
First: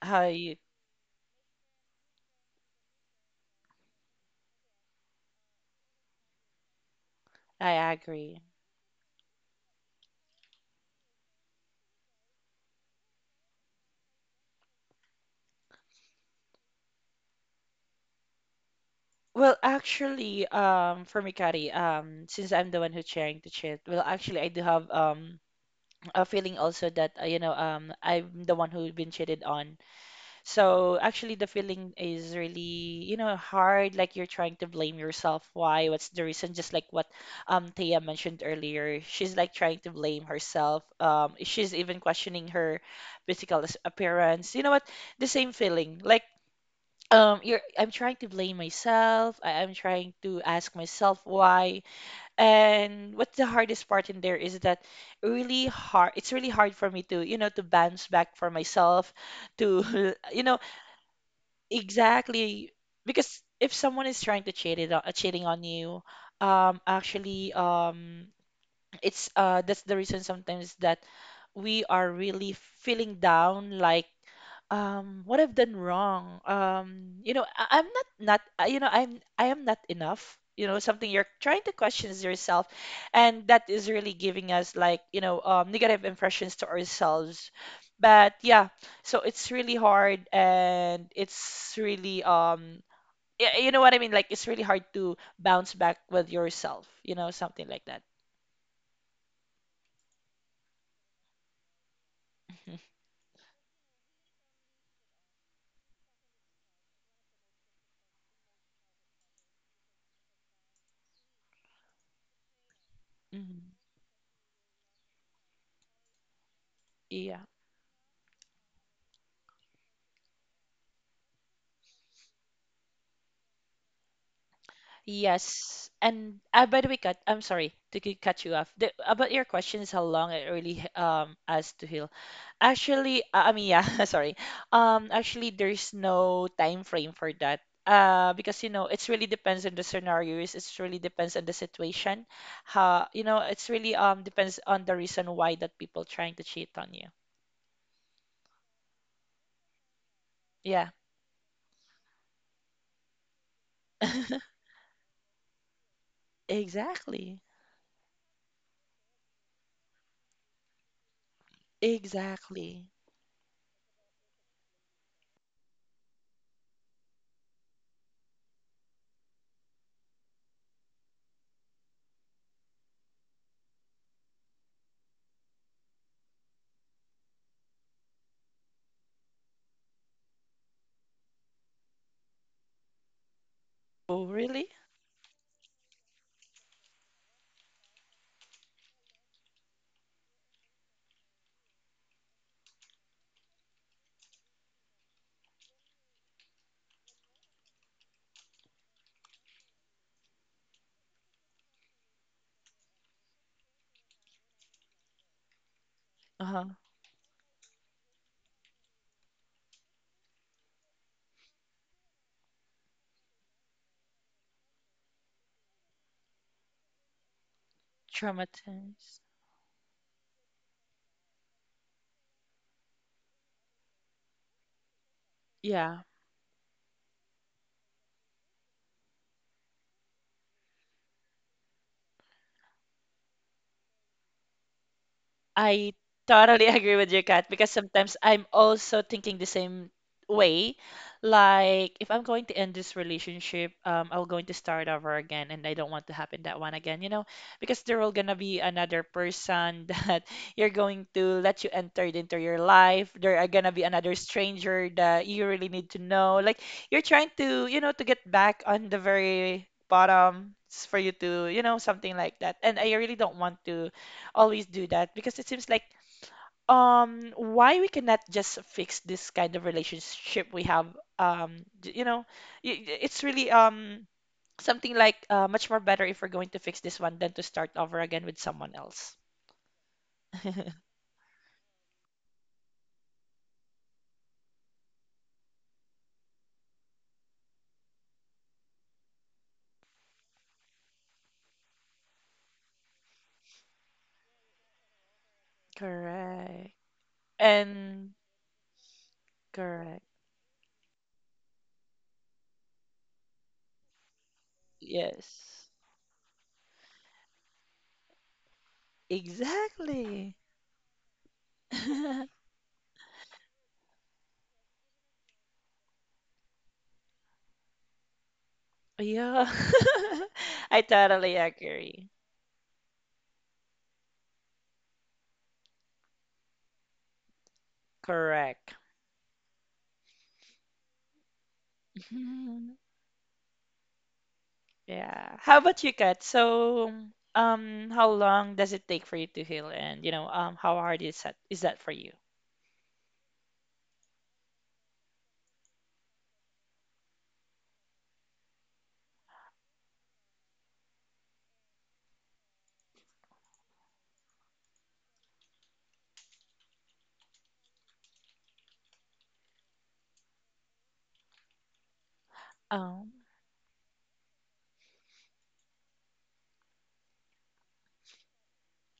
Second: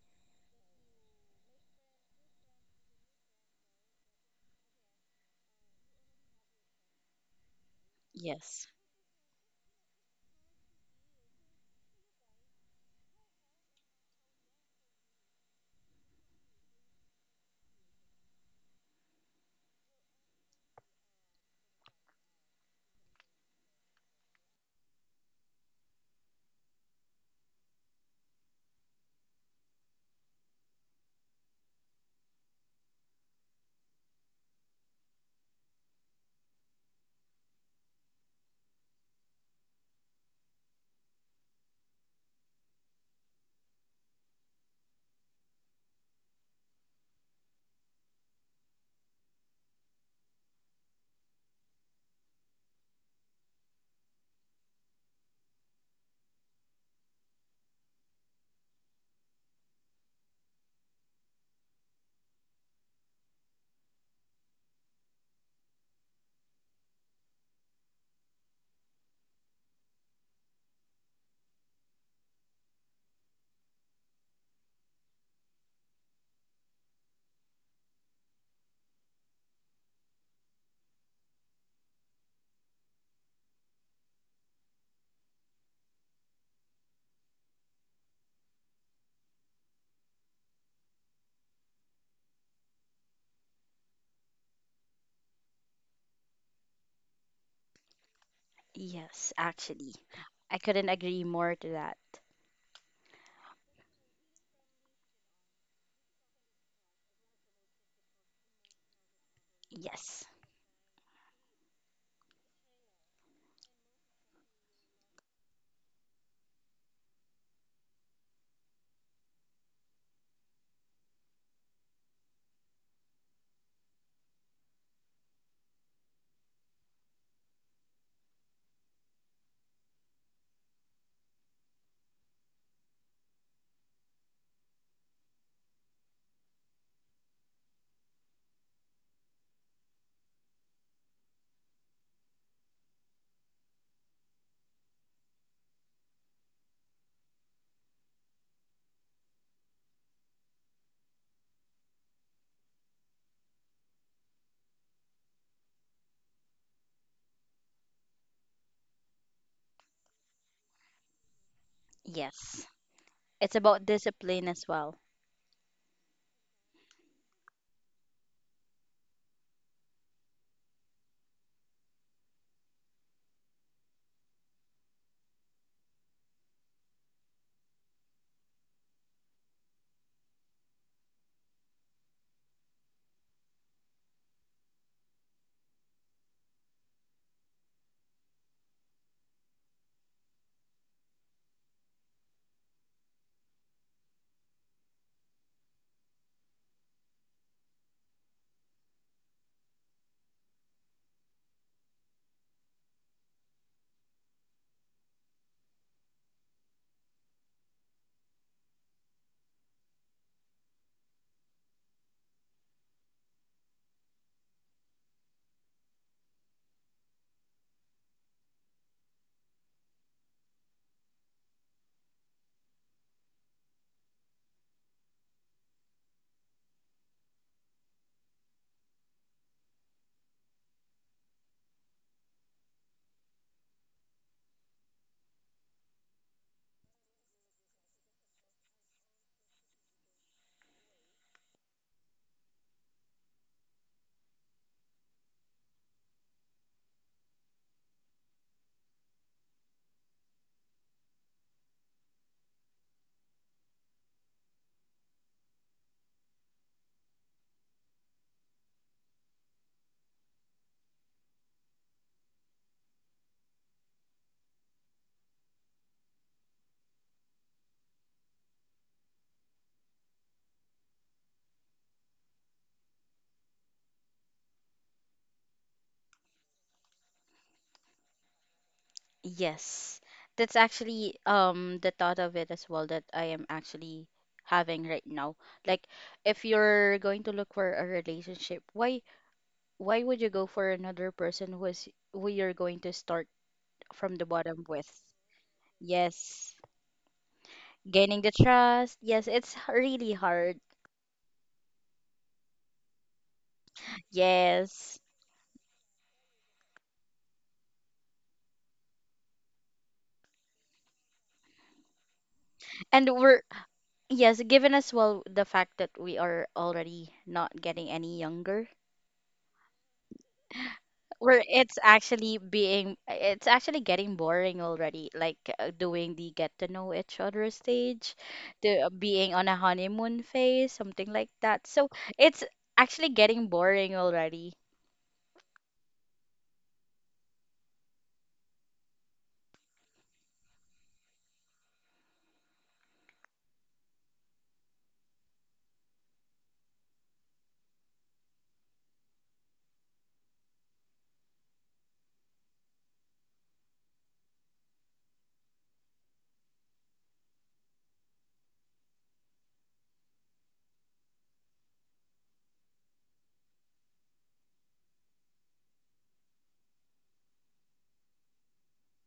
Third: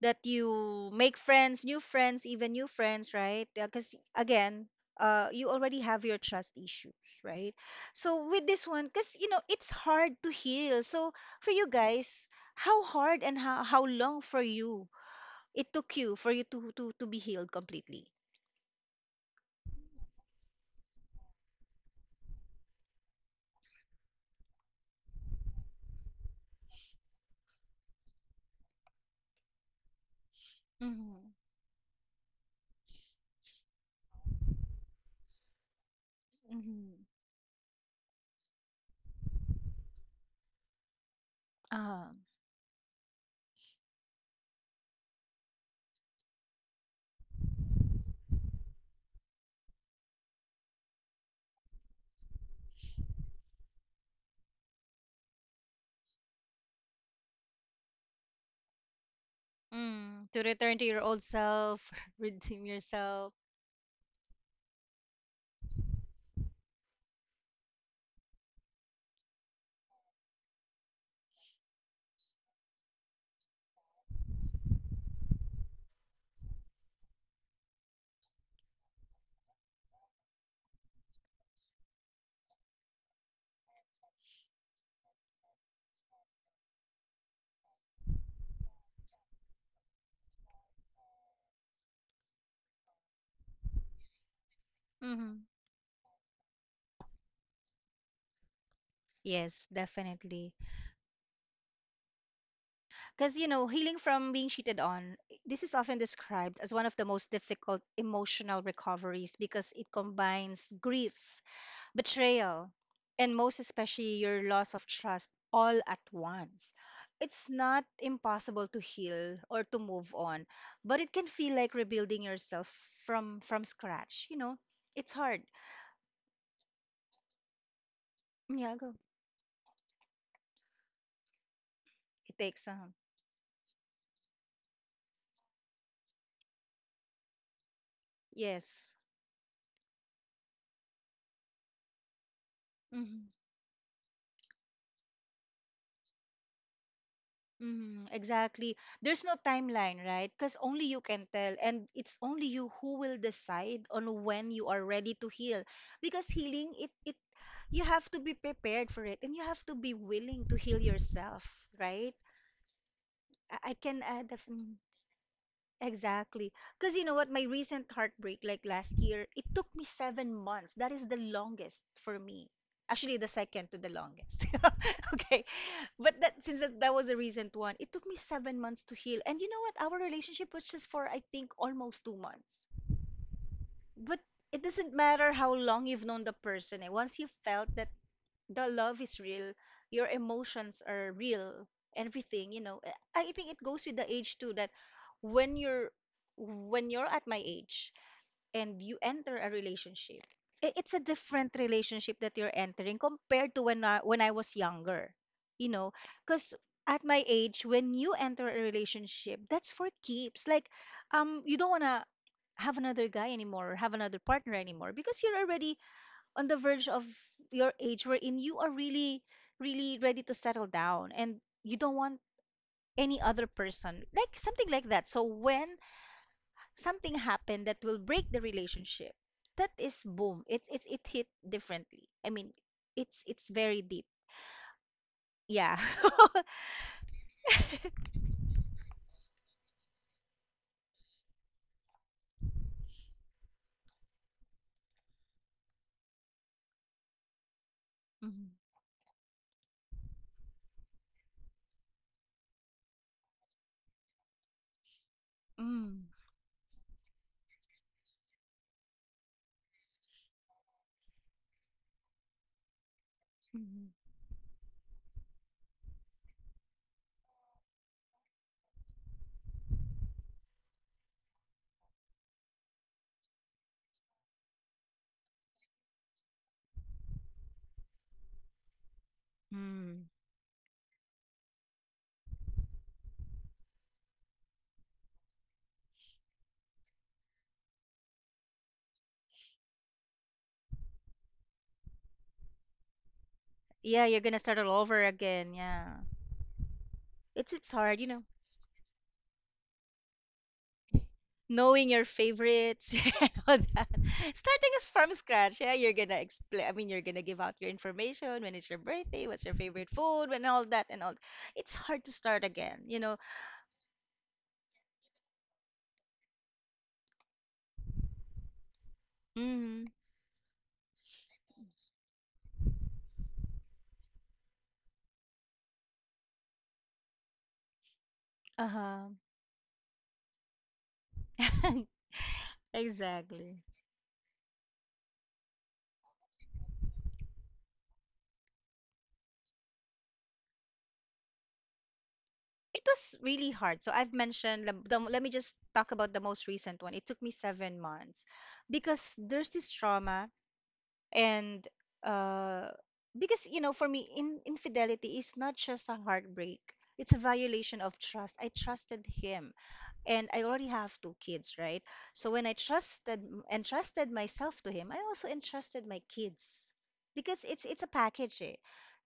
A: that
B: How you,
A: you make friends, new friends, even new friends, right? Because again, you already have your trust issues, right?
B: I
A: So
B: agree.
A: with
C: yes,
A: this one, because you know it's hard to heal. So for you guys, how hard and how long for you, it took you for you to be healed completely?
B: Well, actually, for me, Kari, since I'm the one who's sharing the chat, well, actually, I do have a feeling also that you know I'm the one who's been cheated on. So
A: Mm-hmm.
B: actually, the feeling is really, you know, hard. Like you're trying to blame yourself. Why? What's the reason? Just like
A: Mm-hmm.
B: what Thea mentioned earlier, she's like trying to blame herself. She's even
A: Um.
B: questioning her physical appearance. You know what? The same feeling. Like you're. I'm trying to blame myself. I'm trying to ask myself why. And what's the hardest part in there is that really hard. It's really hard for me to, you know, to bounce back for myself. To,
A: Mm. To
B: you know
A: return to your old self, redeem
B: Exactly.
A: yourself.
B: Because if someone is trying to cheating on you, actually, it's that's the reason sometimes that we are really feeling down like what I've done wrong, you know, I'm not you know I am not enough, you know, something you're trying to question is yourself, and that is really giving us like you know negative impressions to ourselves, but yeah, so it's really hard and it's really you know what I mean? Like it's really hard to
A: Mm-hmm.
B: bounce back with yourself, you know, something like that.
C: yes,
A: Yes,
C: actually.
A: definitely.
C: I couldn't agree more to that.
A: Because, you know, healing from being cheated on, eh, this is often described as one of the most difficult emotional recoveries because it
C: Yes,
A: combines grief, betrayal, and most
B: Mhm.
A: especially your loss of trust all at once. It's
B: Yeah.
A: not impossible to heal or to move on, but it can feel like rebuilding yourself from scratch, you know. It's hard.
B: Yes. And by the way, cut. I'm sorry to cut you
A: Yeah,
B: off.
A: go.
B: The, about your questions, how long it really as to heal.
A: It takes um.
B: Actually, I mean, yeah, sorry. Actually, there's no time frame for that. Because you
A: Yes.
B: know, it's really depends on the scenarios. It's really depends on the situation. How you
A: Mm-hmm.
B: know, it's really depends on the reason why that people trying to cheat on you.
A: Mhm, exactly. There's no timeline, right? Because only
B: Yeah.
A: you can tell, and it's only you who will decide on when you are ready to heal. Because healing, it
B: Exactly.
A: you have to be prepared for it, and you have to be willing to heal yourself, right?
C: yes.
B: Exactly.
C: It's
A: I
C: about
A: can add that.
C: discipline as well.
A: Exactly. Because you know what, my recent heartbreak, like last year, it took me 7 months. That is the longest for me. Actually, the second to the longest. Okay. But that, since that, that was the recent one, it took me 7 months to heal. And you know what? Our relationship was just for, I think, almost 2 months. But
B: Oh,
A: it
B: really?
A: doesn't matter how long you've known the person. Eh, once you felt that the love is real, your emotions are real, everything, you know. I think it goes with the age too, that when you're, when you're at my age and you enter a relationship, it's a different relationship that you're entering compared to when when I was younger. You know, cuz
B: Uh-huh.
A: at my age when you enter a relationship, that's for keeps. Like you don't want to have another guy anymore, or have another partner anymore, because you're already on the verge of your age wherein you are
B: Traumatized.
A: really ready to settle down, and you don't want any other person, like something like that. So when
B: Yeah.
A: something happened that will break the relationship, that is boom, it hit differently. I mean, it's very deep, yeah.
B: I totally agree with you, Kat, because sometimes I'm also thinking the same way. Like, if I'm going to end this relationship, I'm going to start over again, and I don't want to happen that one again, you know, because there will gonna
A: Mhm.
B: be another person that you're going to let you enter it into your life. There are gonna be another stranger that you really need to
A: Mm.
B: know. Like, you're trying to, you know, to get back on the very bottom for you to, you know, something like that. And I really don't want
A: Mhm.
B: to always do that because it seems like why we cannot just fix this kind of relationship we have you know it's really something like much more better if we're going to fix this one than to start over again with someone else.
C: Yes,
A: Mm.
C: that's actually the thought of it as well that I am actually having right now. Like, if you're going to look for a relationship, why would you go for another person who is who you're going to start
A: Yeah,
C: from
A: you're
C: the
A: gonna start
C: bottom
A: all
C: with?
A: over again, yeah.
C: Yes,
B: Correct.
A: It's hard, you
C: gaining
B: And
A: know,
C: the trust. Yes, it's
B: correct,
C: really hard.
A: knowing your favorites and all that. Starting us
C: Yes.
A: from scratch,
B: yes,
A: yeah, you're gonna explain. I mean, you're gonna give out your information when it's your birthday, what's your favorite food,
B: exactly.
A: and all that, and all. It's hard to start again, you
C: And
A: know.
C: we're, yes, given as well the fact that we are already not getting any younger.
B: Yeah.
A: Mm-hmm.
B: I totally
C: Where it's
B: agree.
C: actually being, it's actually getting boring already. Like doing the get to know each other stage,
A: Uh
B: Correct.
C: the
A: huh.
C: being on a honeymoon phase, something like that. So it's actually getting
A: Exactly.
C: boring already.
B: Yeah. How about you, Kat? So, how long does it take for you to heal, and you know, how hard is that for you?
A: It was really hard. So I've mentioned. The, let me just talk about the most recent one. It took me 7 months because there's this trauma, and uh because you know, for me, in infidelity is not just a heartbreak, it's a violation of trust. I trusted him, and I already have 2 kids, right? So when I
B: Um,
A: trusted entrusted myself to him, I also entrusted my kids, because it's a package, eh,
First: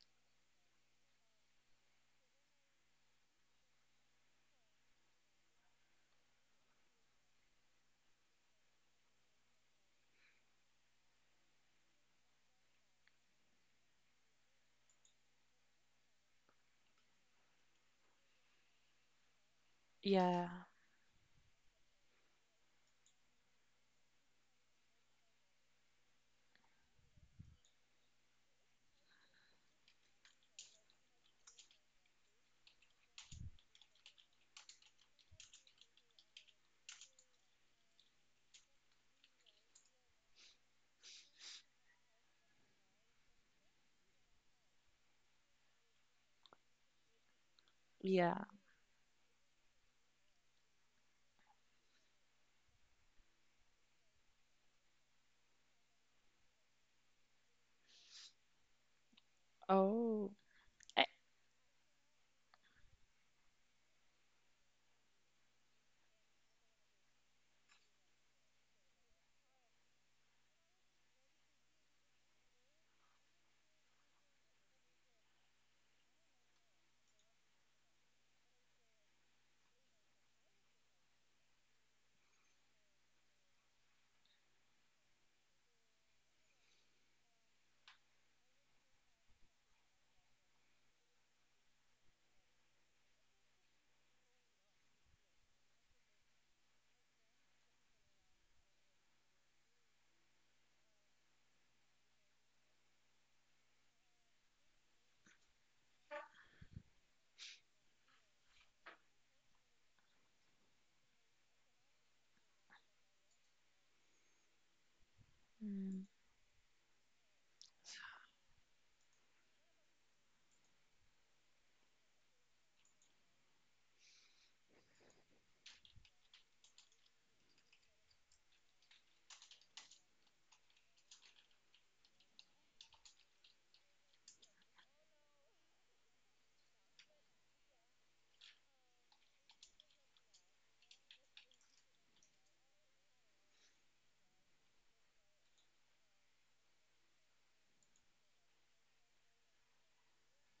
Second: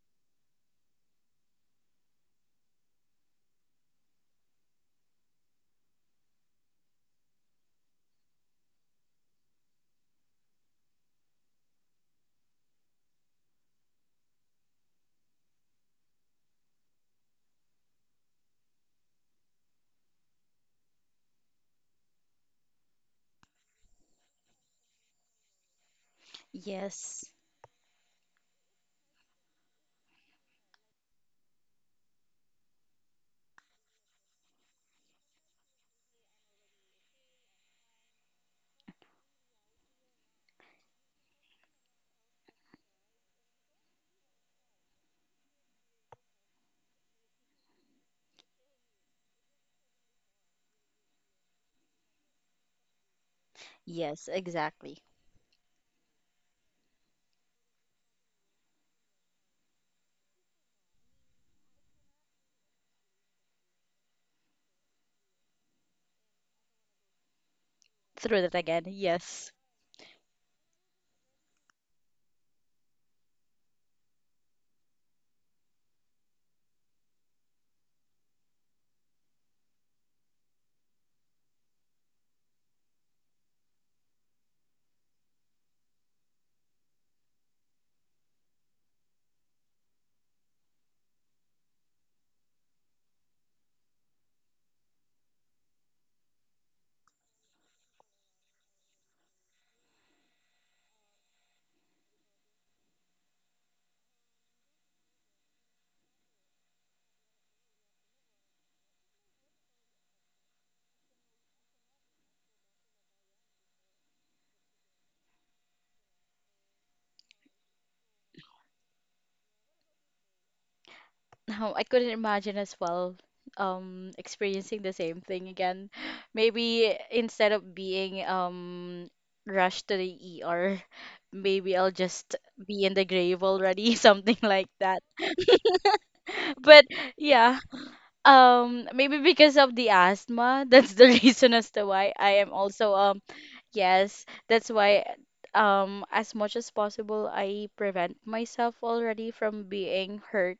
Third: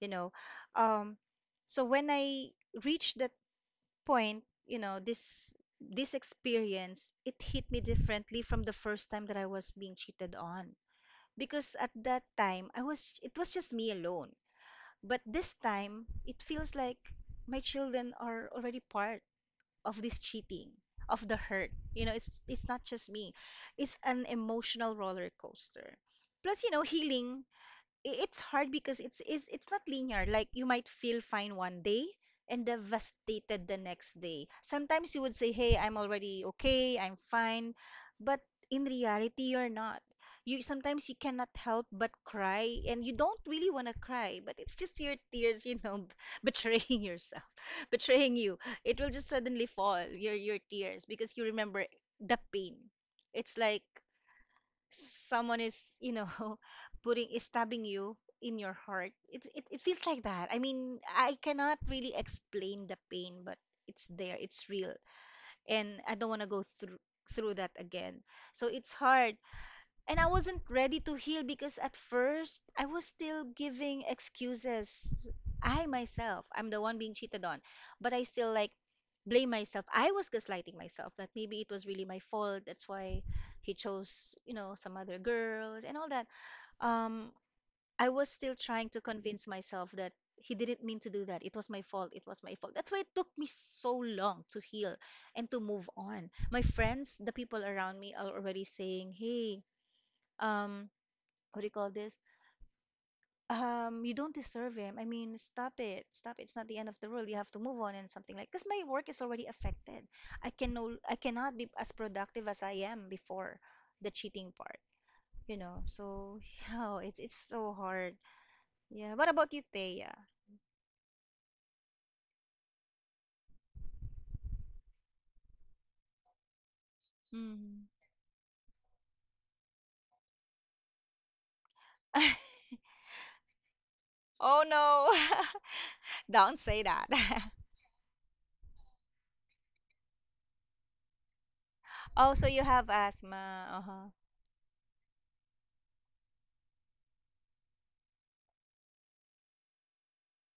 A: you know. um so when I reached that point, you know, this experience, it hit me differently from the first time that I was being cheated on, because at that time I was it was just me alone. But this time it feels like my children are already part of this
B: yeah,
A: cheating, of the hurt. You know, it's not just me. It's an emotional roller coaster. Plus, you know,
C: Yes,
A: healing, it's hard because it's not linear. Like you might feel fine one day and devastated the next day. Sometimes you would say, "Hey, I'm already okay. I'm fine." But in reality, you're not. You sometimes, you cannot help but cry, and you don't really want to cry, but it's just your tears, you know, betraying yourself, betraying
B: yeah.
A: you. It will just suddenly fall, your tears, because you remember the pain. It's like
C: yes, exactly.
A: someone is, you know, putting is stabbing you in your heart. It feels like
B: Oh,
A: that. I mean,
B: eh,
A: I cannot really explain the pain, but it's there, it's real, and I don't want to go through that again.
C: Through that
A: So
C: again.
A: it's hard,
C: Yes.
A: and I wasn't ready to heal because at first I was still giving excuses. I myself, I'm the one being cheated on, but I still like blame myself. I was gaslighting myself that maybe it was really my fault. That's why he chose, you know, some other girls and all that. Um, I was still trying to convince myself that he didn't mean to do that. It was my fault. It was my fault. That's why it took me so long to heal and to move on. My friends, the people around me, are already saying, "Hey, um, what do you call this? You don't deserve him. I mean, stop it. Stop it. It's not the end of the world. You have to move on," and something like, because my work is already affected. I cannot be as productive as I am before the cheating part, you know.
B: mm.
A: So yeah, it's so hard. Yeah. What about you, Thea?
C: No, I couldn't imagine as well experiencing the same thing again. Maybe instead of
A: Mm.
C: being rushed to the ER, maybe I'll just be in the grave already, something
A: Oh
C: like that.
A: no. Don't say
C: But
A: that.
C: yeah, maybe because of the asthma, that's the reason as to why
A: Oh,
C: I
A: so
C: am
A: you have
C: also um.
A: asthma. Uh-huh.
C: Yes, that's why as much as possible I prevent myself already from being hurt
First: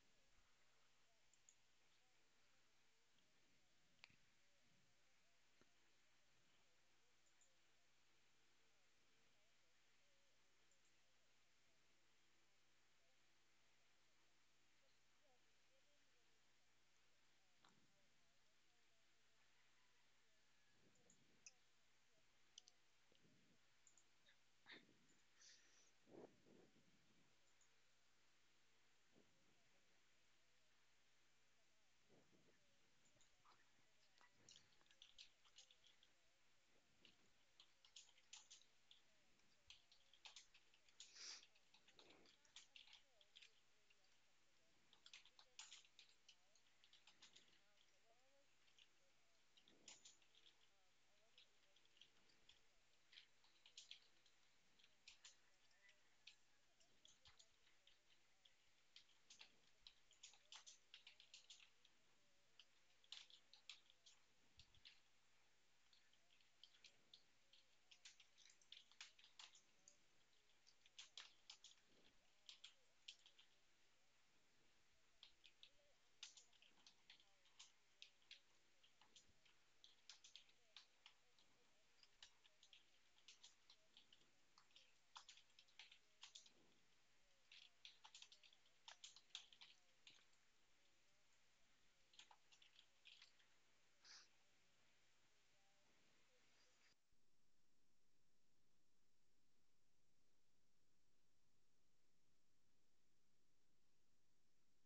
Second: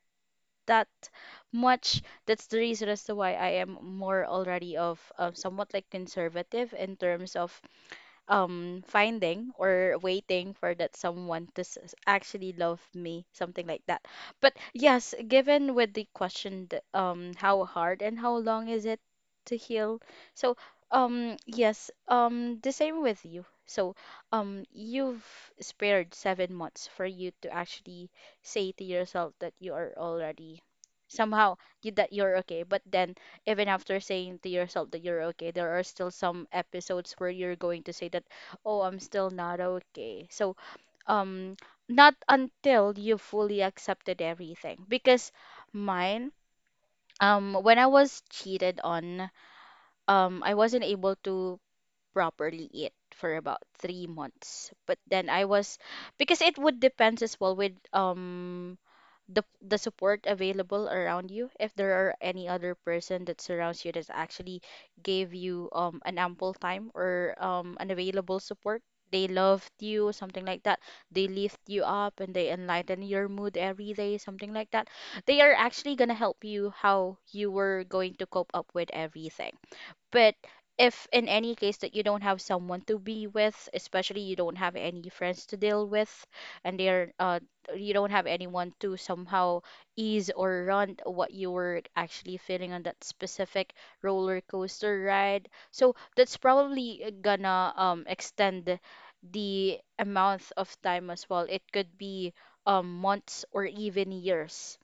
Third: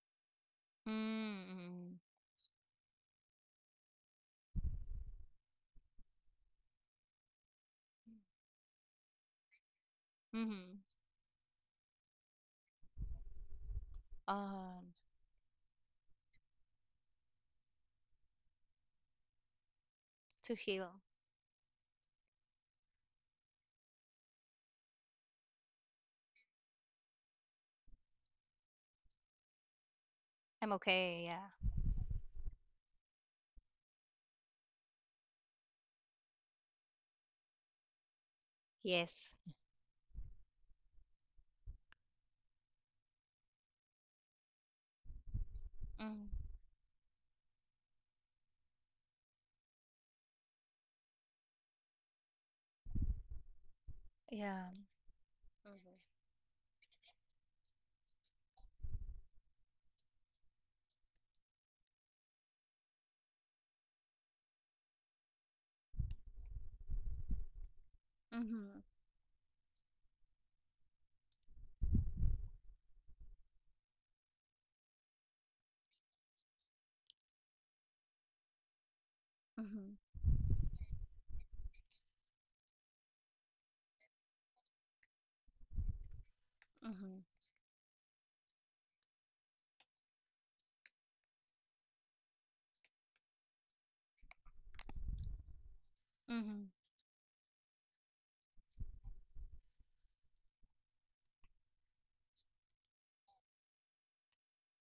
C: that
A: Mm-hmm.
C: much. That's the reason as to why I am more already of, somewhat like conservative in terms of finding or waiting for
A: Mm-hmm.
C: that someone to actually love me, something like that. But
A: Um,
C: yes, given with the question how hard and how long is it to heal.
A: to
C: So
A: heal.
C: yes, the same with you. So you've spared 7 months for you to actually say to yourself that you are already
A: I'm okay,
C: somehow
A: yeah.
C: that you're okay. But then even after saying to yourself that you're okay, there are still some episodes where you're going to say that, oh, I'm
A: Yes.
C: still not okay. So, um, not until you fully accepted everything. Because
A: Mm.
C: mine, when I was cheated on, I wasn't able to properly eat for about three
A: Yeah.
C: months. But then I was,
A: Mm-hmm.
C: because it would depends as well with the support available around you, if there are any other person that surrounds you that actually gave you an ample time or an available support,
A: Mm-hmm.
C: they loved you, something like that. They lift you up and they enlighten your mood every day, something like that. They are actually going to help you how you were going to cope up with everything.
A: Mm-hmm.
C: But if in any case that you don't have someone to be with, especially you don't have any friends to deal with, and they're
A: Mm-hmm.
C: uh, you don't have anyone to somehow ease or run what you were actually feeling on that specific roller coaster ride. So that's
A: Mm-hmm.
C: probably gonna extend the amount of time as well. It could be months or even years.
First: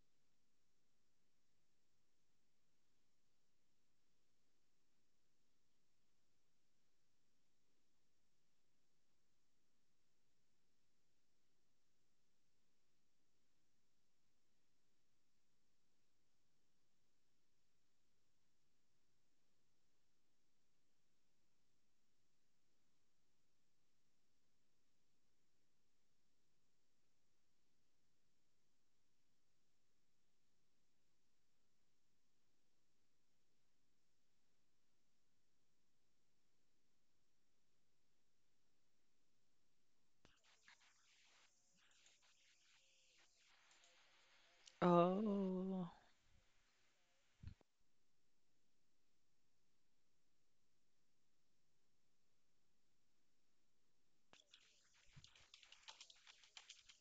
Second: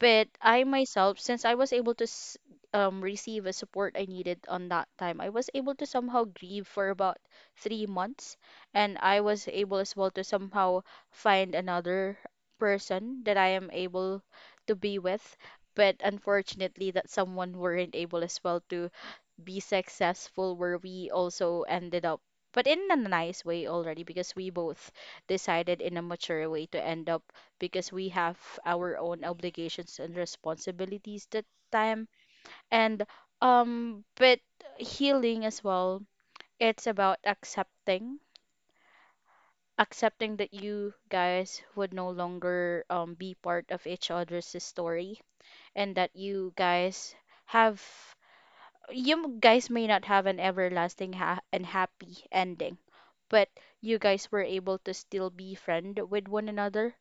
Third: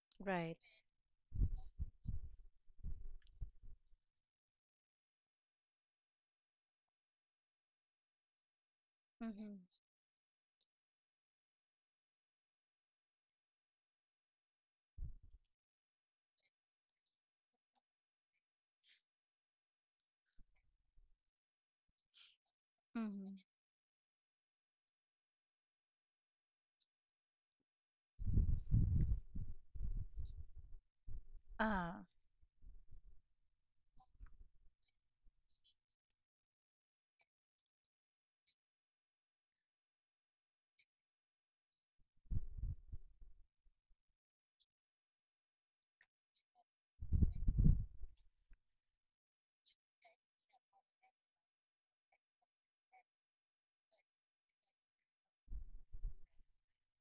C: But
A: Right.
C: I myself, since I was able to receive a support I needed on that time, I was able to somehow grieve for about 3 months. And I was
A: Mm-hmm.
C: able as well to somehow find another person that I am able to be with. But unfortunately, that someone weren't able as well to be successful, where we also ended up, but in a
A: Mm-hmm.
C: nice way already, because we both decided in a mature way to end up, because we have our own obligations and responsibilities that
A: Ah.
C: time. And but healing as well, it's about accepting, accepting that you guys would no longer be part of each other's story,
B: Oh,
C: and that you guys have, you guys may not have an everlasting and happy ending, but you guys were able to still be friend with one another.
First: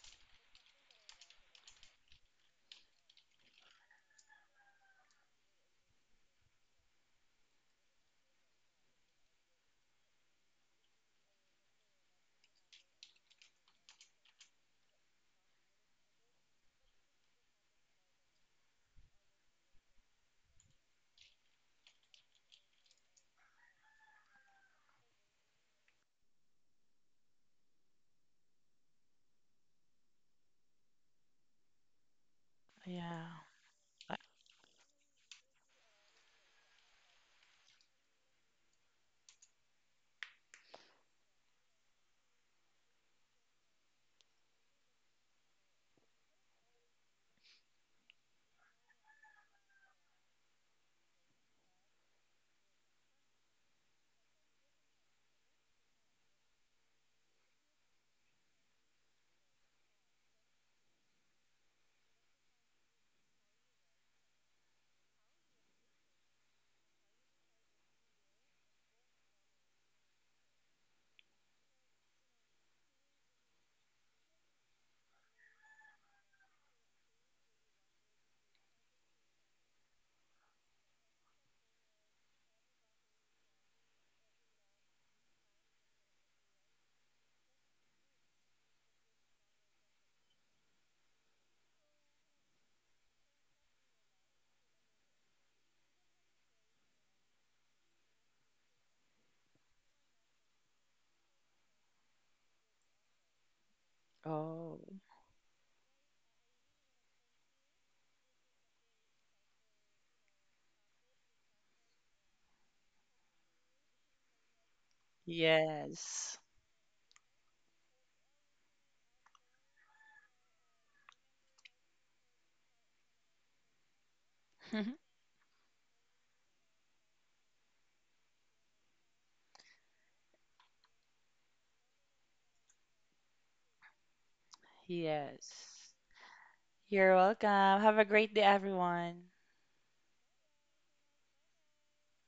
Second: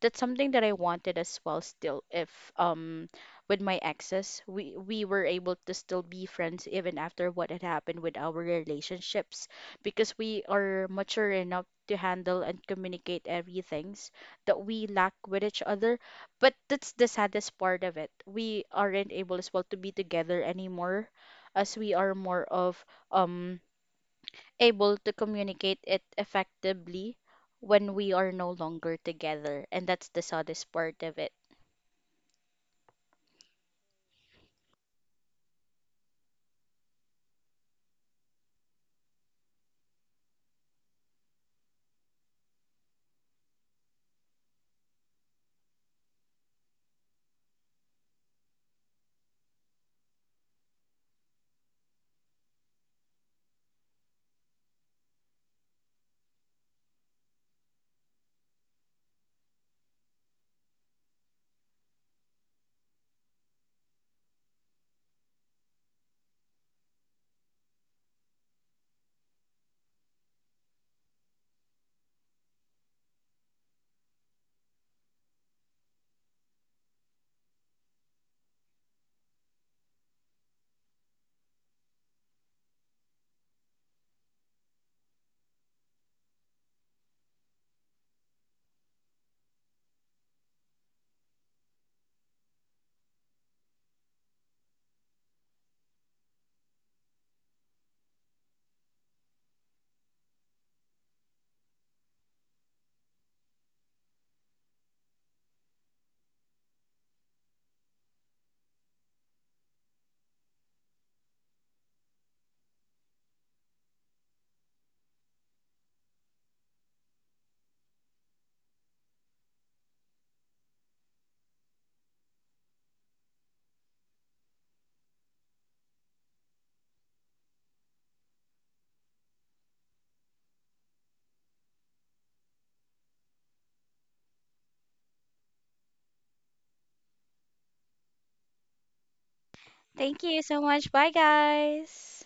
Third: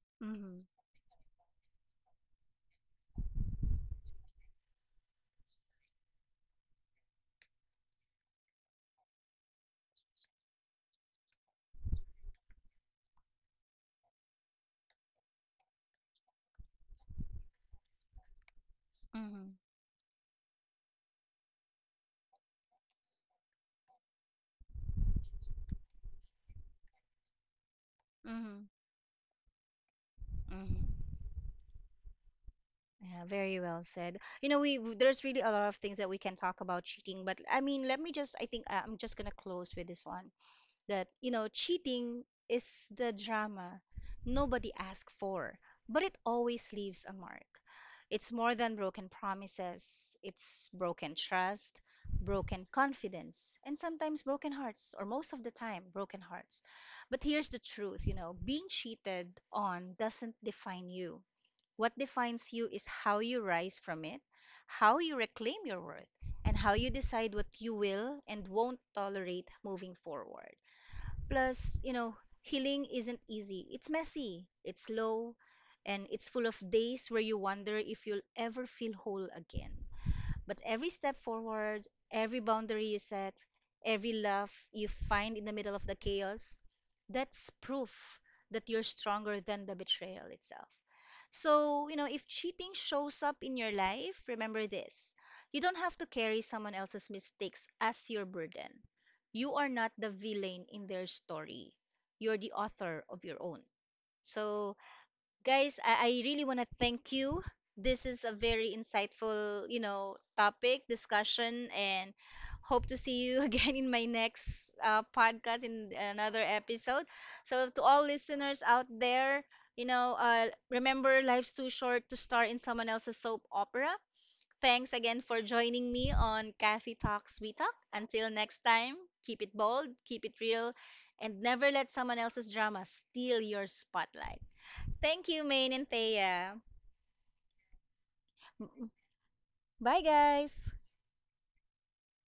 C: That's something that
A: Mm-hmm.
C: I wanted as well still if um with my exes, we were able to still be friends even after what had happened with our relationships, because we are mature enough to handle and communicate everything that we lack with each other. But that's the saddest part of it, we aren't able
A: Mm-hmm.
C: as well to be together anymore, as we are more of um able to communicate it effectively when we are no
A: Mm-hmm.
C: longer together, and that's the saddest
A: Mm-hmm.
C: part of it.
A: Yeah,
B: yeah.
A: very well said.
B: I-
A: You know, there's really a lot of things that we can talk about cheating, but I mean, let me just, I think, I'm just gonna close with this one. That you know, cheating is the drama nobody asked for, but it always leaves a mark. It's more than broken promises, it's broken trust, broken confidence, and sometimes broken hearts, or most of the time broken hearts. But here's the truth, you know, being cheated on doesn't define you. What defines you is how you rise from it, how you reclaim your worth, and how you decide what you will and won't tolerate moving forward. Plus, you know, healing isn't easy. It's messy, it's slow, and it's full of days where you wonder if you'll ever feel whole again. But every step forward, every boundary you set, every love you find in the middle of the chaos, that's proof that you're stronger than the betrayal itself. So, you know, if cheating shows up in your life, remember this: you don't have to carry someone else's mistakes as your burden. You are not the villain in their story, you're the author of your own. So,
B: Oh,
A: guys, I really want to thank you. This is a very insightful, you know, topic discussion, and hope to see you again in my next podcast, in
B: yes.
A: another episode. So, to all listeners out there, you know, remember, life's too short to star in someone else's soap opera. Thanks again for joining me on Kathy Talks We Talk. Until next time, keep it bold, keep it real, and never let someone else's drama steal your spotlight. Thank you, Main and
B: Yes.
A: Thea.
B: You're welcome. Have a great day, everyone.
A: Bye,
C: Thank you so
A: guys.
C: much. Bye, guys.